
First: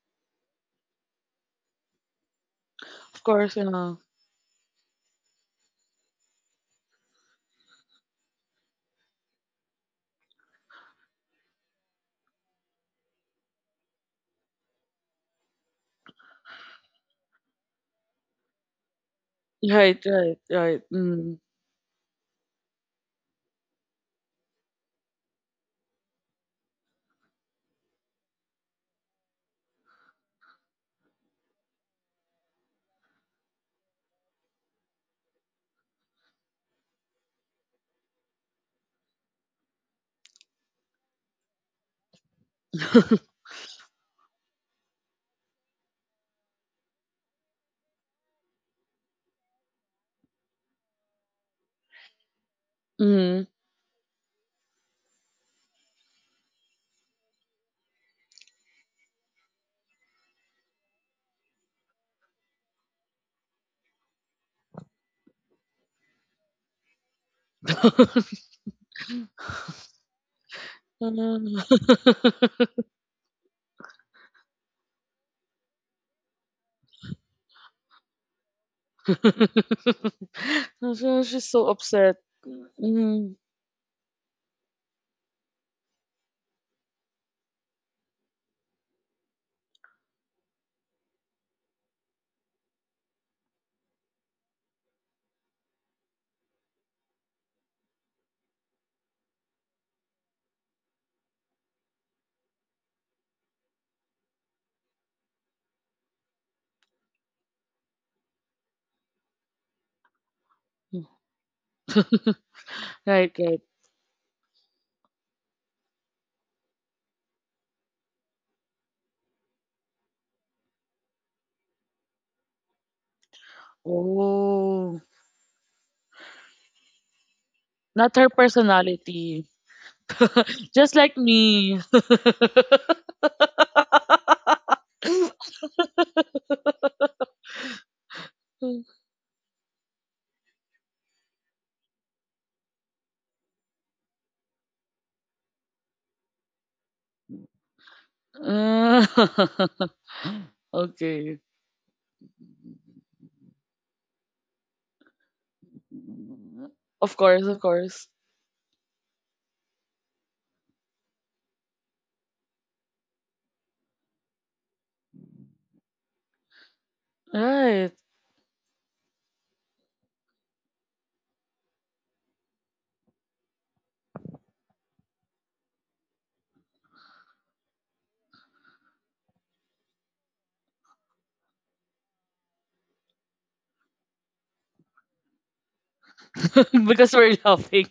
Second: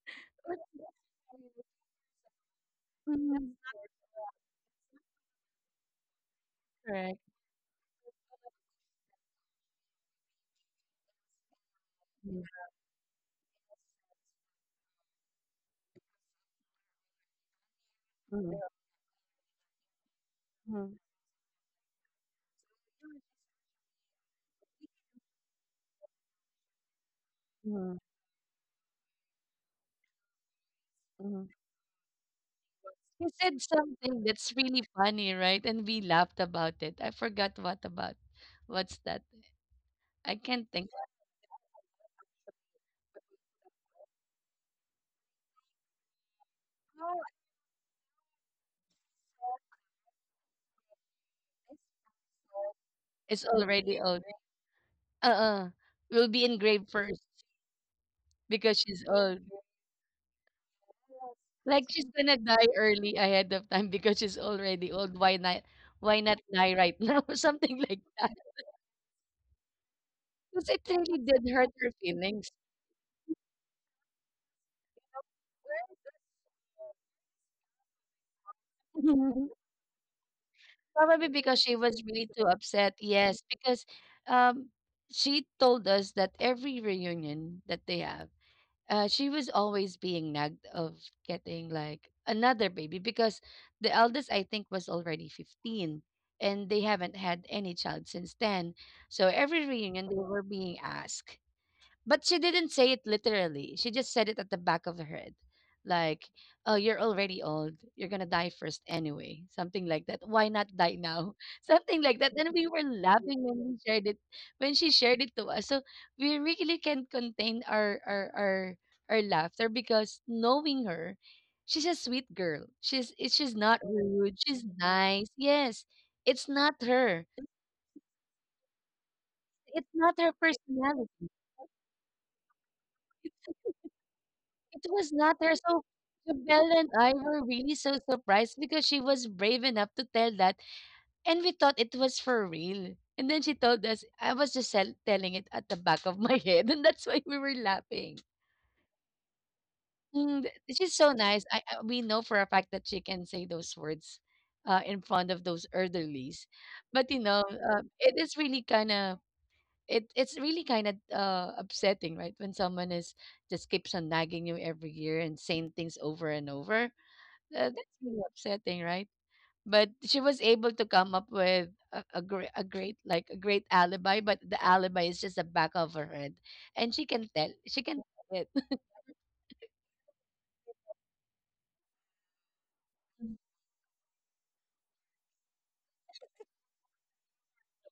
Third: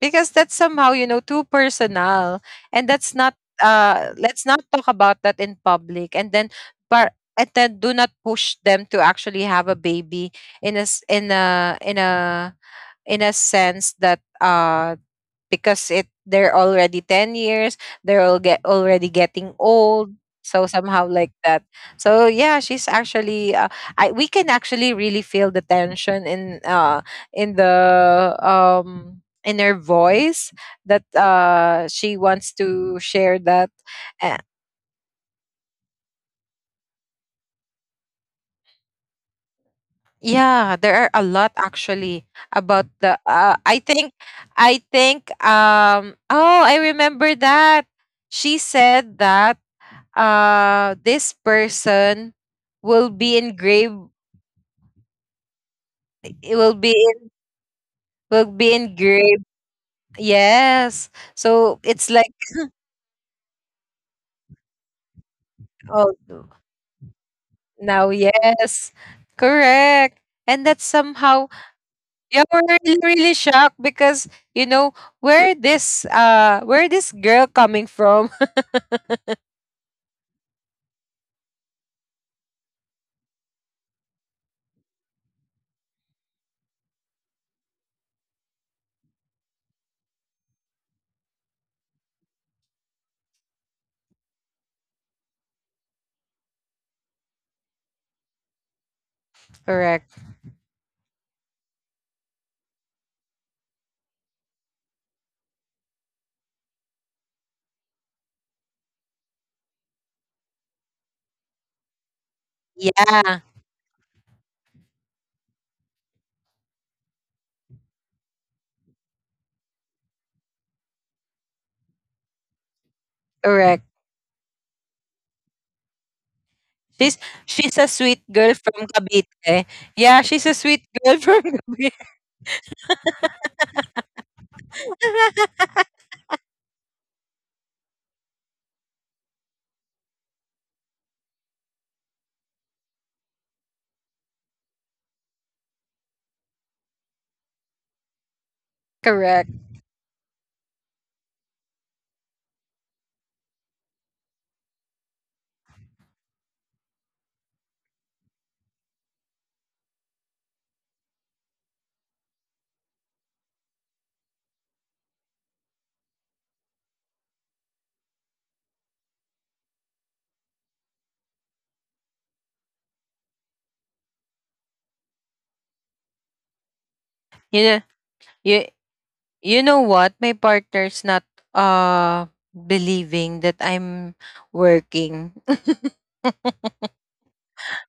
because that's
What.
somehow, you know, too personal, and that's
of
not,
Mhm.
course, you know.
uh, let's not talk about that in public. And then,
Correct.
and then do not push them to actually have a baby in a in a, in a, in a sense that, uh, because it, they're already 10 years, they're all get already getting
Right,
old,
right,
so
right.
somehow
Mm.
like that. So yeah, she's actually, I, we can actually really feel the tension in, uh, in the um, in her voice, that she wants to
She
share
said
that.
something that's
Uh,
really funny, right? And we laughed about it. I forgot what about. What's that? I can't think.
yeah, there are a lot, actually, about the,
[laughs]
I think, I think, um, oh, I remember that. She said that, uh, this person will
It's
Mm.
be
already
engraved,
old. Uh-uh. Will be
it will
engraved
be,
first
will
because
be
she's old.
engraved. Yes. So
Like she's
it's
gonna
like,
die early ahead of time because she's already old. Why not?
oh,
Why not die right now? [laughs] Something like
now,
that.
[laughs]
yes. Correct. And
Because it
that's
really
somehow,
did hurt her
Ah.
yeah,
feelings.
we're really, really shocked because, you know, where this, where this girl coming from.
[laughs] So
Probably
she's
because
so
she was
upset.
really too upset.
Mm.
Yes, because um, she told us that every reunion that they have, she was always being nagged of getting like another baby because the eldest I think was already 15 and they haven't had any child since then. So
[laughs]
every reunion
Correct.
they were being asked. But she didn't say it literally. She just said it at the back of her head. Like, oh, you're already old. You're going to die first anyway. Something like that. Why not die now? [laughs] Something like that. And we were
Right,
Yeah,
laughing when
right.
we
[laughs]
shared it, when she shared it to us. So we really can't contain our laughter because knowing her, she's a sweet girl. She's not
correct.
rude. She's
Oh,
nice. Yes. It's not
she's
her.
she's a
not
sweet
her
girl from
personality.
Cavite.
It's not
Yeah,
her
she's a sweet
Just like
personality.
girl [laughs] from
me.
Cavite.
It was not her. So, Bella and I were really so surprised because she was brave enough to tell that, and we thought it was for real. And then she told us, I was just telling it at the back of my [laughs] head, and that's why we were laughing.
Correct.
[laughs]
She's so
Okay.
nice. I we know for a fact that she can say those words, in front of those elderlies, but
Of course, of course.
it is really kind of it. It's really kind of upsetting, right? When someone is just keeps on nagging you every year and saying things over and over that's
Right.
really upsetting, right? But she was able to come up with a great alibi. But the alibi is just the back of her head, and she can tell.
You
She
know,
can tell it.
you you know what, my partner's not, uh, believing that I'm working. [laughs]
[laughs] Because we're laughing.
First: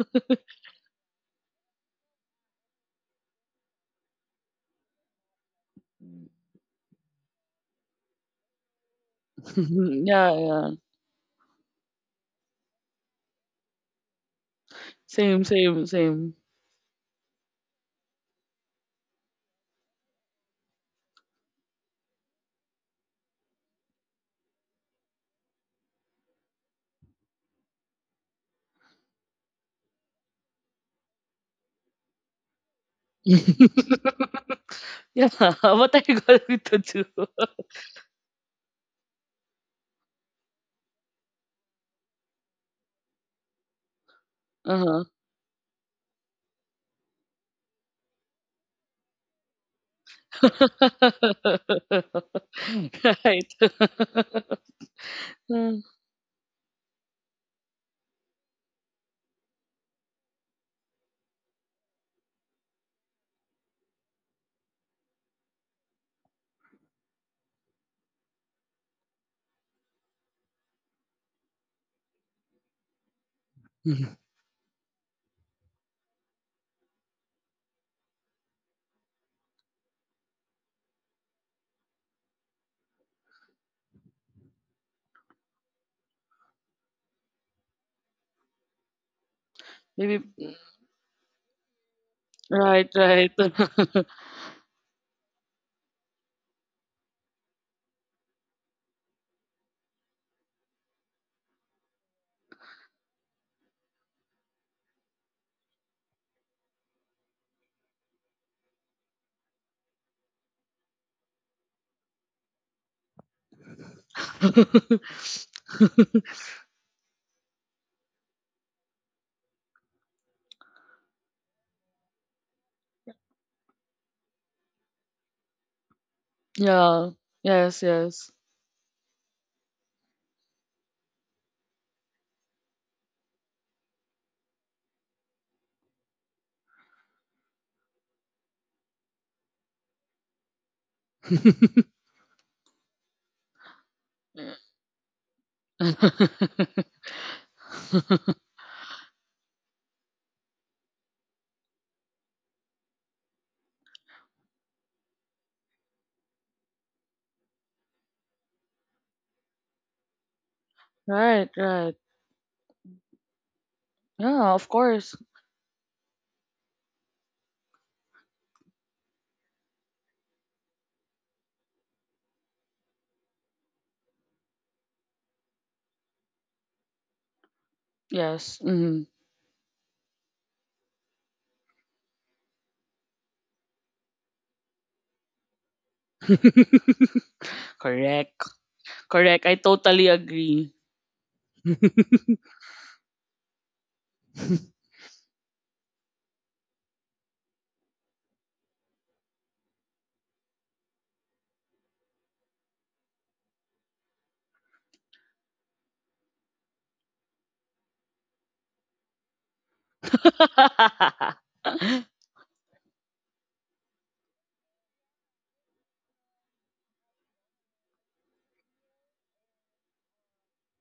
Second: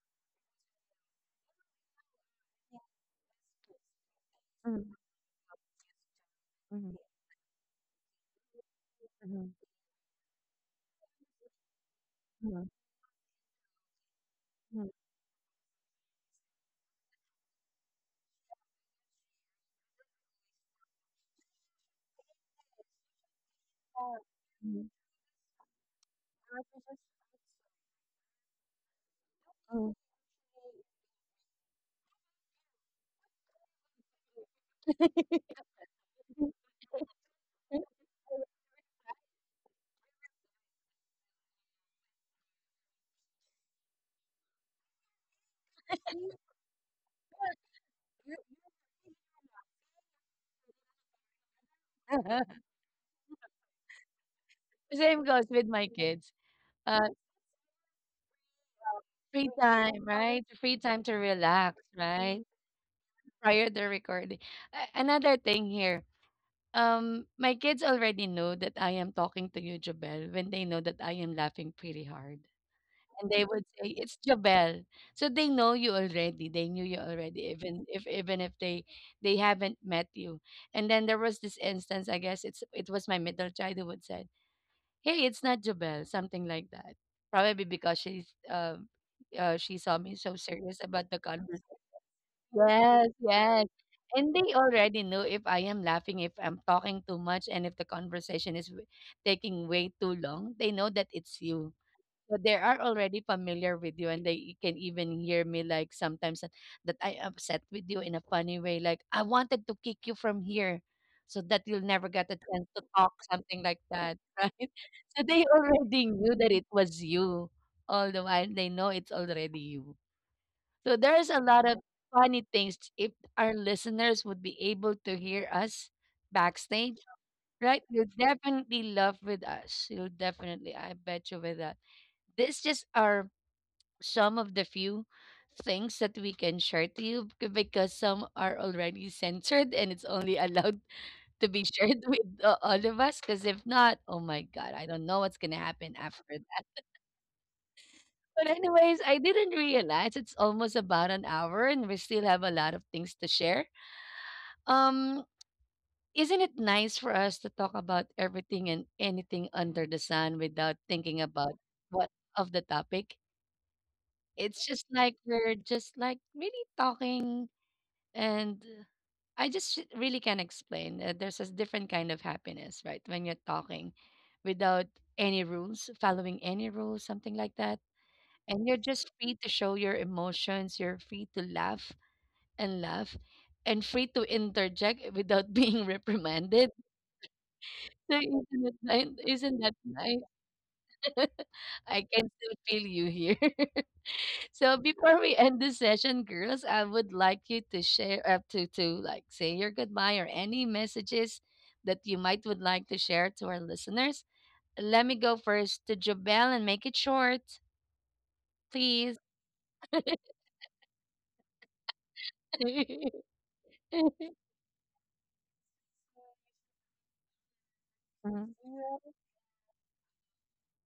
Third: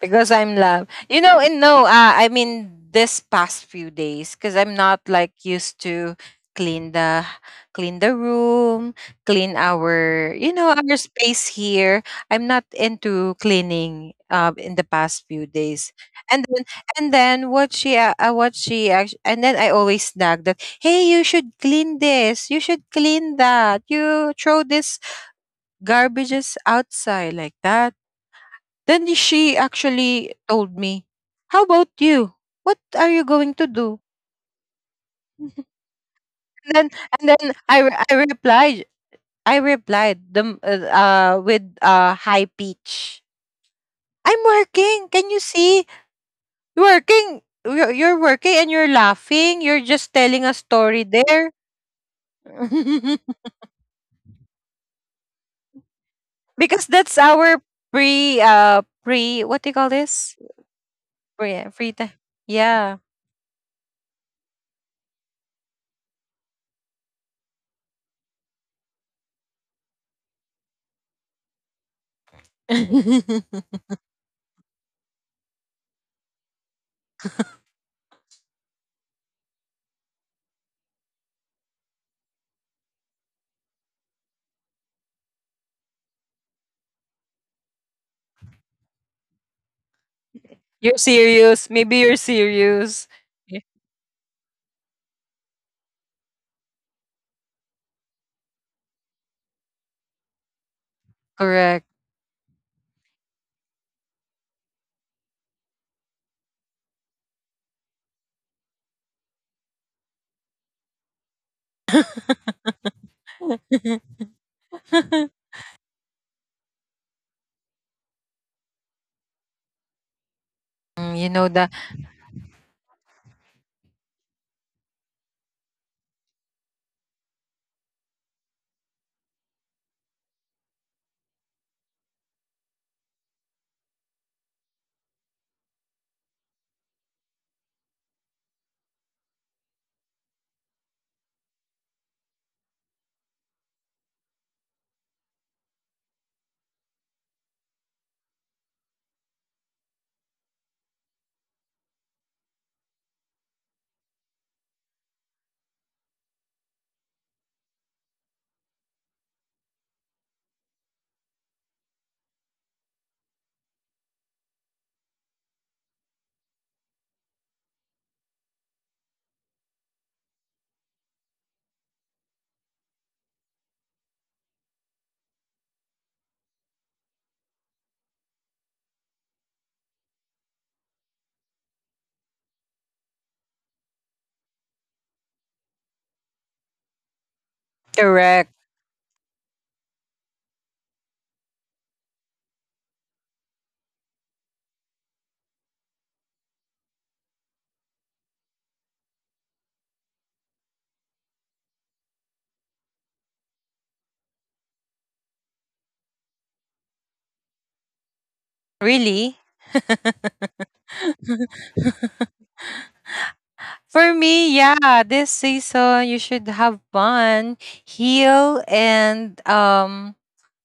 Because I'm love. You know, and no, I mean, this past few days, because I'm not like used to clean the clean the room, clean
[laughs]
our,
Yeah,
you know,
yeah.
our space here. I'm not into cleaning, in the past
Same,
few
same,
days.
same.
And then, and then what she actually, and then I always nag that, hey, you should clean this, you should clean that, you throw
[laughs]
this garbages outside, like that. Then she actually told me, "How about you? What are you going to do?"
[laughs] Yeah, [laughs]
And
what are you going to do?
then,
[laughs]
I replied, I replied them with a high pitch. I'm
Uh-huh.
working. Can you see? You're working. You're working and you're laughing. You're just telling a story there.
[laughs]
[laughs]
[laughs] Right. [laughs]
Same goes with
Hmm.
my kids.
Because
Uh,
that's our pre pre,
Free
what do you call
time,
this?
right? Free time to
Pre
relax,
free time.
right?
Yeah.
Prior to recording. Another thing here. My kids already know that I am talking to you, Jobel, when they know that I am laughing pretty hard. And they would
[laughs]
say it's Jabel. So they know you already. They knew you already, even if they they haven't met you. And then there was this instance. I guess it was my middle child who would said, "Hey, it's not Jabel," something like that. Probably because she's she saw me
Maybe
so serious about
You're
the conversation.
serious. Maybe you're
right,
Yes,
serious.
right.
yes.
[laughs]
And they already know if I am laughing, if I'm talking too much, and if the conversation is taking way too long. They know that it's you.
Correct.
So they are already familiar with you, and can even hear me like sometimes that I upset with you in a funny way, like I wanted to kick you from here, so that you'll never get a chance
[laughs]
to talk, something like that, [laughs] right? So they already knew that it was you all the while. They know it's already you. So there's
Mm,
a
you know
lot of
the
funny things. If our listeners would be able to hear us backstage,
Yeah. Yes,
right? You'll
yes.
definitely laugh with us. You'll definitely, I bet you with that. This just our some of the few things that we can share to you because some are already censored and it's only allowed [laughs] to be
[laughs]
shared with all of us because if not, oh my god, I don't know what's gonna happen after that. [laughs] But anyways, I didn't realize it's almost about an hour and we still have a lot of things to share. um isn't it nice for us to talk about everything and anything under the sun without thinking
Right,
about
right.
what of the topic?
Yeah,
It's
of
just
course.
like we're just like really talking. And I just really can't explain. There's a different kind of happiness, right? When you're talking without any rules, following any rules, something like that.
Yes.
And you're
Mhm.
just free to show your emotions. You're free to laugh and laugh and free to interject without being [laughs] reprimanded.
[laughs]
So
Correct.
Isn't,
correct.
it, ni- [laughs]
Correct. I
isn't that
totally
nice?
agree.
[laughs] I can still feel you here. [laughs] So before we end this session, girls, I would like you to share to like say your goodbye or any messages that you might would like to share to our listeners. Let me go first to Jabel and make it short, please.
Really? [laughs]
[laughs]
[laughs]
For me, yeah, this season you should have fun, heal, and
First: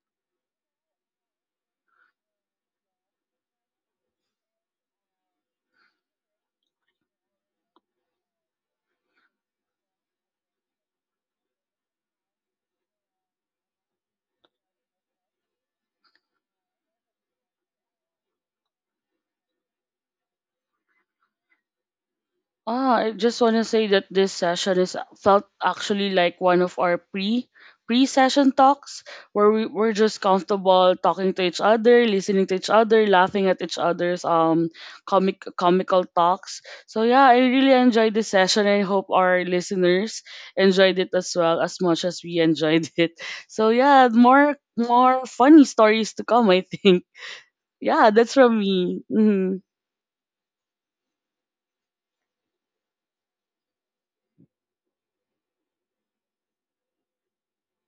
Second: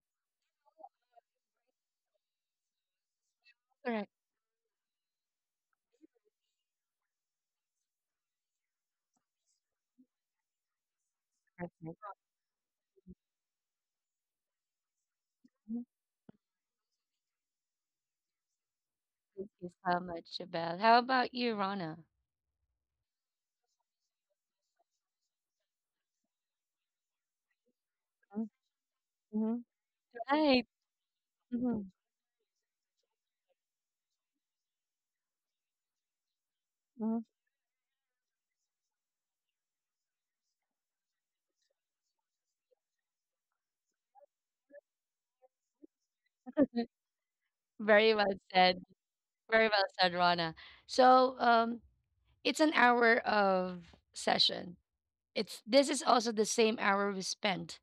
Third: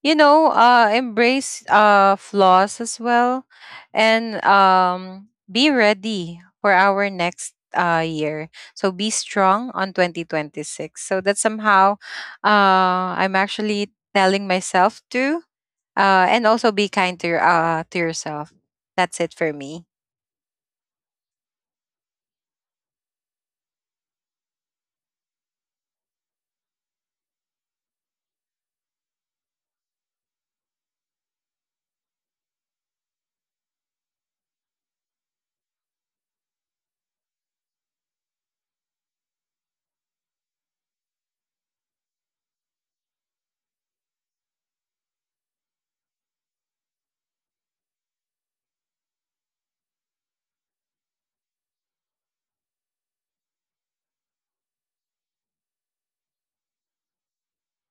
you know, embrace flaws as well,
Correct.
and be ready for our next year. So be strong on 2026. So that somehow, I'm actually telling myself to. And also be kind to your, to yourself. That's it for
Thank you
me.
so much, Jabel. How about you, Rana?
Ah, I just want to say that this session is felt actually like one of our pre session talks where we're just
Right.
comfortable talking to each other, listening to each other, laughing at each other's comical talks. So yeah, I really enjoyed this session. I hope our listeners enjoyed it as well as much as we enjoyed [laughs] it. So yeah, more funny stories to come, I think. Yeah,
Very
that's
well
from
said.
me. Hmm.
Very well said, Rana. So um, it's an hour of session. It's This is also the same hour we spent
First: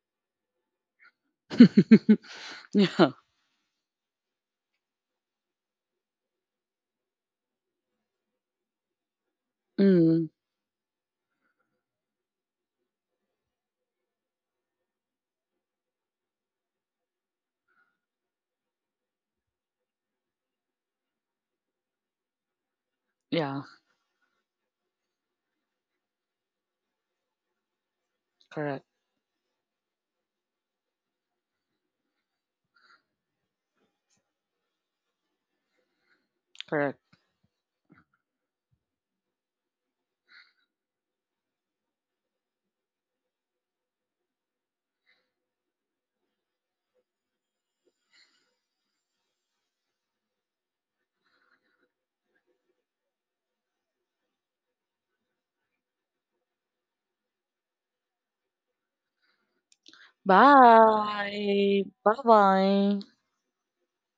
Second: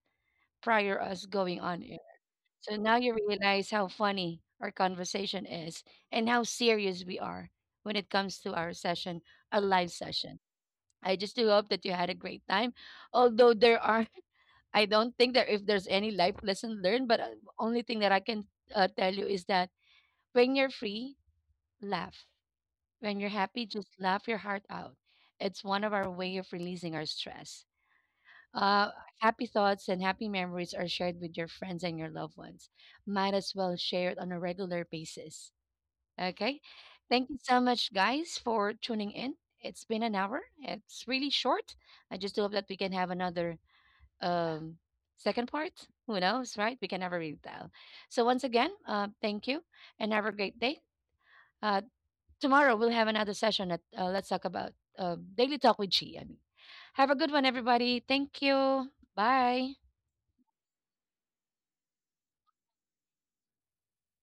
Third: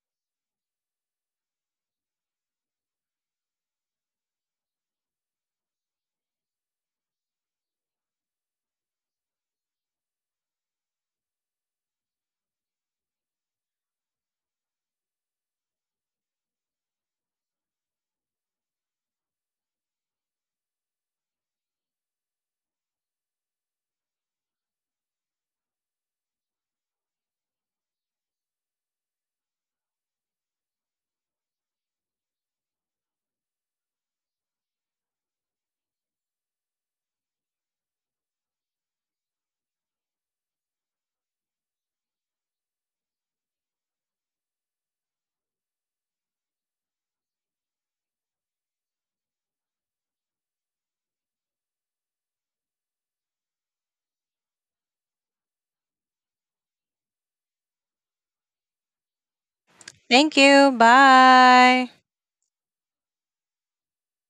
prior us going on.
[laughs]
So now
Yeah.
you realize how funny our conversation is and how serious we are when it comes to our session, a live
Mm,
session. I just do hope that you had a great time. Although there are, [laughs] I don't think that if there's any life lesson learned, but only thing that I can tell you is that when you're free, laugh. When you're
yeah,
happy, just laugh your heart out. It's one of our way of releasing our stress.
correct.
Uh, Happy thoughts and happy memories are shared with your friends and your loved ones. Might as well share it on a regular basis. Okay.
Correct.
Thank you so much, guys, for tuning in. It's been an hour. It's really short. I just hope that we can have another um, second part. Who knows, right? We can never really tell. So, once again, thank you and have a great day. Uh, Tomorrow, we'll have another session at Let's Talk About Daily Talk with Chi. I mean, have a good one, everybody. Thank you. Bye.
Thank you. Bye.
Bye. Bye-bye.